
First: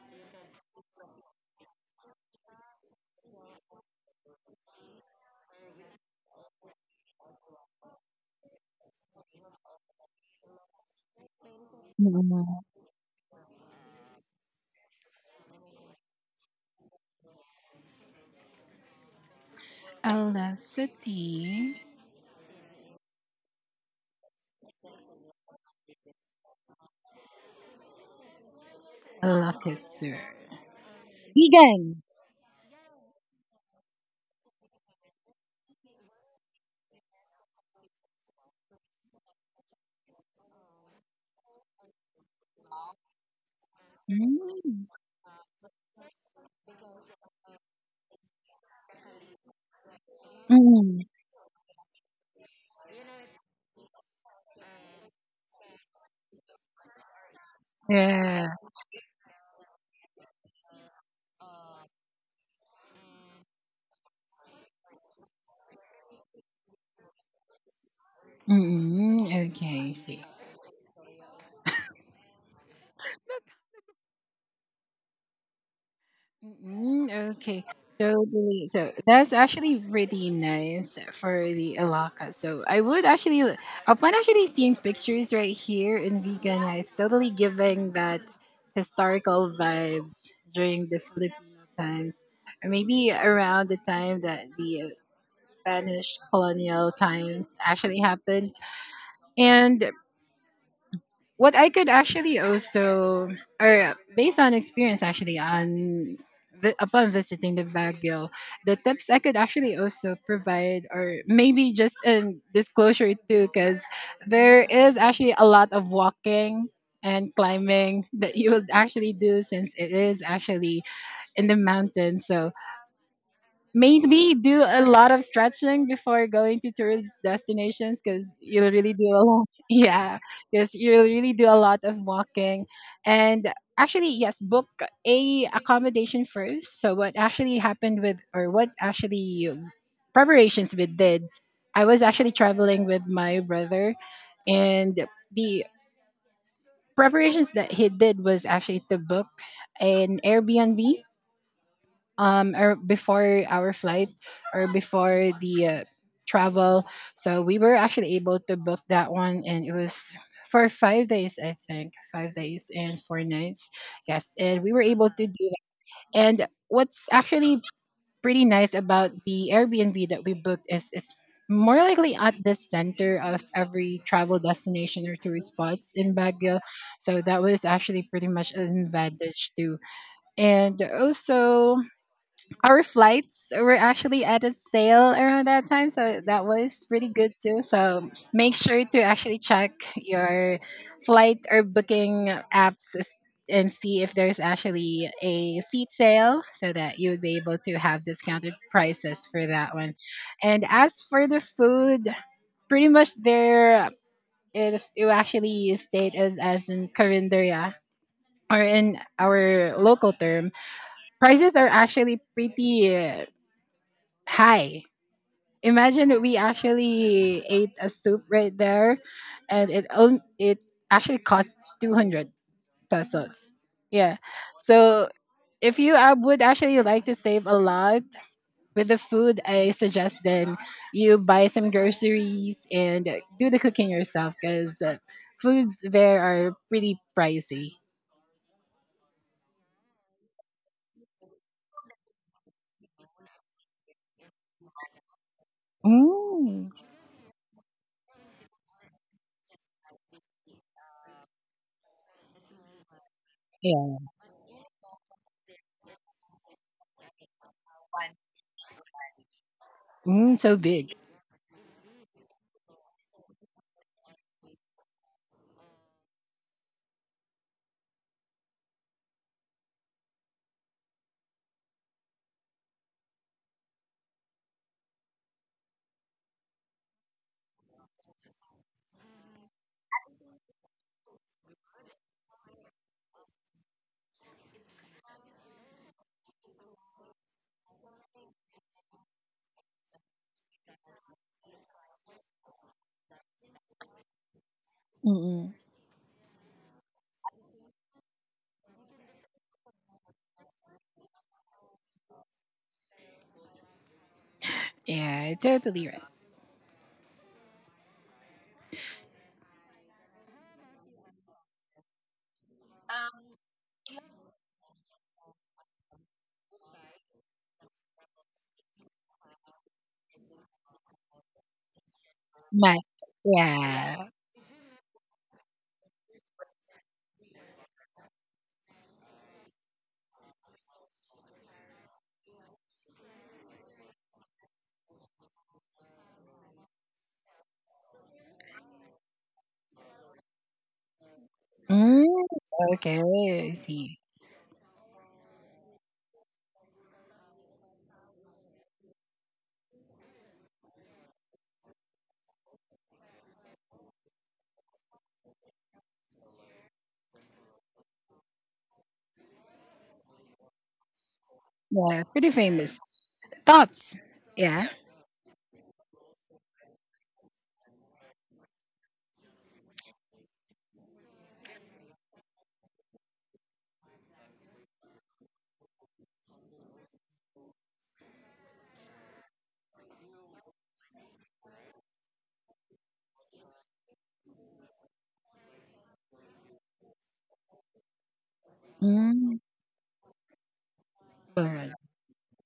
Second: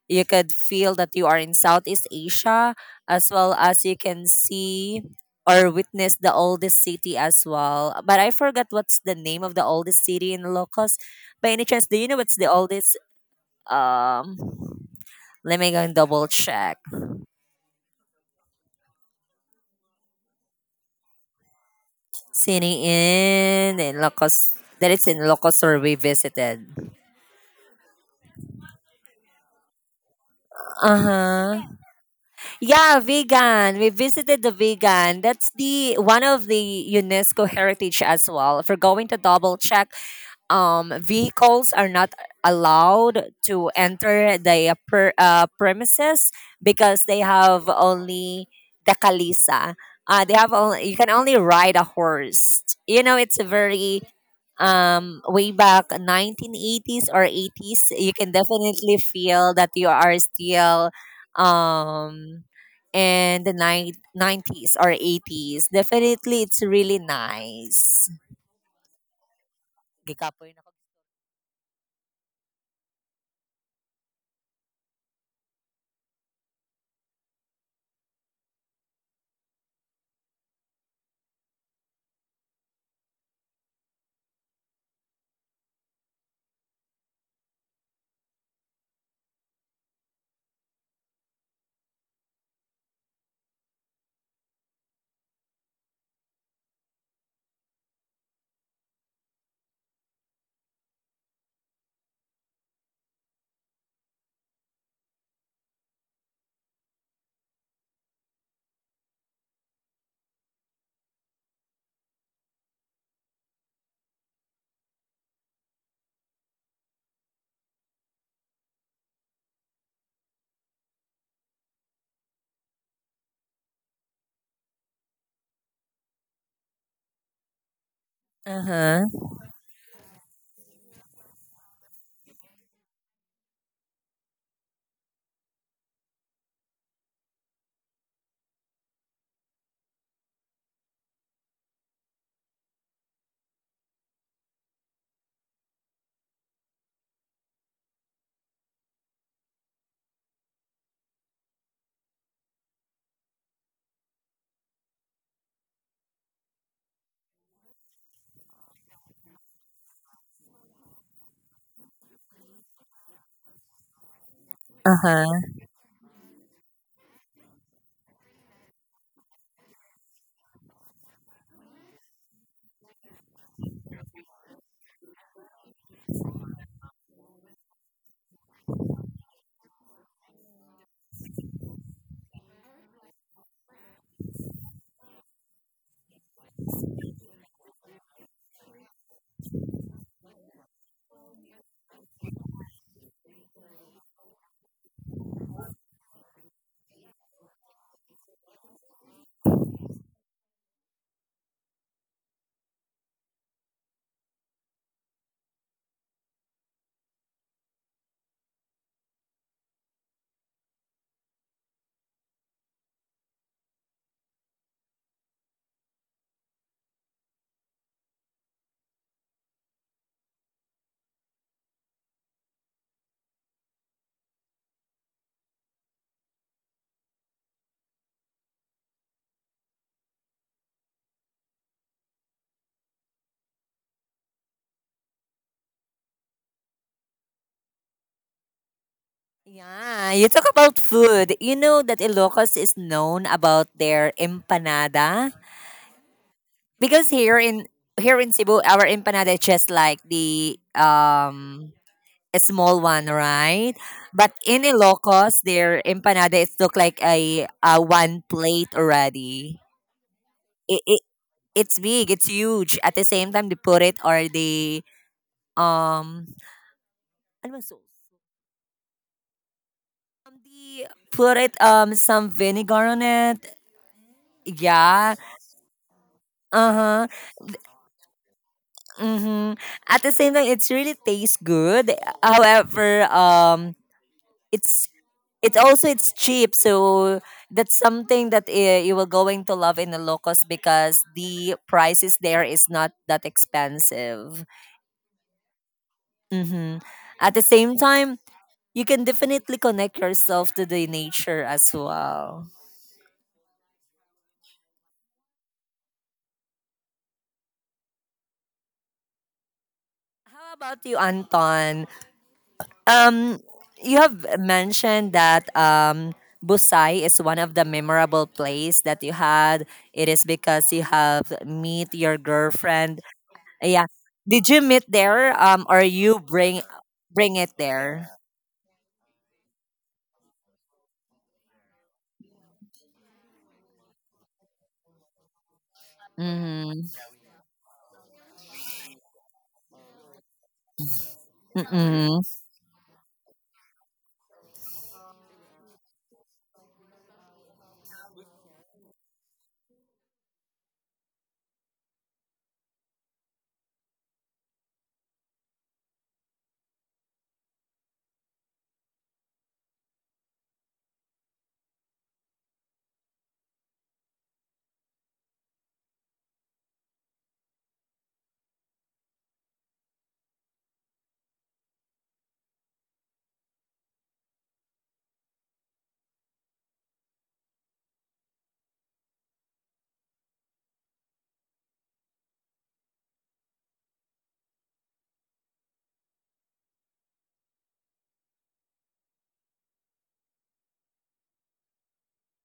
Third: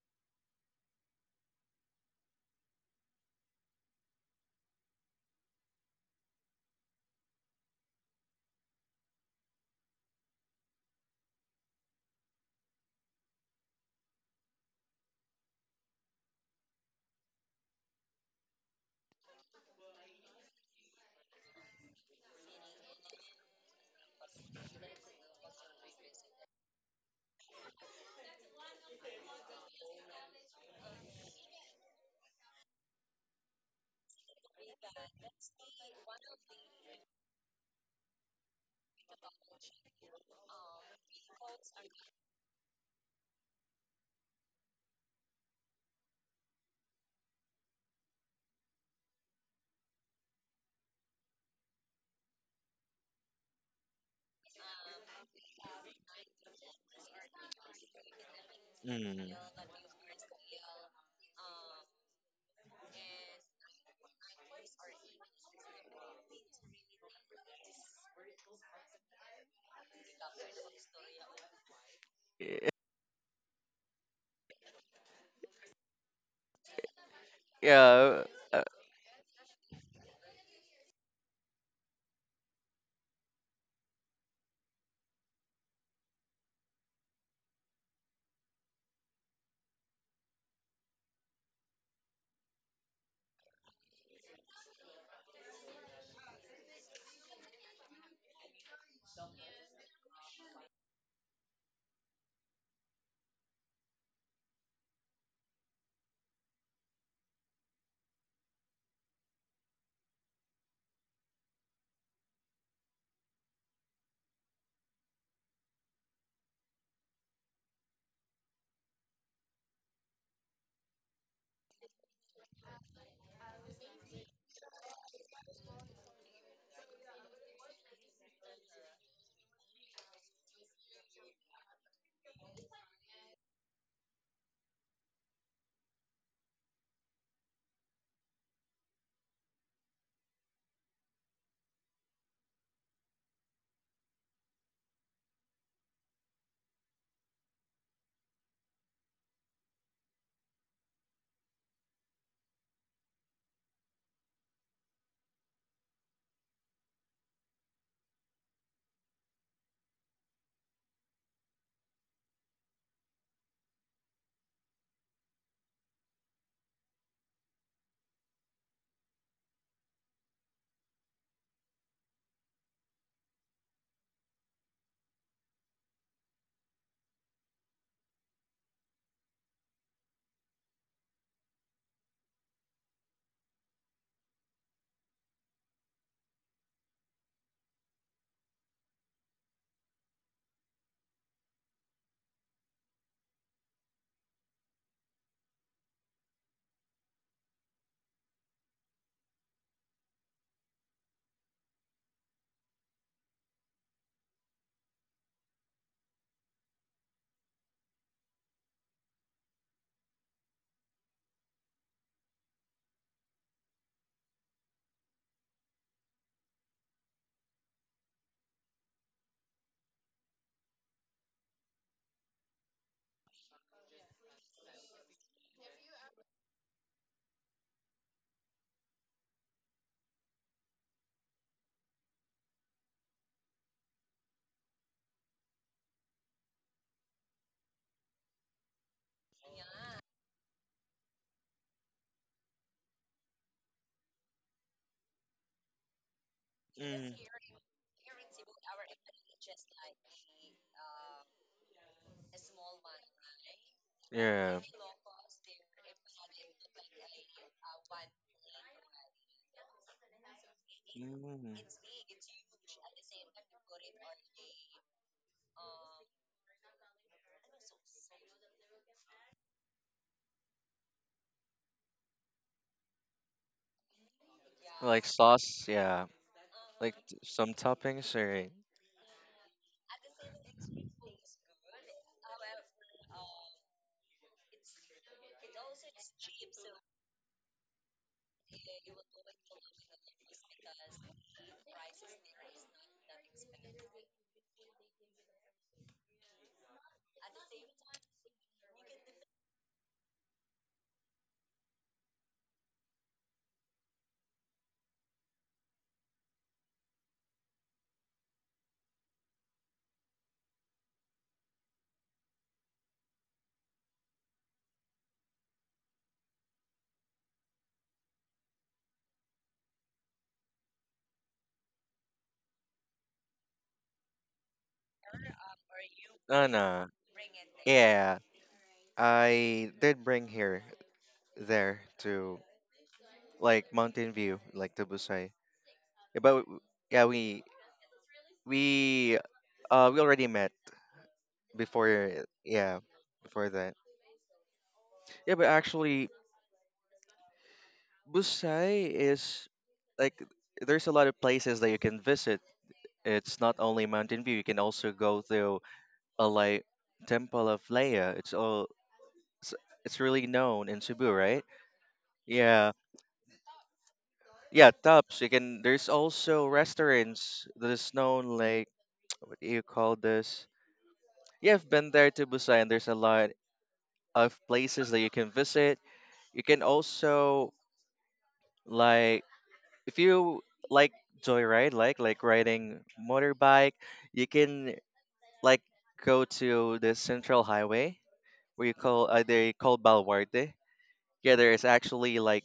[SPEAKER 1] You could feel that you are in Southeast Asia, as well as you can see or witness the oldest city as well. But I forgot what's the name of the oldest city in Ilocos. By any chance, do you know what's the
[SPEAKER 3] Mm-mm.
[SPEAKER 1] oldest? Um, let me go and double check.
[SPEAKER 3] Alasati
[SPEAKER 1] City Inn in Locos. That it's in Locos or we visited.
[SPEAKER 3] Alakasur.
[SPEAKER 1] Uh huh.
[SPEAKER 3] Vegan.
[SPEAKER 1] Yeah, vegan. We visited the vegan. That's the one of the UNESCO heritage as well. If we're going to double check, um, vehicles are not allowed to enter the uh,
[SPEAKER 3] Mm,
[SPEAKER 1] per, uh, premises because they have only the kalisa. Uh, they have only
[SPEAKER 3] mm.
[SPEAKER 1] you can only ride a horse. You know, it's a very um way back nineteen eighties or eighties you can
[SPEAKER 3] Yeah.
[SPEAKER 1] definitely
[SPEAKER 2] mm.
[SPEAKER 1] feel that you are still um in the ni- nineties or eighties, definitely it's really nice.
[SPEAKER 3] Mm-mm. Okay, I see.
[SPEAKER 1] Gikapoy na ako.
[SPEAKER 2] Yeah,
[SPEAKER 3] Mm, okay,
[SPEAKER 2] yeah. Uh,
[SPEAKER 3] totally. So that's actually pretty nice for the alaka. So I would actually, upon actually seeing pictures right here in Vegan, it's totally giving that historical vibes during the Filipino time, or maybe around the time that the Spanish colonial times actually happened. And what I could actually also, or based on experience, actually on vi- upon visiting the Baguio, the tips I could actually also provide, or maybe just in disclosure too, because there is actually a lot of walking and climbing that you would actually do since it is actually in the mountains. So made me do a lot of stretching before going to tourist destinations because you really do
[SPEAKER 1] Uh-huh.
[SPEAKER 3] a lot. Yeah, because you really do a lot of walking. And actually, yes, book a accommodation first. So what actually happened with, or what actually um, preparations we did, I was actually traveling with my brother, and the preparations that he did was actually to book an Airbnb um, or before our flight or before the uh, travel, so we were actually able to book that one, and it was for five days, I think, five days and four nights. Yes, and we were able to
[SPEAKER 1] Uh-huh.
[SPEAKER 3] do that. And what's actually pretty nice about the Airbnb that we booked is is more likely at the center of every travel destination or tourist spots in Baguio. So that was actually pretty much an advantage too. And also, our flights were actually at a sale around that time, so that was pretty good too, so make sure to actually check your flight or booking apps s- and see if there's actually a seat sale so that you would be able to have discounted prices for that one. And as for the food, pretty much there, it, it actually state as as in Carinderia, or in our local term, prices are actually pretty Hi. Imagine that we actually ate a soup right there, and it on it actually costs two hundred pesos. Yeah. So if you uh, would actually like to save a lot with the food, I suggest then you buy some groceries and do the cooking yourself because uh, foods there are pretty pricey.
[SPEAKER 1] Yeah, you talk about food. You know that Ilocos is known about their empanada
[SPEAKER 3] Mm,
[SPEAKER 1] because
[SPEAKER 2] mm,
[SPEAKER 1] here in here in Cebu, our empanada is just like the um a small one, right?
[SPEAKER 3] yeah.
[SPEAKER 1] But
[SPEAKER 2] yeah.
[SPEAKER 1] in Ilocos, their empanada it look like a, a one plate already.
[SPEAKER 3] Mm, so
[SPEAKER 1] It,
[SPEAKER 3] big.
[SPEAKER 1] it
[SPEAKER 2] Mm.
[SPEAKER 1] it's big, it's huge. At the same time, they put it or they um ano bang sauce? Um, they put it um some vinegar on it.
[SPEAKER 2] Like
[SPEAKER 1] Yeah.
[SPEAKER 2] sauce, yeah. Like,
[SPEAKER 1] Uh-huh.
[SPEAKER 2] t- some toppings, or
[SPEAKER 1] Mm-hmm. At the same time, it's really tastes good. However, um, it's it's also it's cheap, so that's something that uh, you will going to love in the locos because the prices there is not that expensive.
[SPEAKER 3] Mm-mm.
[SPEAKER 1] Mm-hmm. At the same time, you can definitely connect yourself to the nature as well.
[SPEAKER 3] Yeah, totally right.
[SPEAKER 1] How about you, Anton? Um, you have mentioned that um, Busai is one of the memorable place that you had. It is because you have meet your
[SPEAKER 3] Matt.
[SPEAKER 1] girlfriend. Yeah.
[SPEAKER 3] Yeah.
[SPEAKER 1] Did you meet there? Um, or you
[SPEAKER 2] No,
[SPEAKER 1] bring
[SPEAKER 2] no.
[SPEAKER 1] bring it there?
[SPEAKER 2] Yeah, I did bring here there to like Mountain View, like to Busai. Yeah. But w-
[SPEAKER 1] Mm-hmm.
[SPEAKER 2] yeah, we we uh we already met
[SPEAKER 3] Mm,
[SPEAKER 2] before.
[SPEAKER 1] Mm-hmm.
[SPEAKER 2] Yeah,
[SPEAKER 3] okay.
[SPEAKER 2] before
[SPEAKER 3] I
[SPEAKER 2] that.
[SPEAKER 3] see.
[SPEAKER 2] Yeah, but actually, Busai is like there's a lot of places that you can visit. It's not only Mountain View. You can also go to a, like, Temple of Leia. It's all it's, it's really known in Cebu, right?
[SPEAKER 3] Yeah, pretty
[SPEAKER 2] Yeah.
[SPEAKER 3] famous. Tops. Yeah.
[SPEAKER 2] Yeah, tops. You can. There's also restaurants that is known like, what do you call this? Yeah, I've been there to Busan. There's a lot of places that you can visit. You can also, like if you like joyride, like like riding motorbike, you can like go to the central highway where you call, uh,
[SPEAKER 3] Mm,
[SPEAKER 2] they call Balwarte. Yeah, there is
[SPEAKER 3] alright.
[SPEAKER 2] actually like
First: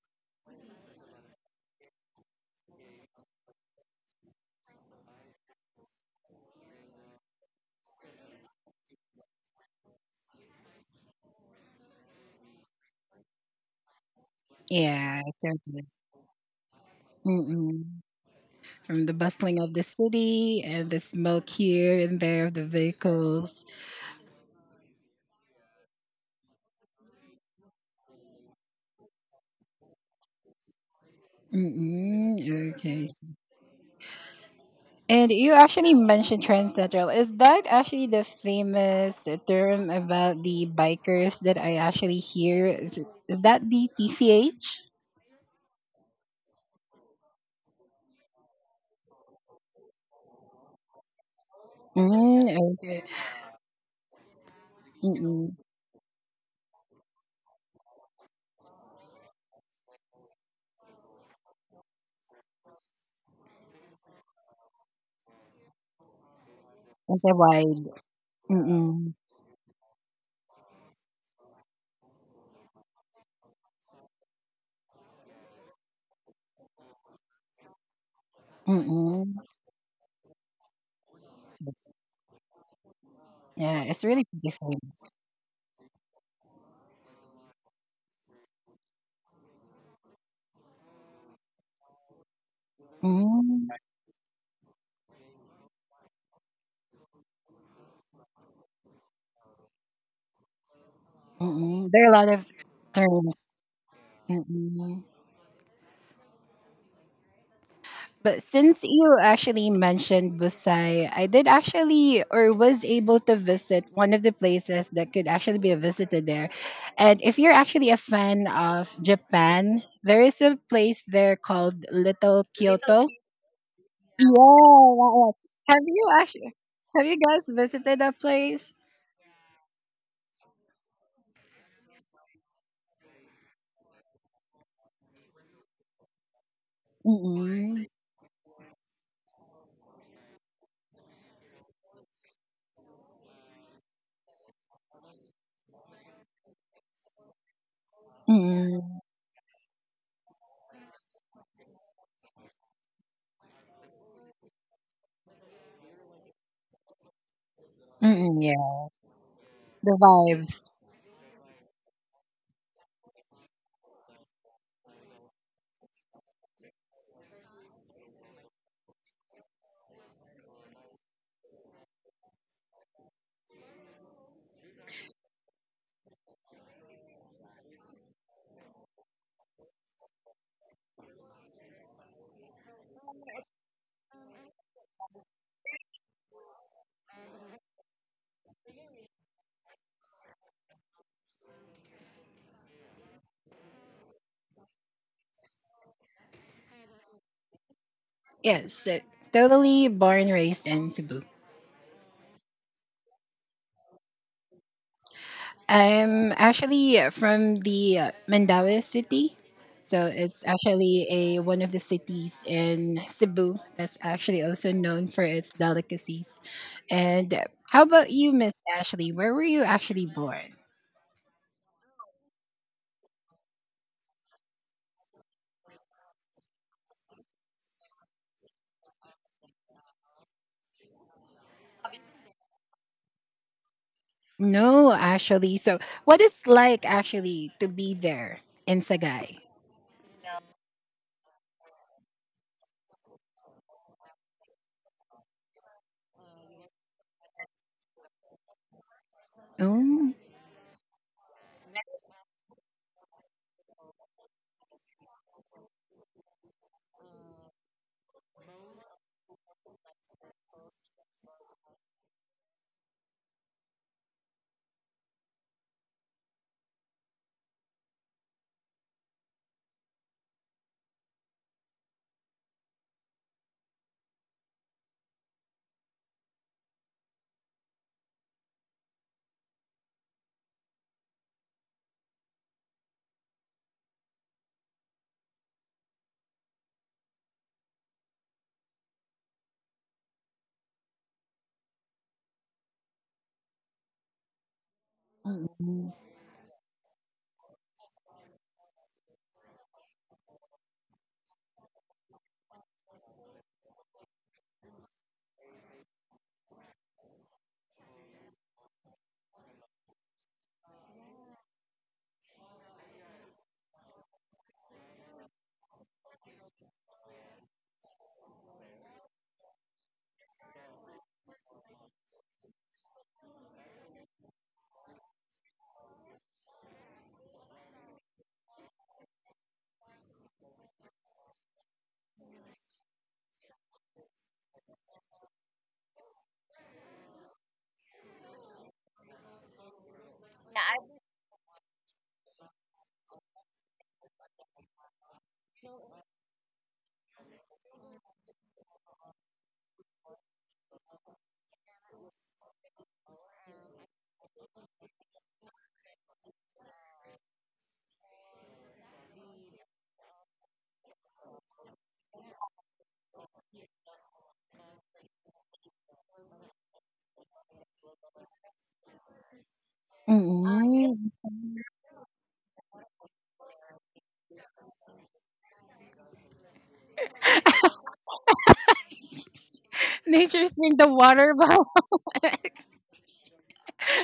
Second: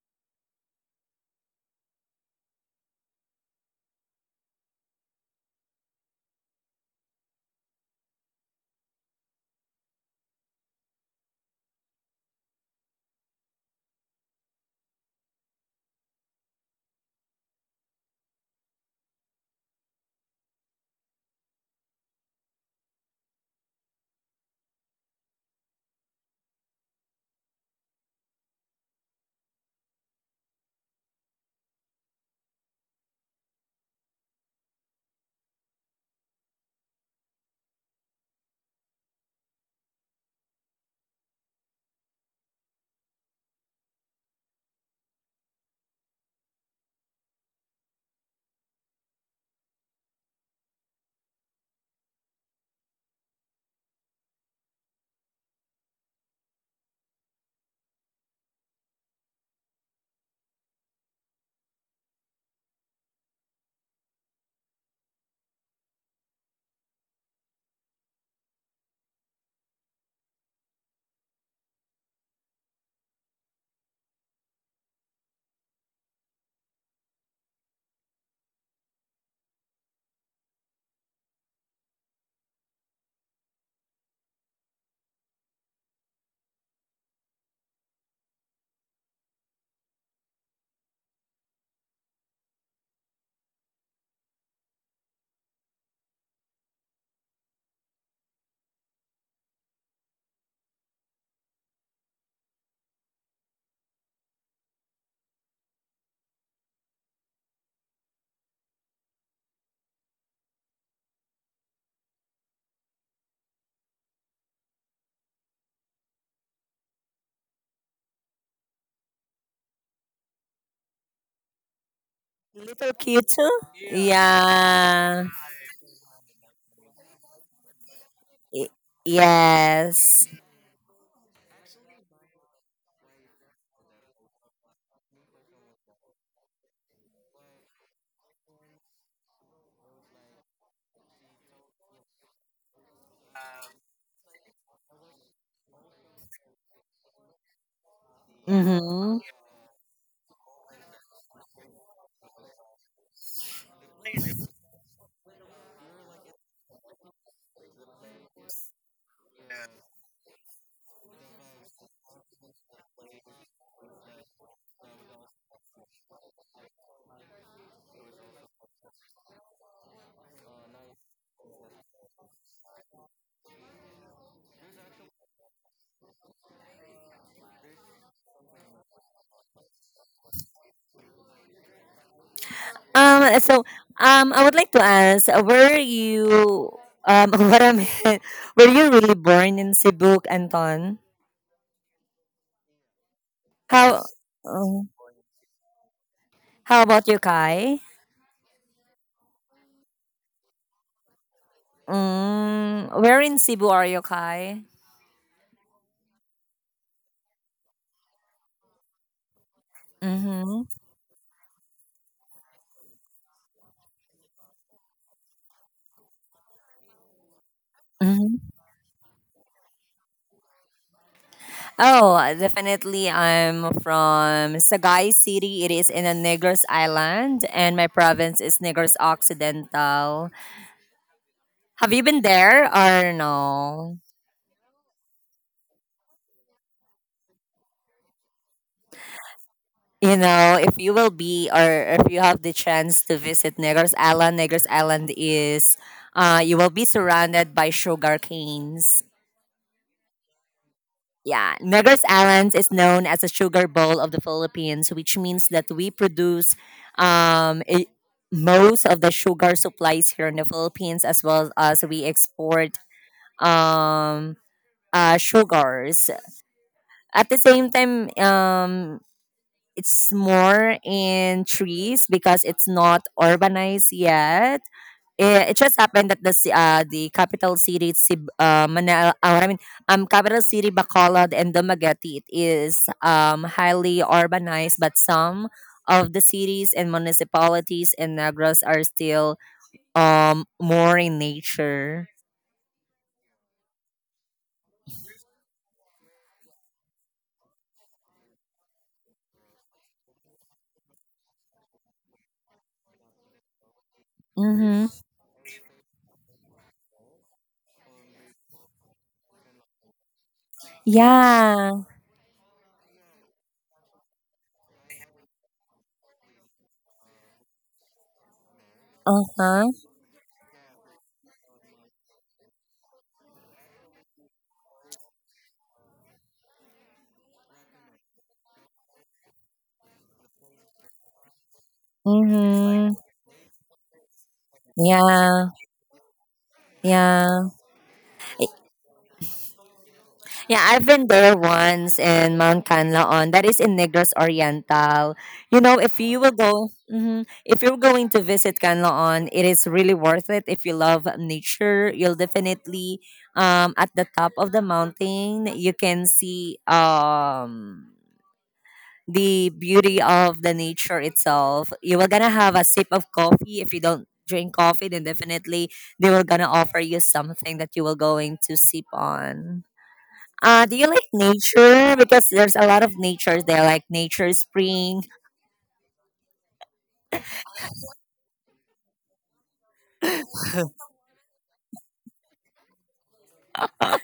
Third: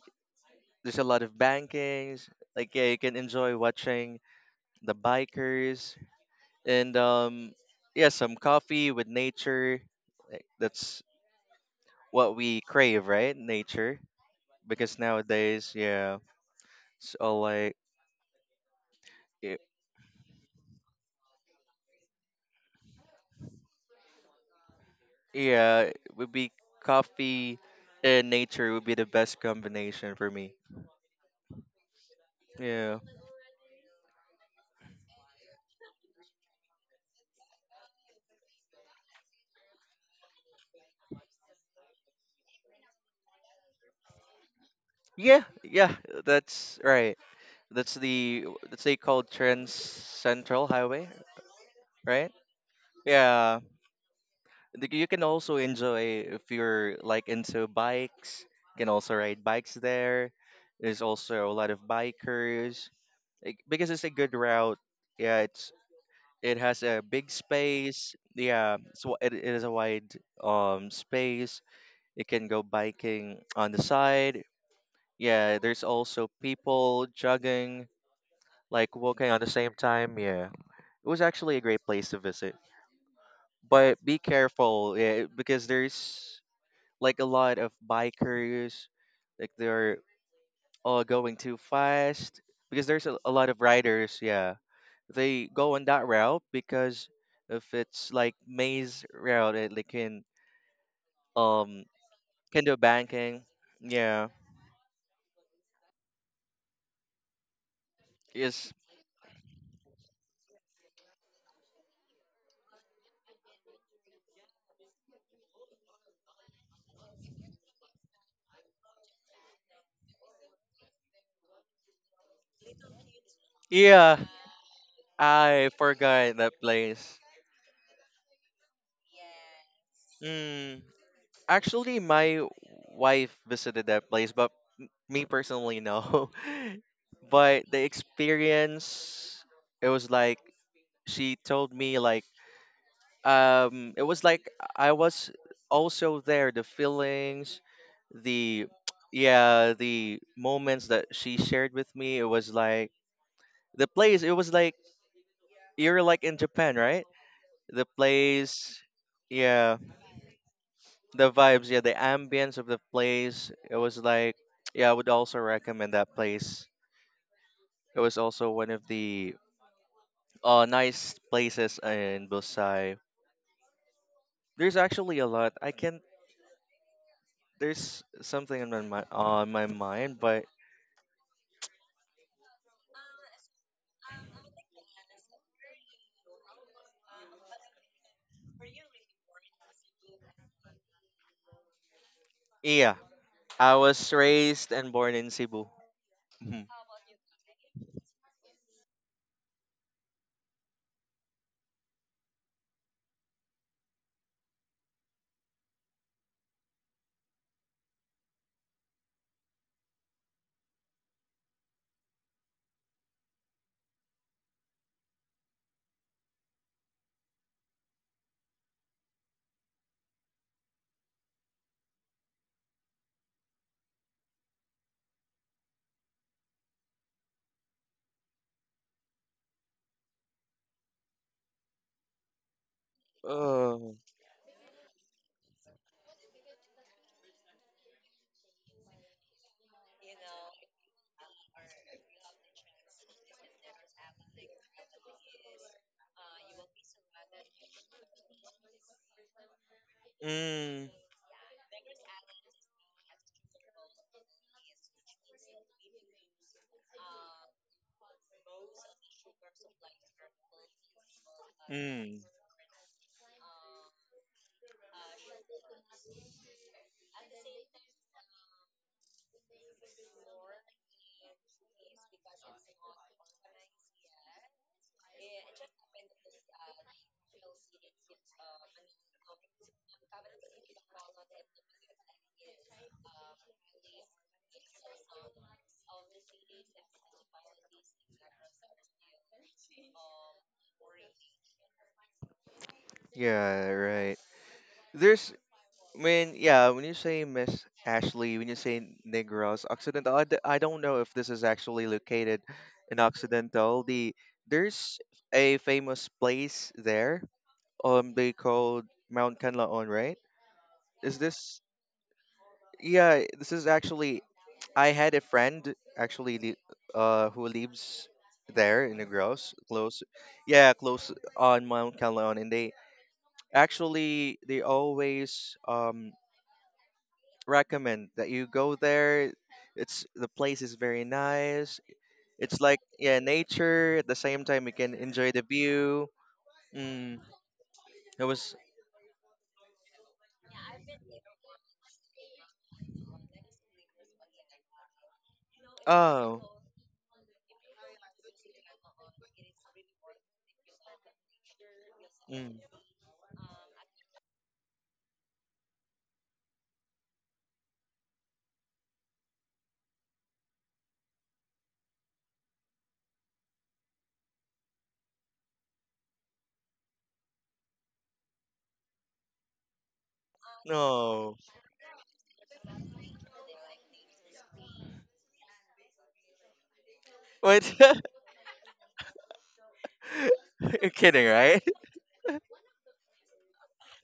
[SPEAKER 2] there's a lot of bankings. Like, yeah, you can enjoy watching the bikers and, um yeah, some coffee with nature, like, that's what we crave, right, nature, because
[SPEAKER 3] Yeah,
[SPEAKER 2] nowadays,
[SPEAKER 3] totally.
[SPEAKER 2] yeah, it's all like,
[SPEAKER 3] Mm-mm. From the
[SPEAKER 2] y-
[SPEAKER 3] bustling of the city and the smoke here and there of the vehicles.
[SPEAKER 2] yeah, it would be coffee, and nature would be the best combination for me.
[SPEAKER 3] Mm-mm.
[SPEAKER 2] Yeah,
[SPEAKER 3] Okay. I see. And you actually mentioned Trend Central. Is that actually the famous term about the bikers that I actually hear? Is, it, is that the T C H?
[SPEAKER 2] yeah, yeah that's right, that's the that's they called trans central highway, right,
[SPEAKER 3] Mm, okay.
[SPEAKER 2] yeah. Like, you
[SPEAKER 3] Mm,
[SPEAKER 2] can also
[SPEAKER 3] mm,
[SPEAKER 2] enjoy if you're like into bikes. You can also ride bikes there. There's also a lot of bikers, like, because it's a good route. Yeah, it's it has a
[SPEAKER 3] it's
[SPEAKER 2] big
[SPEAKER 3] a wide.
[SPEAKER 2] space.
[SPEAKER 3] Mm,
[SPEAKER 2] Yeah,
[SPEAKER 3] mm.
[SPEAKER 2] so it, it is a wide, um space. You can go biking on the side. Yeah, there's also people jogging,
[SPEAKER 3] Mm,
[SPEAKER 2] like walking on
[SPEAKER 3] mm.
[SPEAKER 2] the same time. Yeah, it was actually a great place to visit.
[SPEAKER 3] Yeah,
[SPEAKER 2] But
[SPEAKER 3] it's
[SPEAKER 2] be
[SPEAKER 3] really different.
[SPEAKER 2] careful, yeah, because there's like a lot of bikers, like they're all going too fast, because there's a, a
[SPEAKER 3] Mm,
[SPEAKER 2] lot of riders. Yeah, they go on that route because if it's like maze route, it they can, um
[SPEAKER 3] mm. There are a lot of
[SPEAKER 2] can do banking.
[SPEAKER 3] terms.
[SPEAKER 2] Yeah,
[SPEAKER 3] Mm, mm. But
[SPEAKER 2] yes,
[SPEAKER 3] since you actually mentioned Busai, I did actually, or was able to visit one of the places that could actually be visited there. And if you're actually a fan of Japan, there is a place there called Little
[SPEAKER 1] Little
[SPEAKER 3] Kyoto.
[SPEAKER 1] cute too.
[SPEAKER 2] yeah.
[SPEAKER 3] Yeah, that
[SPEAKER 1] Yeah.
[SPEAKER 3] one.
[SPEAKER 2] I
[SPEAKER 3] Have you
[SPEAKER 2] forgot that
[SPEAKER 3] actually have you
[SPEAKER 2] place.
[SPEAKER 3] guys visited that
[SPEAKER 1] Y-
[SPEAKER 3] place?
[SPEAKER 1] Yes.
[SPEAKER 2] Mm, actually, my wife visited that place, but me personally, no.
[SPEAKER 3] Mm,
[SPEAKER 2] But the
[SPEAKER 3] mm.
[SPEAKER 2] experience, it was like she told me, like, um it was like I was also there, the feelings, the
[SPEAKER 3] Mm-mm.
[SPEAKER 1] Mm-hmm.
[SPEAKER 2] yeah, the moments that she shared with me, it was like, the place, it was like you're like in Japan, right, the
[SPEAKER 3] Mm-mm,
[SPEAKER 2] place,
[SPEAKER 3] yeah,
[SPEAKER 2] yeah,
[SPEAKER 3] the vibes.
[SPEAKER 2] the vibes, yeah, the ambience of the place, it was like yeah, I would also recommend that place. It was also one of the, uh nice places in Busai. There's actually a lot, I can there's something on my mi- on my mind, but
[SPEAKER 1] Um, so um, I would like to ask, uh, were you um, what I meant, were you really born in Cebu, Anton?
[SPEAKER 2] yeah, I
[SPEAKER 1] How
[SPEAKER 2] was raised
[SPEAKER 1] um,
[SPEAKER 2] and born in Cebu. Mhm.
[SPEAKER 1] how about you, Kai?
[SPEAKER 3] Yes, uh, totally born, raised in Cebu.
[SPEAKER 1] Mm, where in Cebu are you, Kai?
[SPEAKER 3] I'm actually uh, from the uh, Mandaue city. So it's
[SPEAKER 1] Mm-hmm.
[SPEAKER 3] actually a one of the cities in Cebu that's actually also known for its delicacies. And uh, how about you,
[SPEAKER 1] Mm-hmm.
[SPEAKER 3] Miss Ashley? Where were you actually born?
[SPEAKER 1] Oh, definitely. I'm from Sagay City. It is in the Negros Island, and my province is Negros Occidental. Have you been there or
[SPEAKER 2] Oh,
[SPEAKER 1] no?
[SPEAKER 3] No, actually. So what is like actually to be there in Sagay?
[SPEAKER 1] You know, if you will be or if you have the chance to visit Negros Island, Negros Island is uh you will be surrounded by sugar canes.
[SPEAKER 3] Oh.
[SPEAKER 2] mm,
[SPEAKER 1] Yeah, Negros Islands is known as a sugar bowl of the Philippines, which means that we produce um i- most of the sugar supplies here in the Philippines as well as we
[SPEAKER 2] mm.
[SPEAKER 1] export um uh sugars. At the same time, um it's more in trees because it's not urbanized yet. It, it just happened that the ci- uh, the capital city Sib, uh, Manila, uh, I mean um capital city Bacolod and Dumaguete, it is um highly urbanized, but some of the cities and municipalities in Negros are still um more in nature.
[SPEAKER 2] Yeah, right. There's
[SPEAKER 3] Mm-mm.
[SPEAKER 2] when yeah When you say Miss Ashley, when you say Negros Occidental, I, d- I don't know if this is actually located in Occidental. The
[SPEAKER 1] Mm-hmm.
[SPEAKER 2] there's a famous place there. Um, they called Mount Kanlaon, right? Is this
[SPEAKER 1] Yeah.
[SPEAKER 2] Yeah, this is actually, I had a friend actually li- uh who lives there in the
[SPEAKER 1] Uh
[SPEAKER 2] gross,
[SPEAKER 1] huh.
[SPEAKER 2] close, yeah, close on Mount Calon, and they actually they always, um recommend that you go there. It's The place is very nice. It's like,
[SPEAKER 1] Mm-hmm.
[SPEAKER 2] yeah, nature, at the same time you can enjoy the
[SPEAKER 1] Yeah.
[SPEAKER 2] view. Mm,
[SPEAKER 1] Yeah.
[SPEAKER 2] it was.
[SPEAKER 1] Yeah, I've been there once in Mount Canlaon. That is in Negros Oriental. You know, if you will
[SPEAKER 2] Oh.
[SPEAKER 1] go, Mhm, if you're going to visit Canlaon, it is really worth it. If you love nature, you'll
[SPEAKER 2] Mm,
[SPEAKER 1] definitely um at the top of the mountain you can see um the beauty of the nature itself. You were gonna have a sip of coffee. If you don't drink coffee, then definitely they were gonna offer you something that you were going to sip on. Uh,
[SPEAKER 3] Mm-mm.
[SPEAKER 1] do you like
[SPEAKER 2] no,
[SPEAKER 1] nature? Because there's a lot of nature there, like Nature Spring.
[SPEAKER 2] what?
[SPEAKER 3] Nature's been the
[SPEAKER 2] You're kidding,
[SPEAKER 3] water, but
[SPEAKER 2] right?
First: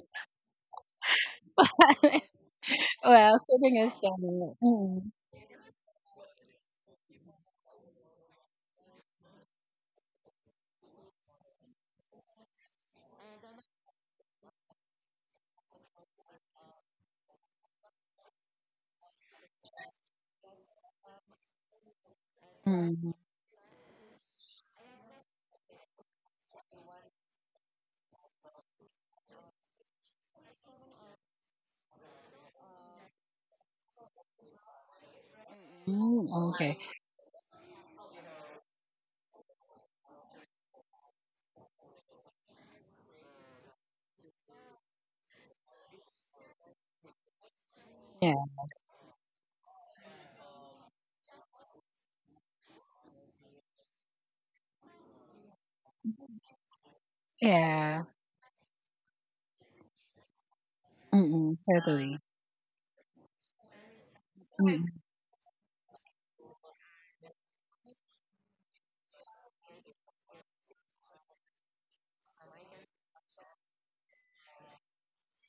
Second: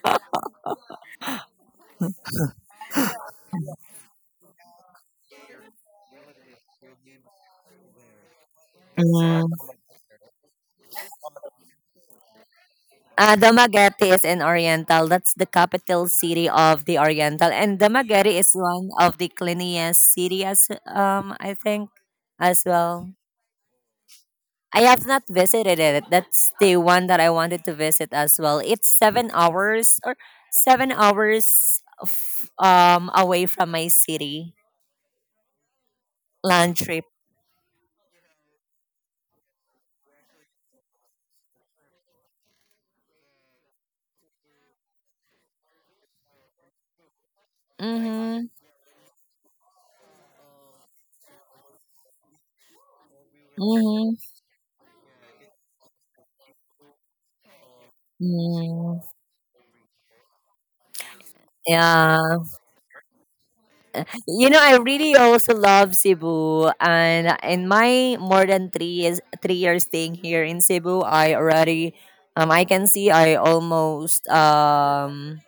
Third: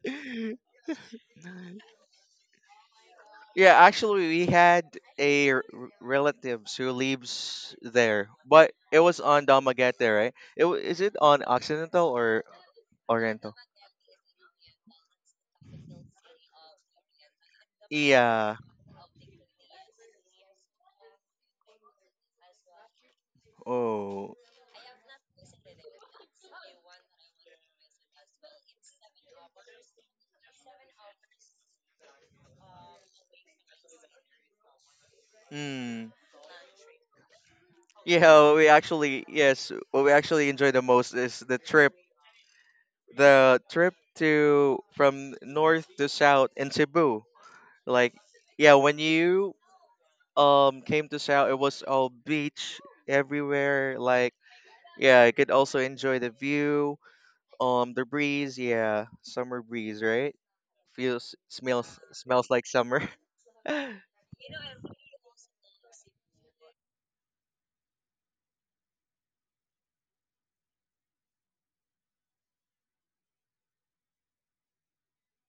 [SPEAKER 3] well,
[SPEAKER 2] Yeah,
[SPEAKER 3] kidding aside.
[SPEAKER 2] actually, we had
[SPEAKER 3] Mm-mm.
[SPEAKER 2] a r- r- relatives who lives there, but it was on
[SPEAKER 1] Mm.
[SPEAKER 2] Damagete, right? It wa- is it on Occidental or
[SPEAKER 1] Uh,
[SPEAKER 2] Oriental?
[SPEAKER 1] Dumaguete is in Oriental. That's the capital city of the Oriental, and Dumaguete is
[SPEAKER 2] Yeah.
[SPEAKER 1] one of the cleanest city, as um I think, as well.
[SPEAKER 3] Mm-mm.
[SPEAKER 2] Oh.
[SPEAKER 1] I have not visited it. That's the one that I wanted to visit as well. It's seven hours, or seven hours f- um away from my city.
[SPEAKER 2] Hmm.
[SPEAKER 1] Land trip.
[SPEAKER 2] Yeah. We actually Yes. What we actually enjoy the most is the trip. The trip to from north to south in Cebu. Like,
[SPEAKER 3] Yeah.
[SPEAKER 1] Mm-hmm.
[SPEAKER 2] yeah, when you, um came to South, it was all beach everywhere.
[SPEAKER 1] Mm-hmm.
[SPEAKER 2] Like, yeah, you could also enjoy the view. Um, the
[SPEAKER 3] Yeah.
[SPEAKER 2] breeze,
[SPEAKER 1] Mm.
[SPEAKER 2] yeah, summer breeze, right? Feels,
[SPEAKER 3] Mm-mm.
[SPEAKER 2] smells,
[SPEAKER 3] Totally.
[SPEAKER 1] Yeah.
[SPEAKER 2] smells like summer.
[SPEAKER 1] You know, I really also love Cebu. And in my more than three years, three years staying here in Cebu, I already, um, I can see I almost, um,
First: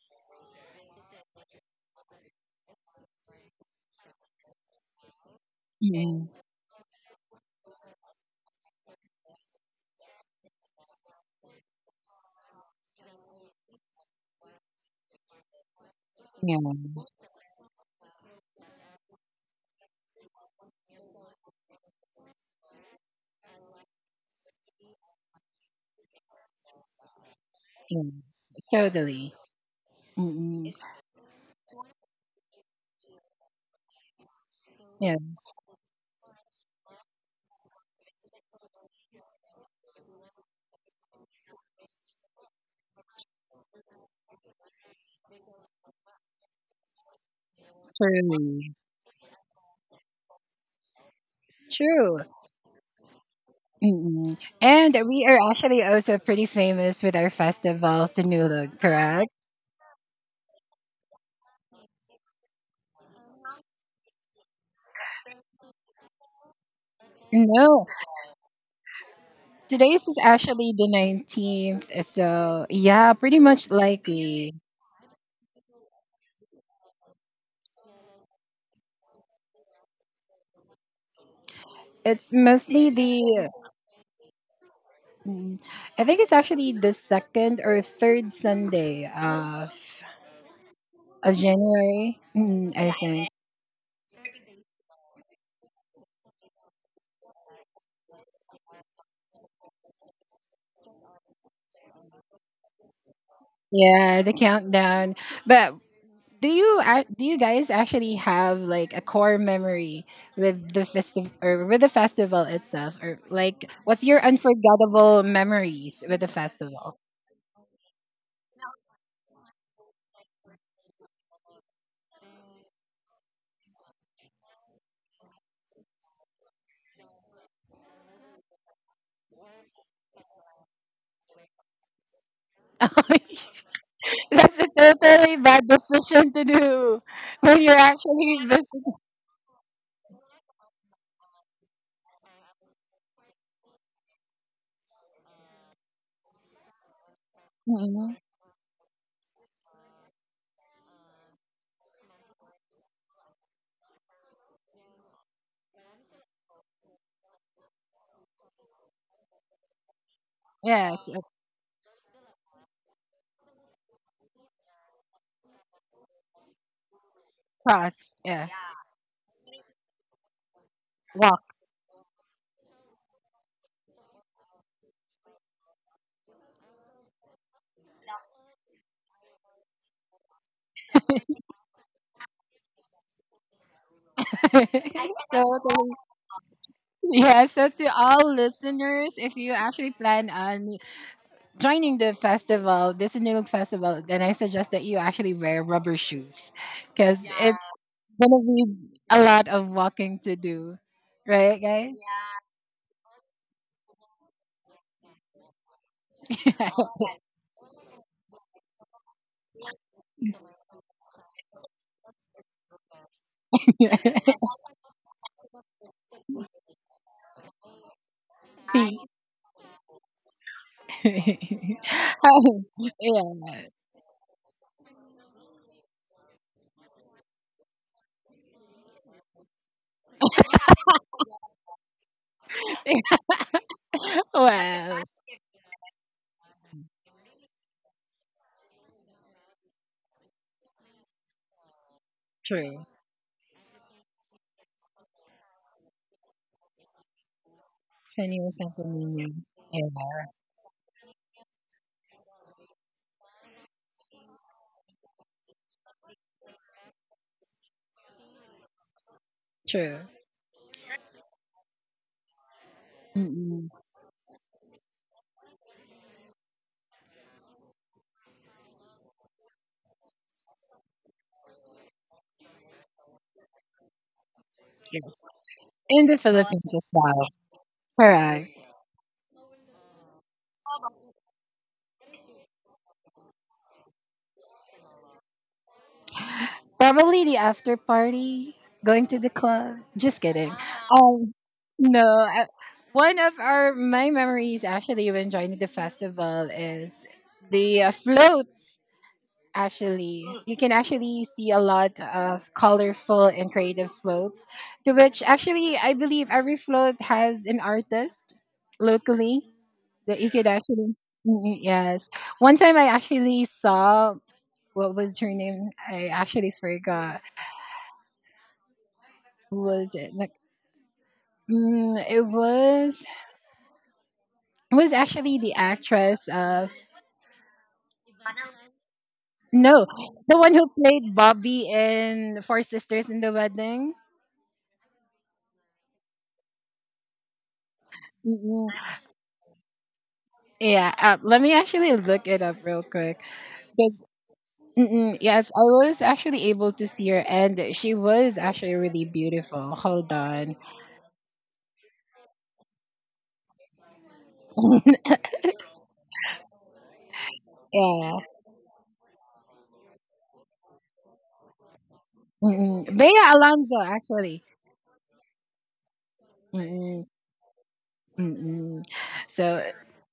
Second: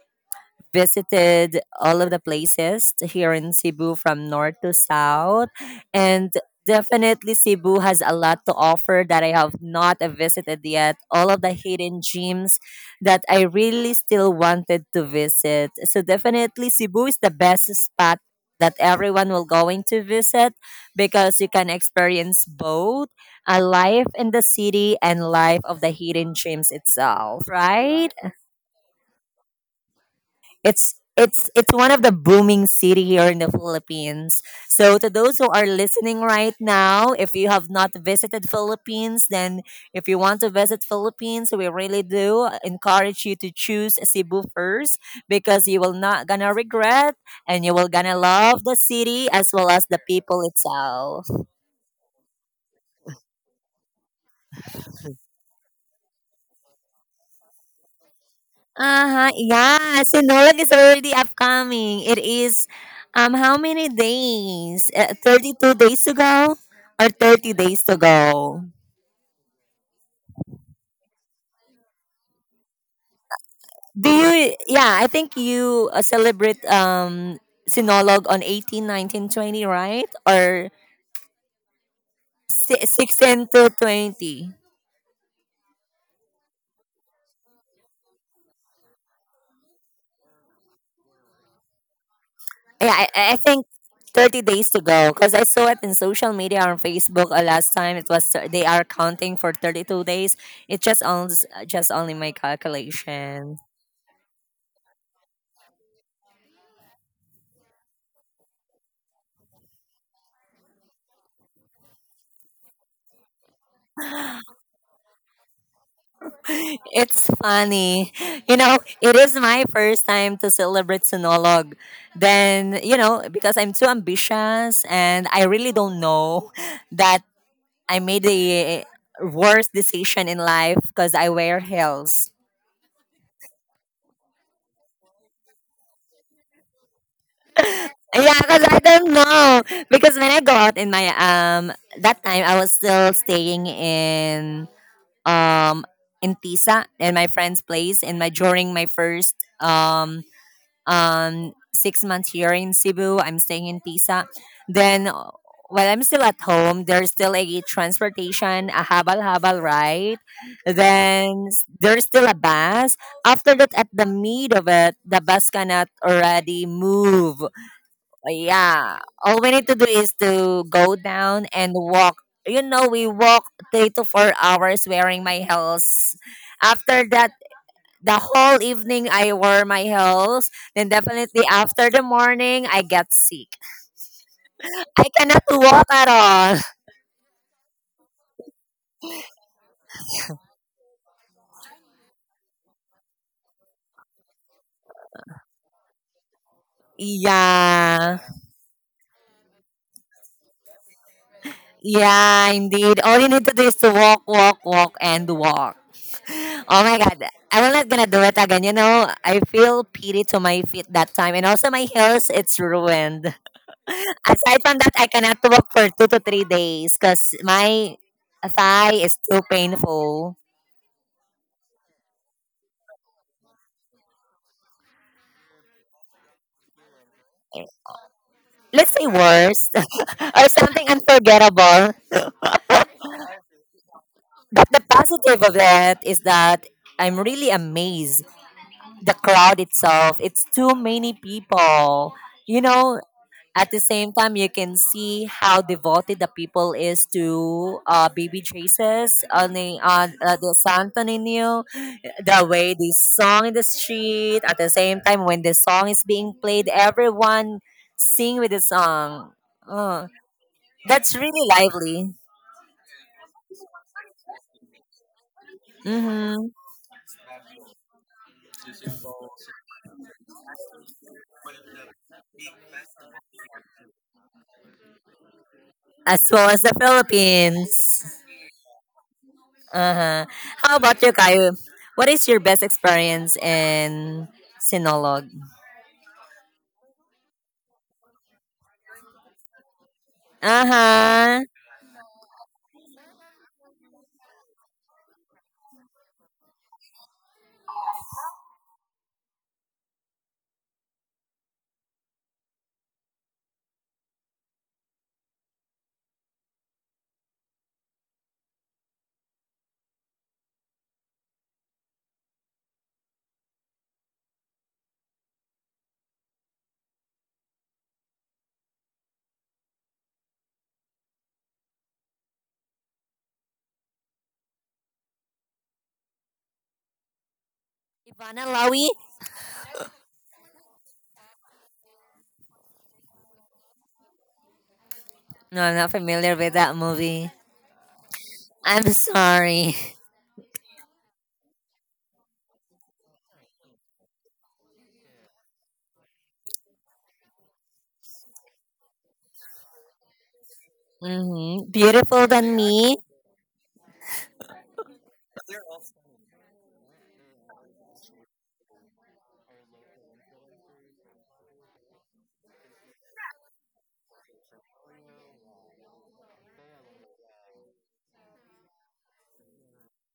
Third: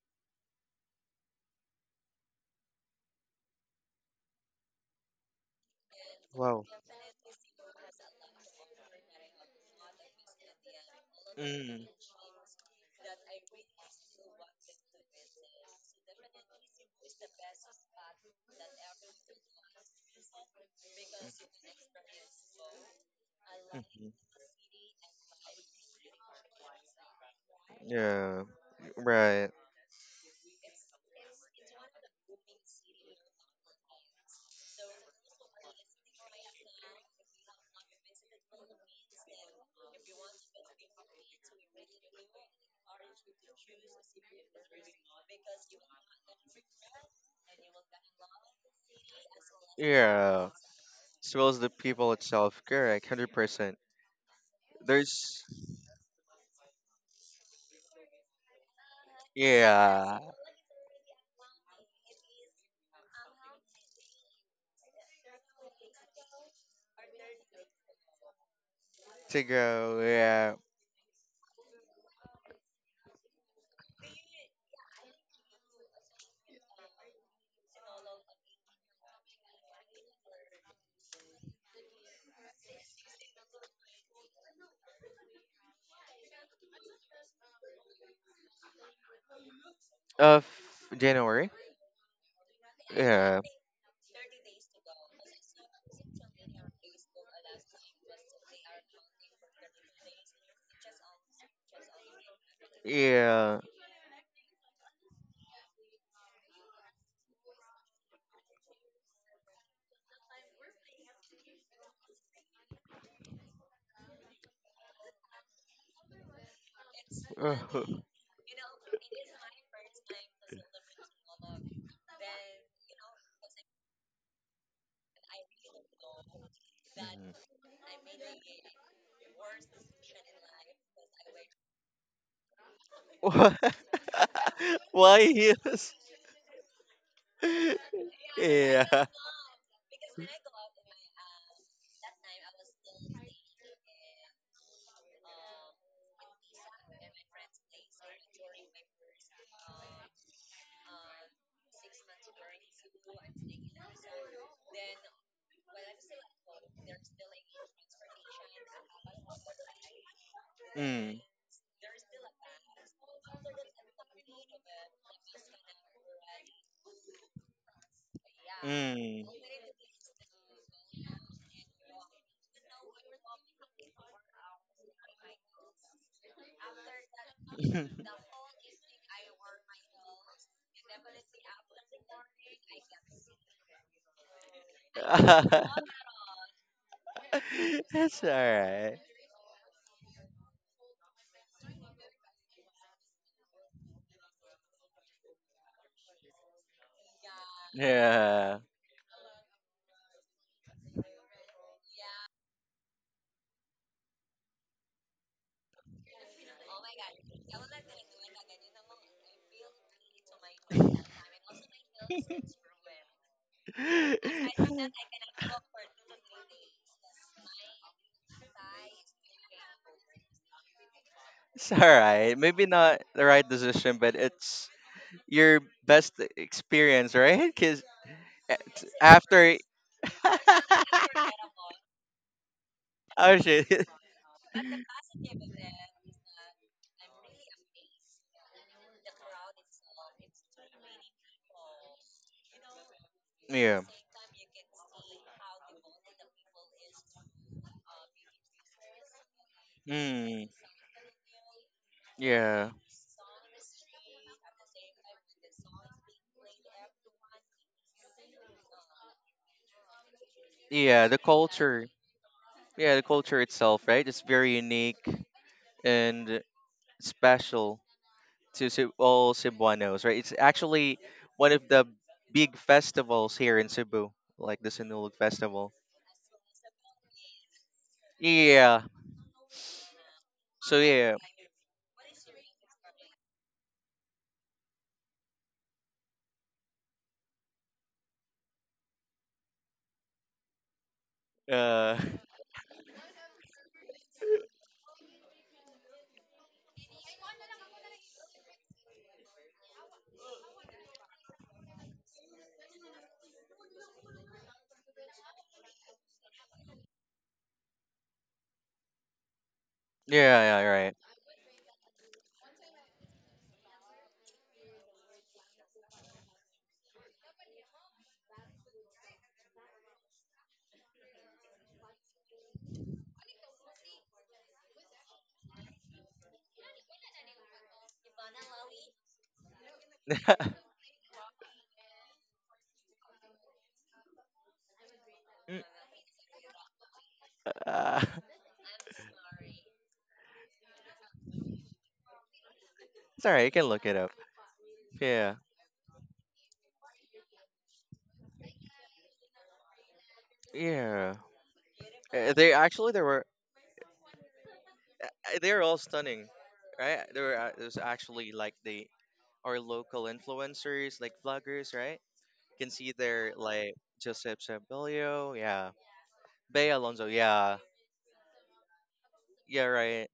[SPEAKER 1] visited all of the places here in Cebu from north to south. And
[SPEAKER 2] Wow.
[SPEAKER 1] definitely, Cebu has a lot to offer that I have not visited yet, all of the
[SPEAKER 2] Mm.
[SPEAKER 1] hidden gems that I really still wanted to visit. So definitely, Cebu is the best spot that everyone will going to visit, because you can experience both a life
[SPEAKER 2] Hmm.
[SPEAKER 1] in the city and life of the hidden gems itself,
[SPEAKER 3] Yeah.
[SPEAKER 1] right?
[SPEAKER 2] Yeah.
[SPEAKER 3] Yes. Totally.
[SPEAKER 2] Right.
[SPEAKER 3] Mm-mm.
[SPEAKER 1] It's it's it's one of the booming city here in the Philippines. So to those who
[SPEAKER 3] Yes.
[SPEAKER 1] are listening right now, if you have not visited Philippines, then if you want to visit Philippines, we really do encourage you to choose Cebu first, because you will not gonna regret, and you will gonna love
[SPEAKER 3] Truly.
[SPEAKER 1] the city as well as the people
[SPEAKER 2] Yeah.
[SPEAKER 1] itself.
[SPEAKER 2] Smells the people
[SPEAKER 3] True.
[SPEAKER 2] itself. Correct. Hundred percent.
[SPEAKER 3] Mm. And we are
[SPEAKER 2] There's
[SPEAKER 3] actually also pretty famous with our festival, Sinulog, correct?
[SPEAKER 1] Uh-huh. Yeah,
[SPEAKER 2] Yeah,
[SPEAKER 1] Sinulog is already upcoming. It is um how many days? Uh, thirty-two days to go, or thirty days
[SPEAKER 3] No,
[SPEAKER 1] to go?
[SPEAKER 2] to go.
[SPEAKER 3] today's is
[SPEAKER 2] Yeah.
[SPEAKER 3] actually the nineteenth. So, yeah, pretty much
[SPEAKER 1] Do
[SPEAKER 3] likely.
[SPEAKER 1] you, yeah, I think you uh, celebrate um Sinolog on eighteen, nineteen, twenty, right? Or
[SPEAKER 3] It's
[SPEAKER 1] si-
[SPEAKER 3] mostly
[SPEAKER 1] sixteen
[SPEAKER 3] the,
[SPEAKER 1] to twenty.
[SPEAKER 3] mm, I think it's actually the second or third Sunday of,
[SPEAKER 2] Of
[SPEAKER 3] of
[SPEAKER 2] January.
[SPEAKER 3] January, mm,
[SPEAKER 1] Yeah,
[SPEAKER 3] I
[SPEAKER 1] I,
[SPEAKER 3] think.
[SPEAKER 1] I
[SPEAKER 2] Yeah.
[SPEAKER 1] think thirty days to go because I saw it in social media on Facebook uh, last time. It was uh, they are counting for thirty-two days. It's just on just only my calculation.
[SPEAKER 2] Yeah.
[SPEAKER 3] Yeah, the countdown. But do you ac- do you guys actually have like a core memory with the festival, or with the festival itself, or like what's your unforgettable memories with the festival?
[SPEAKER 1] It's funny. You know, it is my first time to celebrate Sinolog. Then, you know, because I'm too ambitious and I really don't know that I made the worst decision in life because I wear heels.
[SPEAKER 2] Mhm. Why?
[SPEAKER 3] That's a
[SPEAKER 2] Why
[SPEAKER 3] totally bad
[SPEAKER 2] heels?
[SPEAKER 3] decision to do when you're
[SPEAKER 1] Yeah,
[SPEAKER 3] actually
[SPEAKER 1] because I
[SPEAKER 3] visiting.
[SPEAKER 2] Yeah.
[SPEAKER 1] don't know. Because when I go out in my um that time I was still staying in um in Tisa, in my friend's place,
[SPEAKER 3] Mhm.
[SPEAKER 1] in my during my first um um six months here in Cebu. I'm staying in Tisa. Then uh, while I'm still at home, there's still a transportation, a habal habal ride.
[SPEAKER 3] Yeah, it's
[SPEAKER 2] Mm.
[SPEAKER 1] Then s- there's still a bus. After that, at the mid of it, the bus cannot already move,
[SPEAKER 3] cross. Yeah.
[SPEAKER 1] yeah,
[SPEAKER 2] Mm.
[SPEAKER 1] all we need to do is to go
[SPEAKER 3] Wow.
[SPEAKER 1] down and walk. You know, we walk three to four hours wearing my heels. After that, the whole evening I wore my heels, then definitely after the morning I get sick, I cannot walk
[SPEAKER 3] Totally.
[SPEAKER 1] at all.
[SPEAKER 3] Yeah, so to
[SPEAKER 2] That's all
[SPEAKER 3] all
[SPEAKER 2] right.
[SPEAKER 3] listeners, if you actually plan on joining the festival, the Sinulog Festival, then I suggest that you actually wear rubber shoes because, yeah, it's
[SPEAKER 1] Yeah,
[SPEAKER 3] gonna
[SPEAKER 2] Yeah.
[SPEAKER 3] be a lot of walking to do, right, guys?
[SPEAKER 1] yeah, indeed, all you need to do is to walk, walk, walk, and walk. Oh my god, I'm not gonna do it again. You know, I feel pity to my feet that time, and also my heels, it's ruined.
[SPEAKER 3] Yeah.
[SPEAKER 1] Aside from that, I cannot work for two to three days because my thigh is too painful.
[SPEAKER 2] It's all right.
[SPEAKER 3] Oh,
[SPEAKER 2] Maybe not the right
[SPEAKER 3] yeah.
[SPEAKER 2] decision, but it's your best experience, right? Because
[SPEAKER 1] Let's say
[SPEAKER 2] after.
[SPEAKER 1] worse, or something unforgettable.
[SPEAKER 2] Oh shit.
[SPEAKER 1] But the
[SPEAKER 3] well,
[SPEAKER 1] positive of it is that I'm really amazed. The crowd itself, it's too many people. You
[SPEAKER 3] true.
[SPEAKER 1] know, at the
[SPEAKER 2] Yeah.
[SPEAKER 1] same time, you can see how devoted the people is to uh, baby
[SPEAKER 3] Sunny was something
[SPEAKER 1] Jesus
[SPEAKER 3] new.
[SPEAKER 1] on the
[SPEAKER 3] Yeah,
[SPEAKER 1] on uh,
[SPEAKER 2] Mm,
[SPEAKER 1] the Santo Nino, the
[SPEAKER 2] yeah.
[SPEAKER 1] way they song in the street. At the same time, when the song is being played, everyone sing with the song.
[SPEAKER 3] true.
[SPEAKER 1] Oh,
[SPEAKER 2] Yeah,
[SPEAKER 1] that's
[SPEAKER 2] the
[SPEAKER 1] really
[SPEAKER 2] culture.
[SPEAKER 1] lively.
[SPEAKER 2] Yeah, the culture
[SPEAKER 3] Mm-mm.
[SPEAKER 2] itself, right? It's very unique and
[SPEAKER 1] Hmm.
[SPEAKER 2] special to Ceb- all Cebuanos, right? It's actually one of the big festivals here in Cebu, like the Sinulog
[SPEAKER 3] Yes,
[SPEAKER 2] Festival.
[SPEAKER 3] in the
[SPEAKER 1] As well as the
[SPEAKER 3] Philippines as well.
[SPEAKER 1] Philippines.
[SPEAKER 3] Correct.
[SPEAKER 2] Yeah.
[SPEAKER 1] Uh-huh. How
[SPEAKER 2] So
[SPEAKER 1] about you,
[SPEAKER 2] yeah.
[SPEAKER 1] kayo? What is your best experience in Sinolog?
[SPEAKER 3] Probably the after party, going to the club. Just kidding. Um,
[SPEAKER 1] Uh-huh.
[SPEAKER 2] Uh
[SPEAKER 3] no, one of our my memories actually when joining the festival is the uh, floats. Actually, you can actually see a lot of colorful and creative floats. To which actually, I believe every float has an artist locally that you could
[SPEAKER 2] Yeah, yeah, right.
[SPEAKER 3] actually. Mm, yes, one time I actually saw what was her name. I actually forgot who was it. Like, mm, it was it was actually the actress of
[SPEAKER 1] Ivana Lawi?
[SPEAKER 3] No, the one who played Bobby in Four Sisters in the Wedding.
[SPEAKER 1] No,
[SPEAKER 2] Mm,
[SPEAKER 1] I'm not familiar with that movie.
[SPEAKER 2] uh,
[SPEAKER 3] Mm-mm.
[SPEAKER 1] I'm sorry.
[SPEAKER 3] Yeah, uh, let me actually look it up real quick.
[SPEAKER 2] it's alright. You can look it
[SPEAKER 3] Because
[SPEAKER 2] up. Yeah,
[SPEAKER 3] yes, I was actually able to see her, and she was actually really beautiful. Hold on,
[SPEAKER 2] yeah.
[SPEAKER 1] Hmm, beautiful
[SPEAKER 2] Uh, They
[SPEAKER 1] than
[SPEAKER 2] actually
[SPEAKER 1] me.
[SPEAKER 2] they were uh, uh, they're all stunning, right? There were uh, there's
[SPEAKER 3] yeah,
[SPEAKER 2] actually like the, our local influencers like vloggers, right? You can see
[SPEAKER 3] mm-mm. Bea
[SPEAKER 2] their, like,
[SPEAKER 3] Alonso
[SPEAKER 2] Joseph
[SPEAKER 3] actually.
[SPEAKER 2] Sabilio, yeah, Bay Alonso,
[SPEAKER 3] Mm-mm.
[SPEAKER 2] yeah,
[SPEAKER 3] Mm-mm. So
[SPEAKER 2] yeah, right.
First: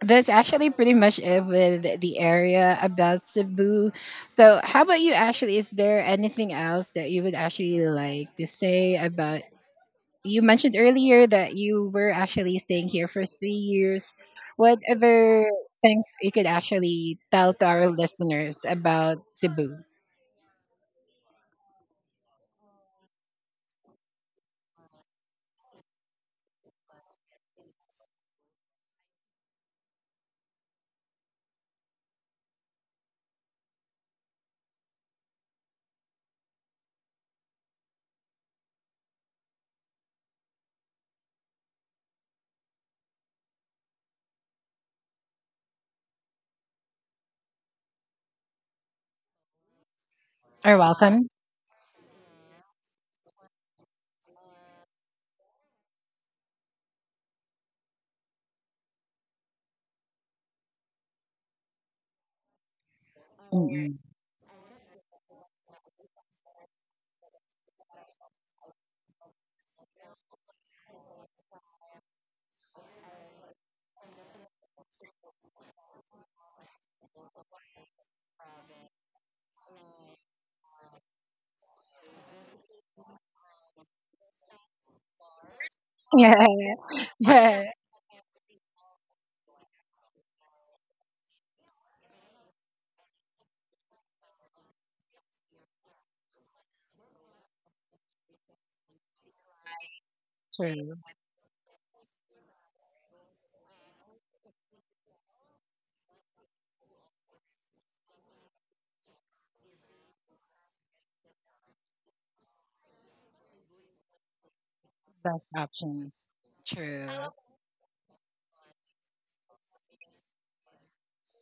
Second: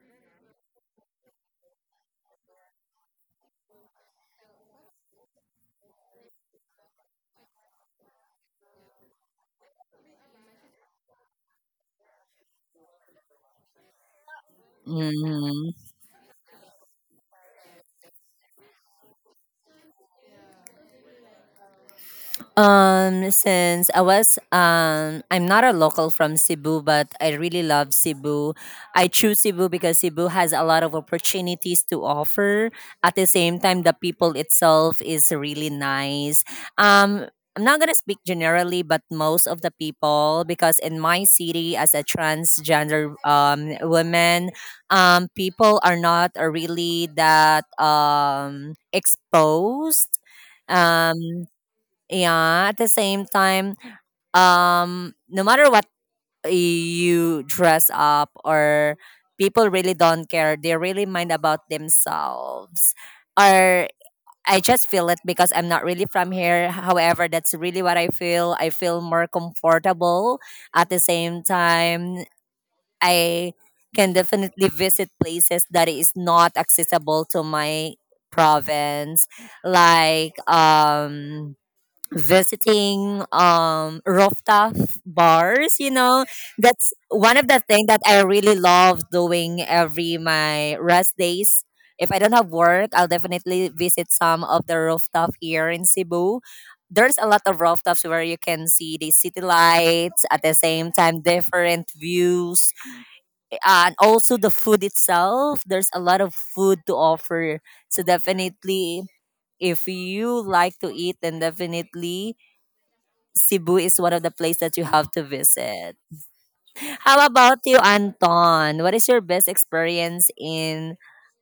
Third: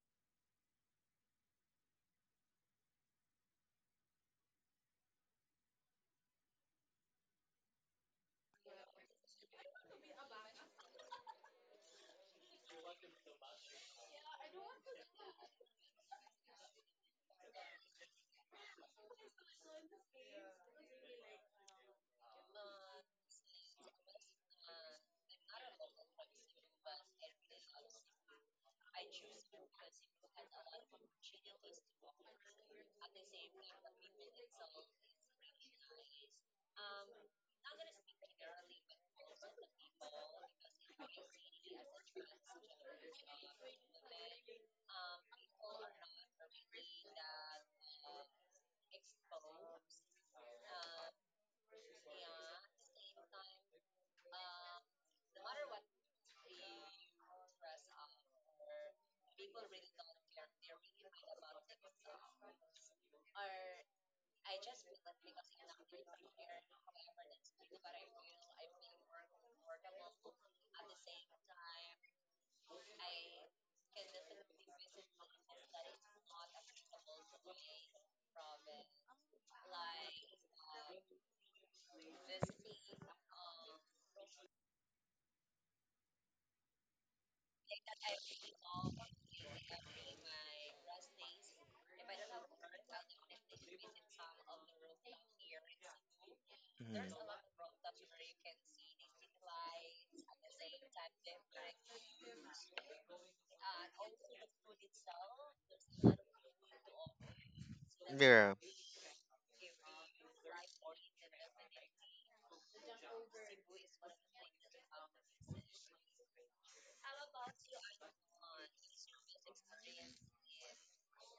[SPEAKER 3] that's actually pretty much it with the area about Cebu. So how about you? Actually, is there anything else that you would actually like to say about you mentioned earlier that you were actually staying here for three years. What other
[SPEAKER 1] Hmm.
[SPEAKER 3] things you could actually tell to our listeners about Cebu?
[SPEAKER 1] Um, since I was um, I'm not a local from Cebu, but I really love Cebu. I choose Cebu because Cebu has a lot of opportunities to offer. At the same time, the people itself is really nice. Um, I'm not gonna speak generally, but most of the people, because in my city, as a transgender um woman, um, people are not uh, really that um exposed,
[SPEAKER 3] Are
[SPEAKER 1] um
[SPEAKER 3] welcome.
[SPEAKER 1] yeah. At the same time, um no matter what you dress up or, people really don't care, they really mind about themselves. Or, I just feel it because I'm not really from here. However, that's really what I feel, I feel more comfortable. At the same time, I can definitely visit places that is not accessible to my province, like um visiting um rooftop bars, you know.
[SPEAKER 3] Yeah,
[SPEAKER 1] That's one of the
[SPEAKER 3] yeah.
[SPEAKER 1] things that I really love doing every my rest days. If I don't have work, I'll definitely visit some of the rooftop here in Cebu.
[SPEAKER 2] Mhm.
[SPEAKER 1] There's a lot of rooftops where you can see the city lights, at the same
[SPEAKER 3] True.
[SPEAKER 1] time different views. And also the food itself, there's a lot of food to offer. So
[SPEAKER 2] Yeah,
[SPEAKER 1] definitely, if you like to eat, then definitely Cebu is one of the places that you have to
[SPEAKER 3] Best
[SPEAKER 1] visit.
[SPEAKER 3] options. True.
[SPEAKER 1] How about you, Anton? What is your best experience in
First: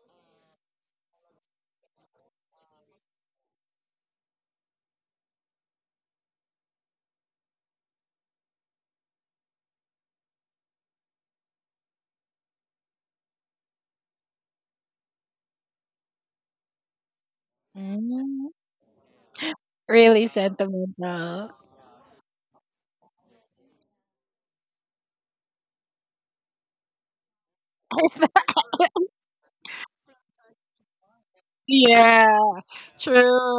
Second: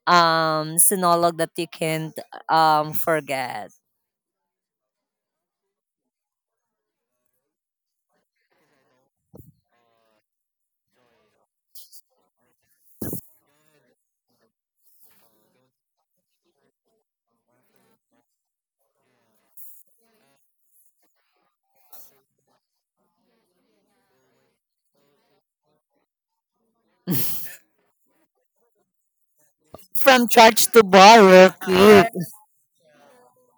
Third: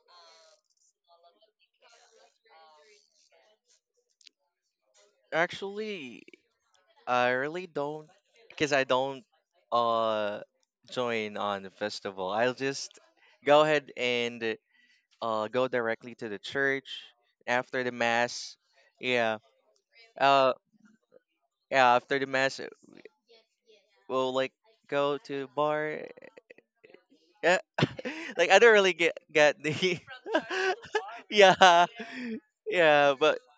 [SPEAKER 1] um Sinolog that you can't um forget?
[SPEAKER 2] actually, I really don't, because I don't, uh join on the festival. I'll just go ahead and, uh go directly to the church after the
[SPEAKER 3] Mm,
[SPEAKER 2] mass. Yeah.
[SPEAKER 3] really
[SPEAKER 2] Uh
[SPEAKER 3] sentimental.
[SPEAKER 2] yeah, after the mass, uh, we'll like go to bar. Yeah. Like, I don't really get get the
[SPEAKER 1] From church to bar, real
[SPEAKER 2] Yeah.
[SPEAKER 1] quick.
[SPEAKER 3] Yeah.
[SPEAKER 2] Yeah, but
[SPEAKER 3] True.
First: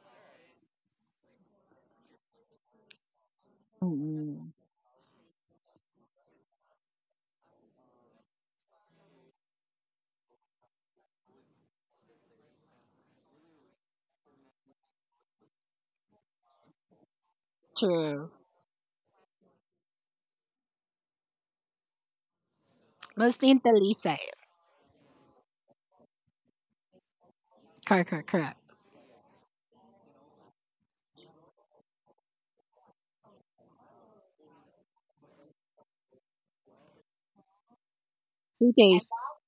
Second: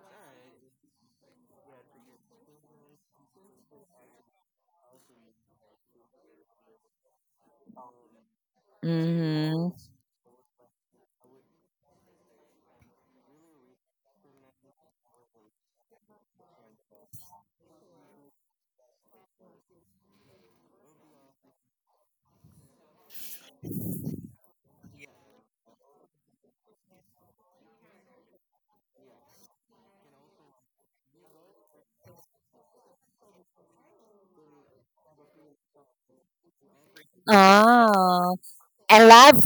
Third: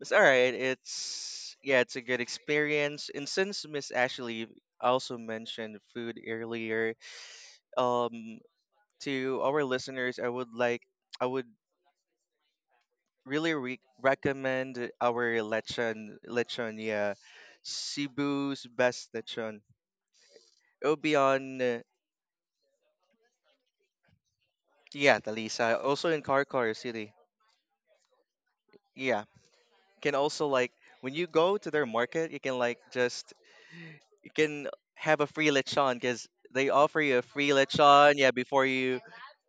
[SPEAKER 2] it's all right. It's Yeah, it's a good experience. And since Miss Ashley
[SPEAKER 3] Mm-mm.
[SPEAKER 2] also mentioned food earlier, um, to our
[SPEAKER 1] Mm-hmm.
[SPEAKER 2] listeners, I would like I would really re- recommend our lechon lechon yeah,
[SPEAKER 3] True.
[SPEAKER 2] Cebu's best lechon. It'll be on, uh,
[SPEAKER 3] Mostly in Talisay.
[SPEAKER 2] yeah, Talisa, also in Carcar City.
[SPEAKER 3] Correct, correct, correct.
[SPEAKER 2] Yeah, can also like when you go to their market, you can like just you can have a free lechon because they offer you a free lechon, yeah,
[SPEAKER 1] Oh,
[SPEAKER 2] before
[SPEAKER 3] Sweet
[SPEAKER 2] you
[SPEAKER 1] I
[SPEAKER 3] taste.
[SPEAKER 1] love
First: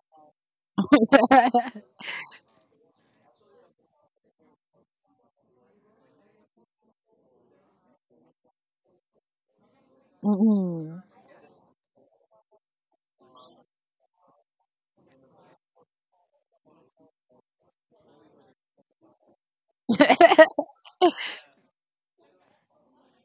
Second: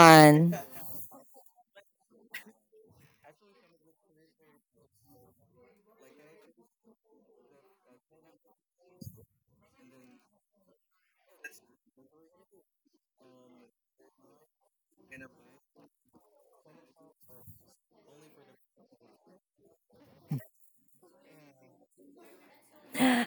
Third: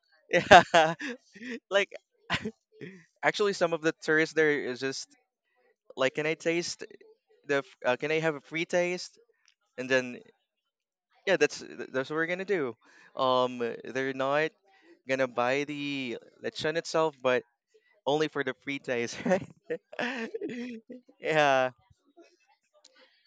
[SPEAKER 2] yeah, like actually some of the tourists there is just like, can I taste the, f- uh, can I have a free taste? And then,
[SPEAKER 3] Mm-mm.
[SPEAKER 2] yeah, that's th- that's what we're gonna do. Um, they're not gonna buy the lechon itself, but only for the free taste, right? yeah.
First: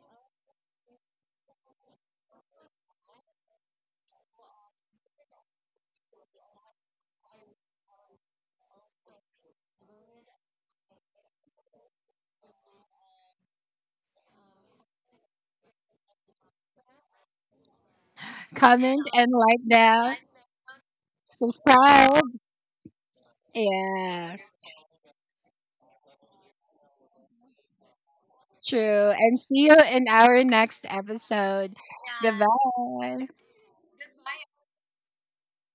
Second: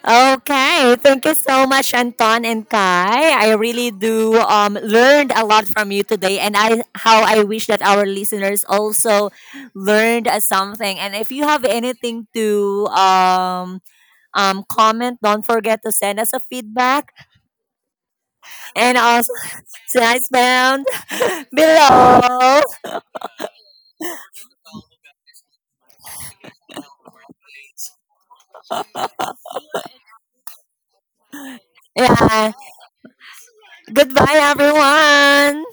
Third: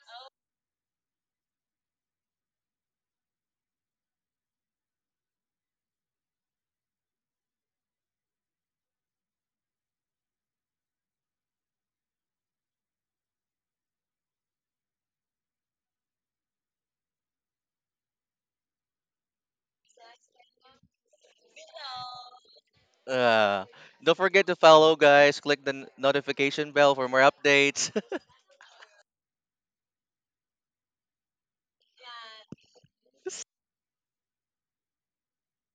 [SPEAKER 1] Okay, thank you so much, Anton and Kai. I really do um, learned a lot from you today, and I how I wish that our listeners also learned uh, something. And if you have anything to um, um, comment, don't forget to send us a feedback, and
[SPEAKER 3] Comment and
[SPEAKER 1] also
[SPEAKER 3] like that.
[SPEAKER 1] size down
[SPEAKER 3] Subscribe.
[SPEAKER 1] below.
[SPEAKER 2] Uh, don't
[SPEAKER 3] Yeah,
[SPEAKER 2] forget to follow, guys. Click the, n- notification bell for more updates.
[SPEAKER 3] true. And see you in our next episode.
[SPEAKER 1] Yeah,
[SPEAKER 3] Goodbye.
[SPEAKER 1] goodbye, everyone.